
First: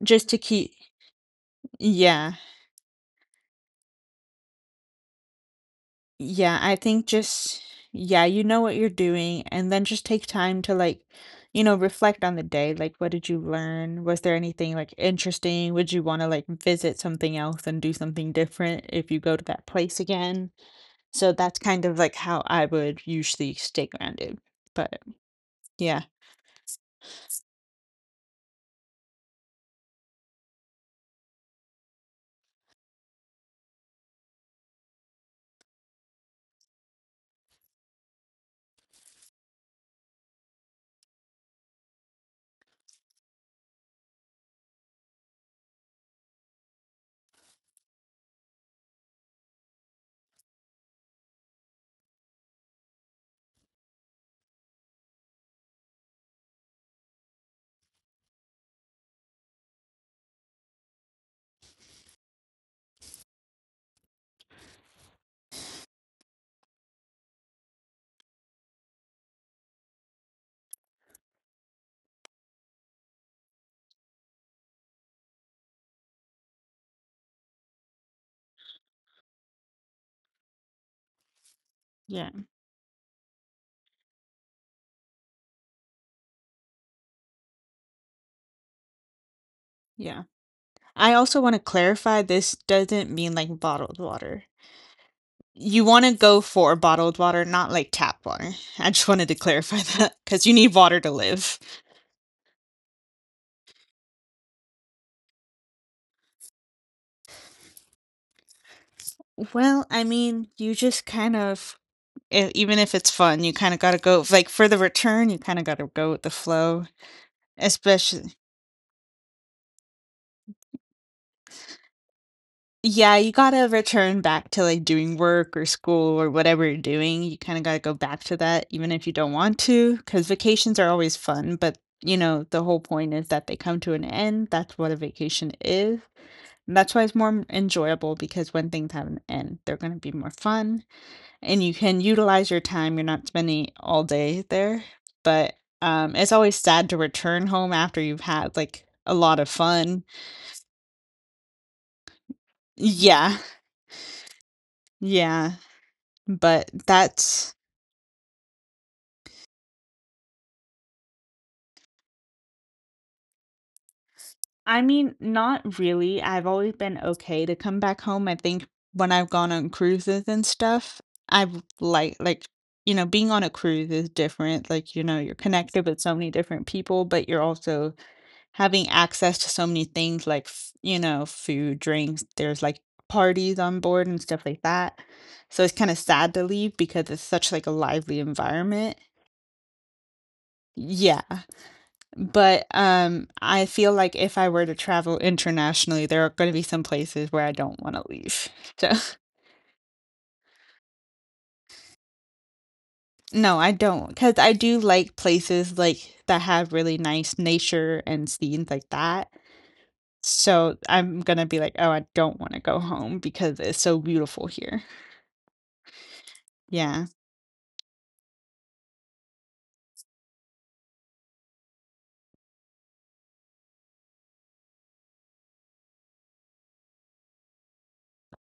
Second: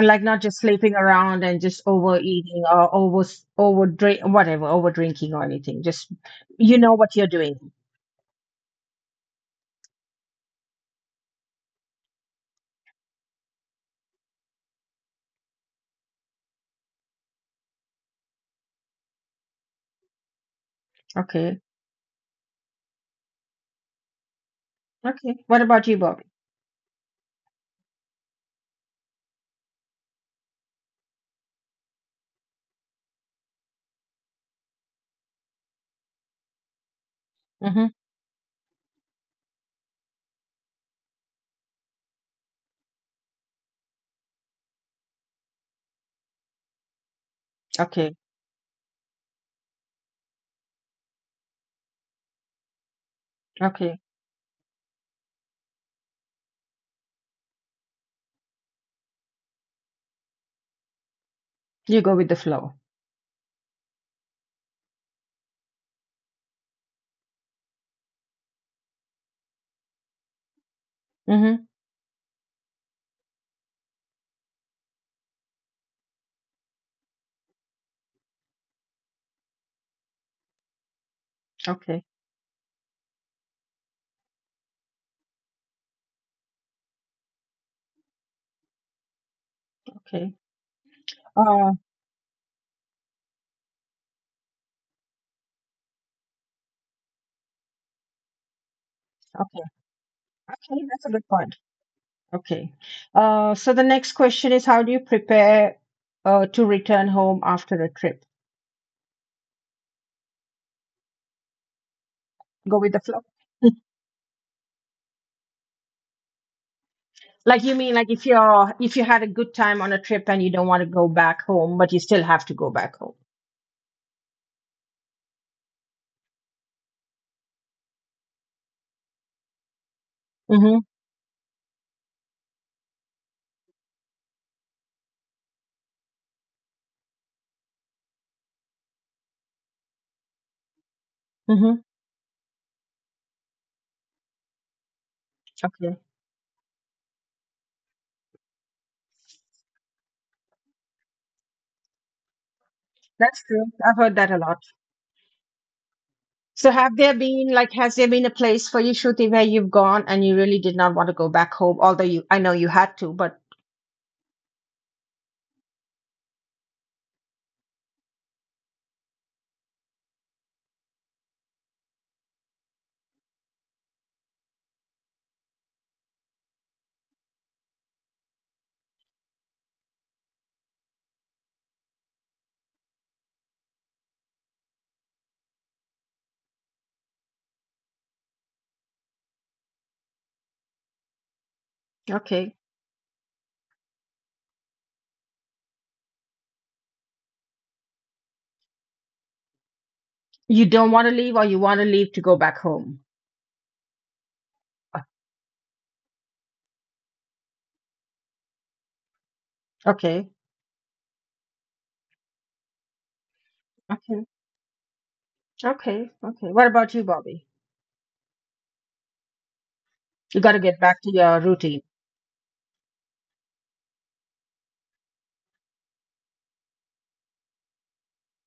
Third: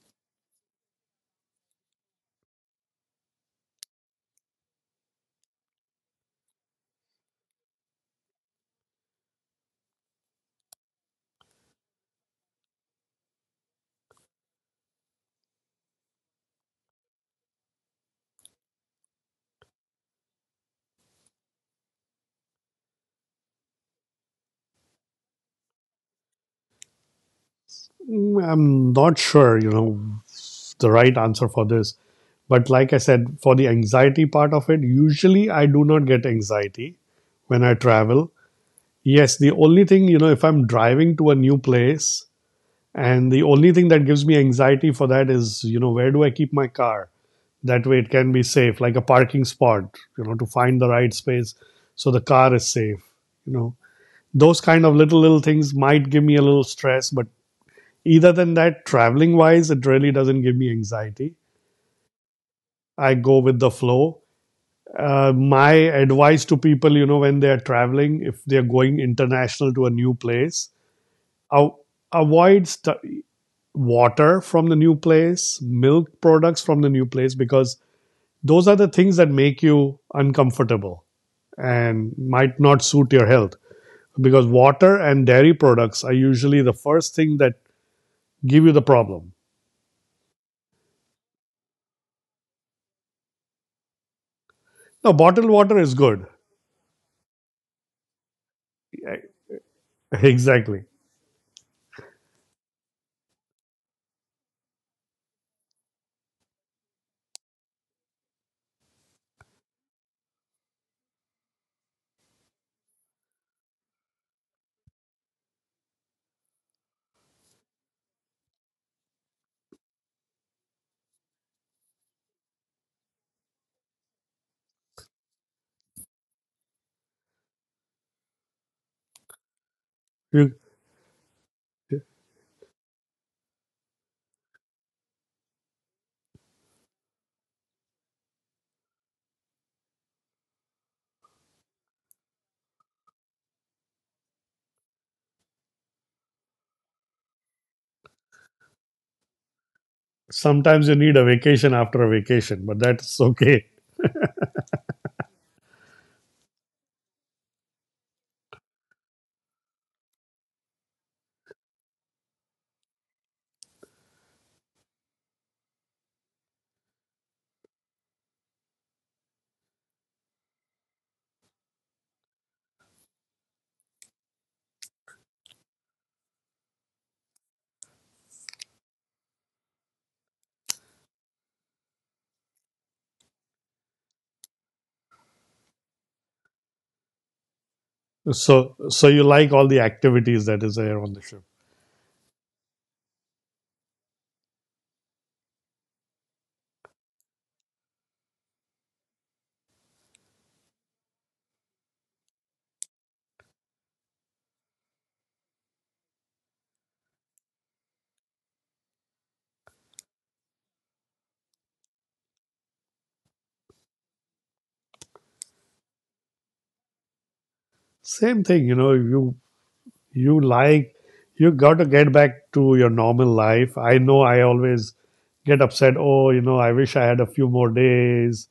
Like
just to
not just
keep,
sleeping around and just
yeah.
overeating or over over drink whatever over drinking or anything, just
Yeah, I
you know
think
what you're doing.
just yeah, you know what you're doing and then just take time to like, you know, reflect on the day. Like, what did you learn? Was there anything like interesting? Would you want to like visit something else and do something different if you go to that place again? So that's
Okay.
kind of like how I would usually stay grounded. But
Okay. What about you,
yeah,
Bobby?
am not sure, you know, the right answer for this. But like I said, for the anxiety part of it, usually I do not get anxiety when I
Mm-hmm.
travel. Yes, the only thing, you know, if I'm driving to a new place. And the only thing that gives me anxiety for that is, you know, where do I keep my car? That way it
Okay.
can be safe, like a parking spot, you know, to find the right space so the car is safe. You know,
Okay.
those kind of little, little things might give me a little stress, but either than that, traveling wise, it really doesn't give me anxiety.
You go with the flow.
I go with the flow. Uh, my advice to people, you know, when they are traveling, if they are going international to a new place,
Mm-hmm.
I'll avoid st- water from the new place, milk products from the new place, because those are the things that make you uncomfortable
Okay.
and
yeah,
might not suit your health. Because water and dairy products are usually the first thing that give you the problem.
yeah.
Okay.
I also want to
uh
clarify this doesn't mean like bottled water.
Now, bottled water
You
is
want to
good.
go for bottled water, not like tap water. I just wanted to
okay.
clarify that because you need
Okay,
Exactly.
water
that's
to
a good point.
live.
Okay. Uh so the next question is how do you prepare uh to return home after a trip?
Well, I mean, you just kind of, e- even
Go with
if
the
it's
flow.
fun, you kind of got to go, like, for the return, you kind of got to go with the flow.
Like, you mean like if
Especially,
you're, if you had a good time on a trip and you don't want to go back home, but you still have to go back
Yeah,
home?
you gotta return back to, like, doing work or school or whatever you're doing, you kinda gotta go back to that even if you don't want to. Because
You,
vacations
Mm-hmm.
are always fun, but, you know, the whole point is that they come to an end, that's what a vacation is, and that's why it's more m enjoyable because when things have an end, they're gonna be more fun, and you
Mm-hmm.
can utilize your time, you're not spending all day there, but,
Okay.
um, it's always sad to return home after you've had, like, a lot of fun.
sometimes you need a vacation after a vacation, but that's
Yeah,
That's
okay.
true. I've heard that a lot.
yeah. But
So have there
that's
been like, has there been a place for you, Shruti, where you've gone and you really did not want to go back home, although you, I know you had to, but
I mean, not really. I've always been okay to come back home. I think when I've gone on cruises and stuff, I've like like you know, being on a cruise is different. Like, you know, you're connected with so many different people, but you're also having access to so many things like, f- you know, food, drinks. There's like parties on board and stuff like that. So it's kind of sad to leave because it's such like a lively
So,
environment.
so you like all the activities that is there on
Yeah.
the ship.
okay.
But, um, I feel like if I were to travel internationally, there are gonna be some places where I don't wanna leave. So
You don't want to leave or you want to leave to go back home?
no, I don't, not because I do
Uh,
like places, like, that have really nice nature and scenes like that.
Okay.
So I'm gonna be like, "Oh, I don't wanna go home because it's so
Okay.
beautiful here."
Okay. Okay. What about
Yeah,
you, Bobby?
Same thing, you know, you you
You got to get
like
back to your
you got
routine.
to get back to your normal life. I know I always get upset, oh, you know, I wish I had a few more days,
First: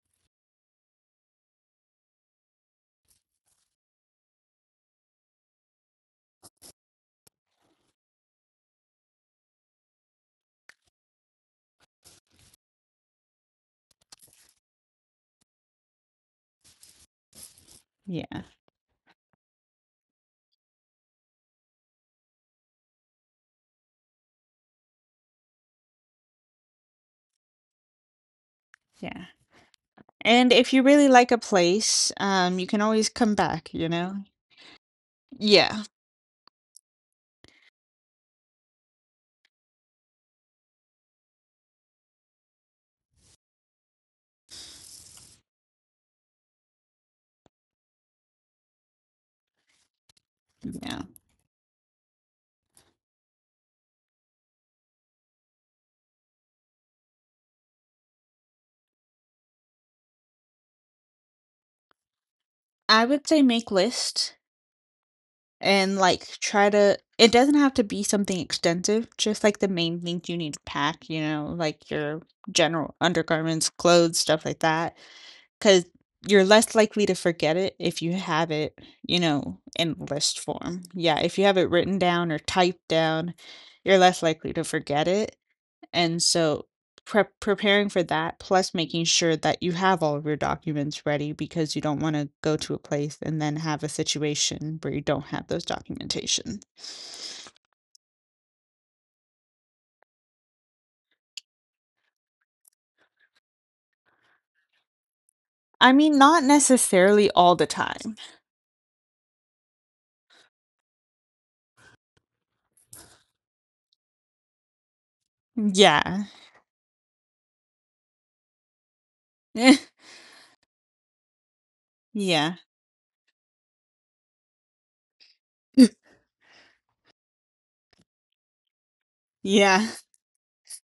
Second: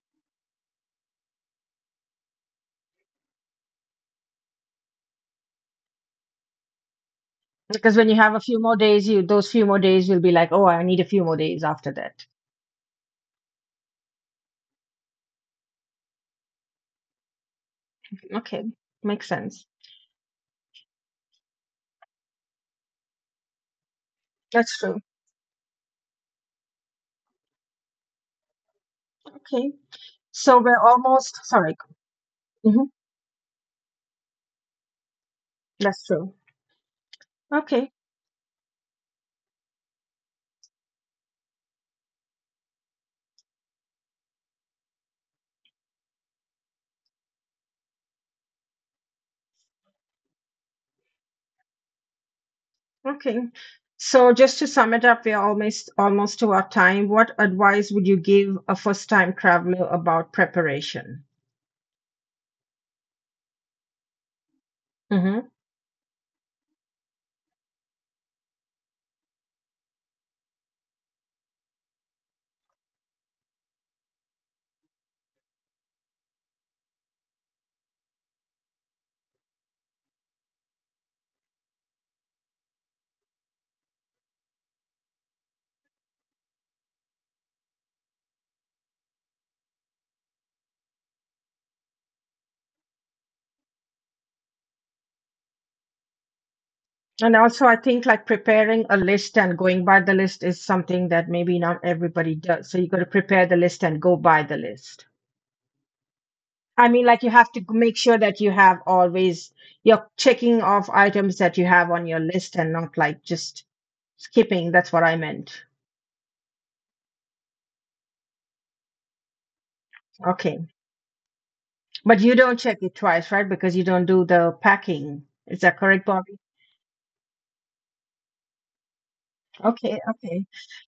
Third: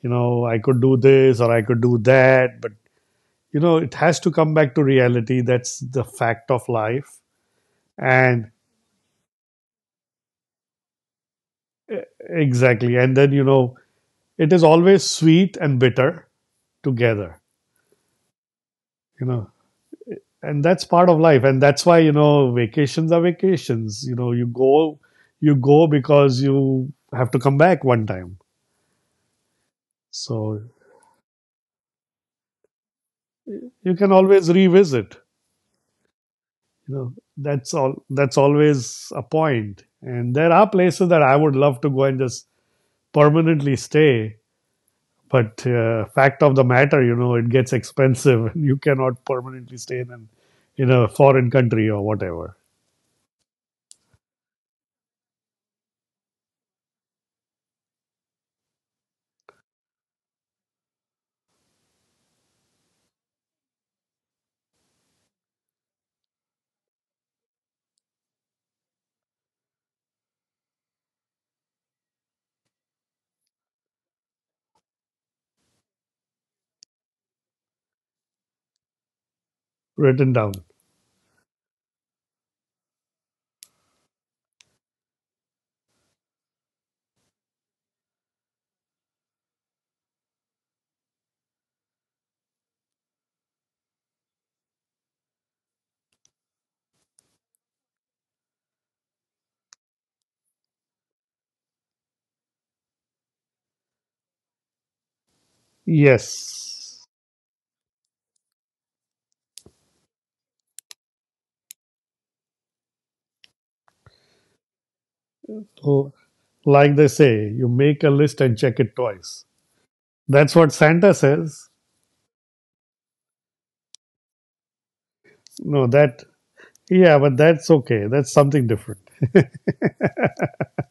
you know, I could do this or I could do that. But you know, it has to come back to reality. That's the fact of life.
Because when you have a
And
few more days, you those few more days will be like, oh, I need a few more days after that.
exactly, and then, you know, it is always sweet and bitter together.
yeah,
Okay.
You
Makes
know,
sense.
and that's part of life, and that's why, you know, vacations are vacations. You know, you
That's
go,
true.
you go because you have to come back one time.
yeah.
Okay.
And
So
So
if
we're
you really like a
almost sorry.
place, um, you can
Mm-hmm.
always come back, you
you can
know?
always revisit.
Yeah,
That's true.
You know, that's
Okay.
all. That's always a point. And there are places that I would love to go and just permanently stay. But uh, fact of the matter, you know, it gets expensive, and you cannot permanently stay in an, in
yeah.
a foreign country or whatever.
Okay. So just to sum it up, we're almost almost to our time. What advice would you give a first-time traveler about preparation?
I would say make lists.
Hmm.
And, like, try to it doesn't have to be something extensive, just, like, the main things you need to pack, you know, like your general undergarments, clothes, stuff like that. Because 'cause you're less likely to forget it if you have it, you know, in
Written
list
down.
form. Yeah, if you have it written down or typed down, you're less likely to forget it. And so prep preparing for that, plus making sure that you have all of your documents ready because you don't wanna go to a place and then have a situation where you don't have those documentation.
And also, I think like preparing a list and going by the list is something that maybe not everybody does. So you got to prepare the list and go by the list.
I mean, not
I
Yes.
mean, like
necessarily
you have
all
to g-
the
make
time.
sure that you have always, you're checking off items that you have on your list and not like just skipping. That's what I meant.
L-
Yeah.
Like they say, you make a list and check it twice.
Eh,
That's
Okay.
what Santa says.
But you
yeah.
don't check it twice, right? Because you don't do the packing. Is that
No,
correct,
that,
Bobby?
yeah, but that's okay. That's something different.
Yeah.
Okay, okay.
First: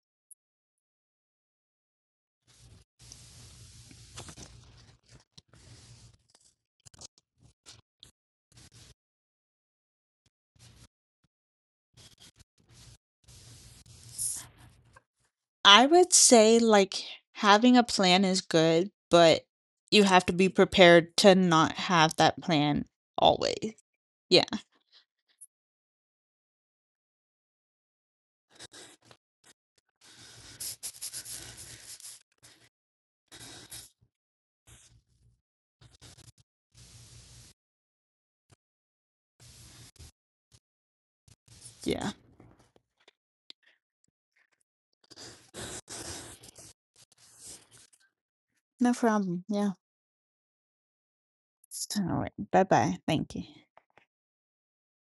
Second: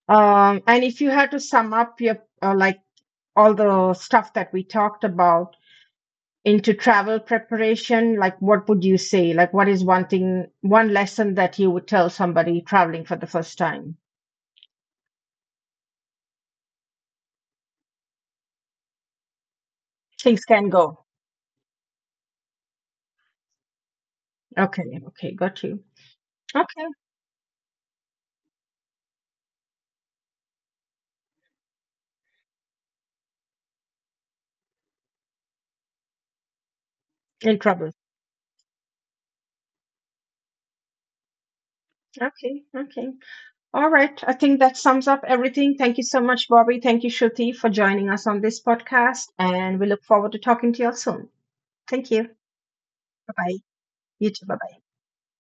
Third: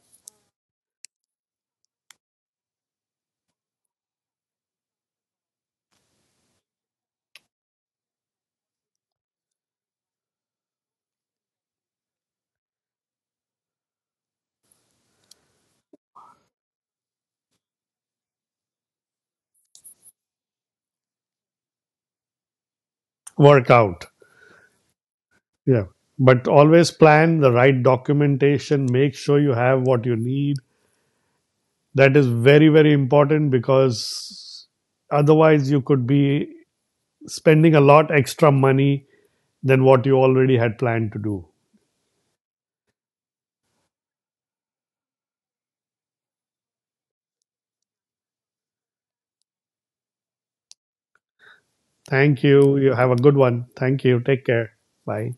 Um, and if you had to sum up your uh, like all the stuff that we talked about into travel preparation, like what would you say? Like what is one thing, one lesson that you would tell somebody traveling for the first time?
I would say, like, having a plan is good, but you have to
Things
be
can go.
prepared to not have that plan
Work
always.
out.
Yeah,
Okay, okay, got you.
Yeah. But
Okay,
always plan the right documentation, make sure you have what you need. That is very, very important because otherwise you could be
in
spending a
trouble.
lot extra money than what you already had planned to do.
yeah.
Okay, okay. All right. I think that sums up everything. Thank you so much, Bobby. Thank you, Shruti, for joining us on this
No
podcast.
problem, yeah.
And we look forward to talking to you all soon.
All
Thank you.
right.
Thank
Bye
you. You
bye.
have a
Bye
Thank
good
you.
bye.
one. Thank you.
You too.
Take
Bye
care.
bye.
Bye.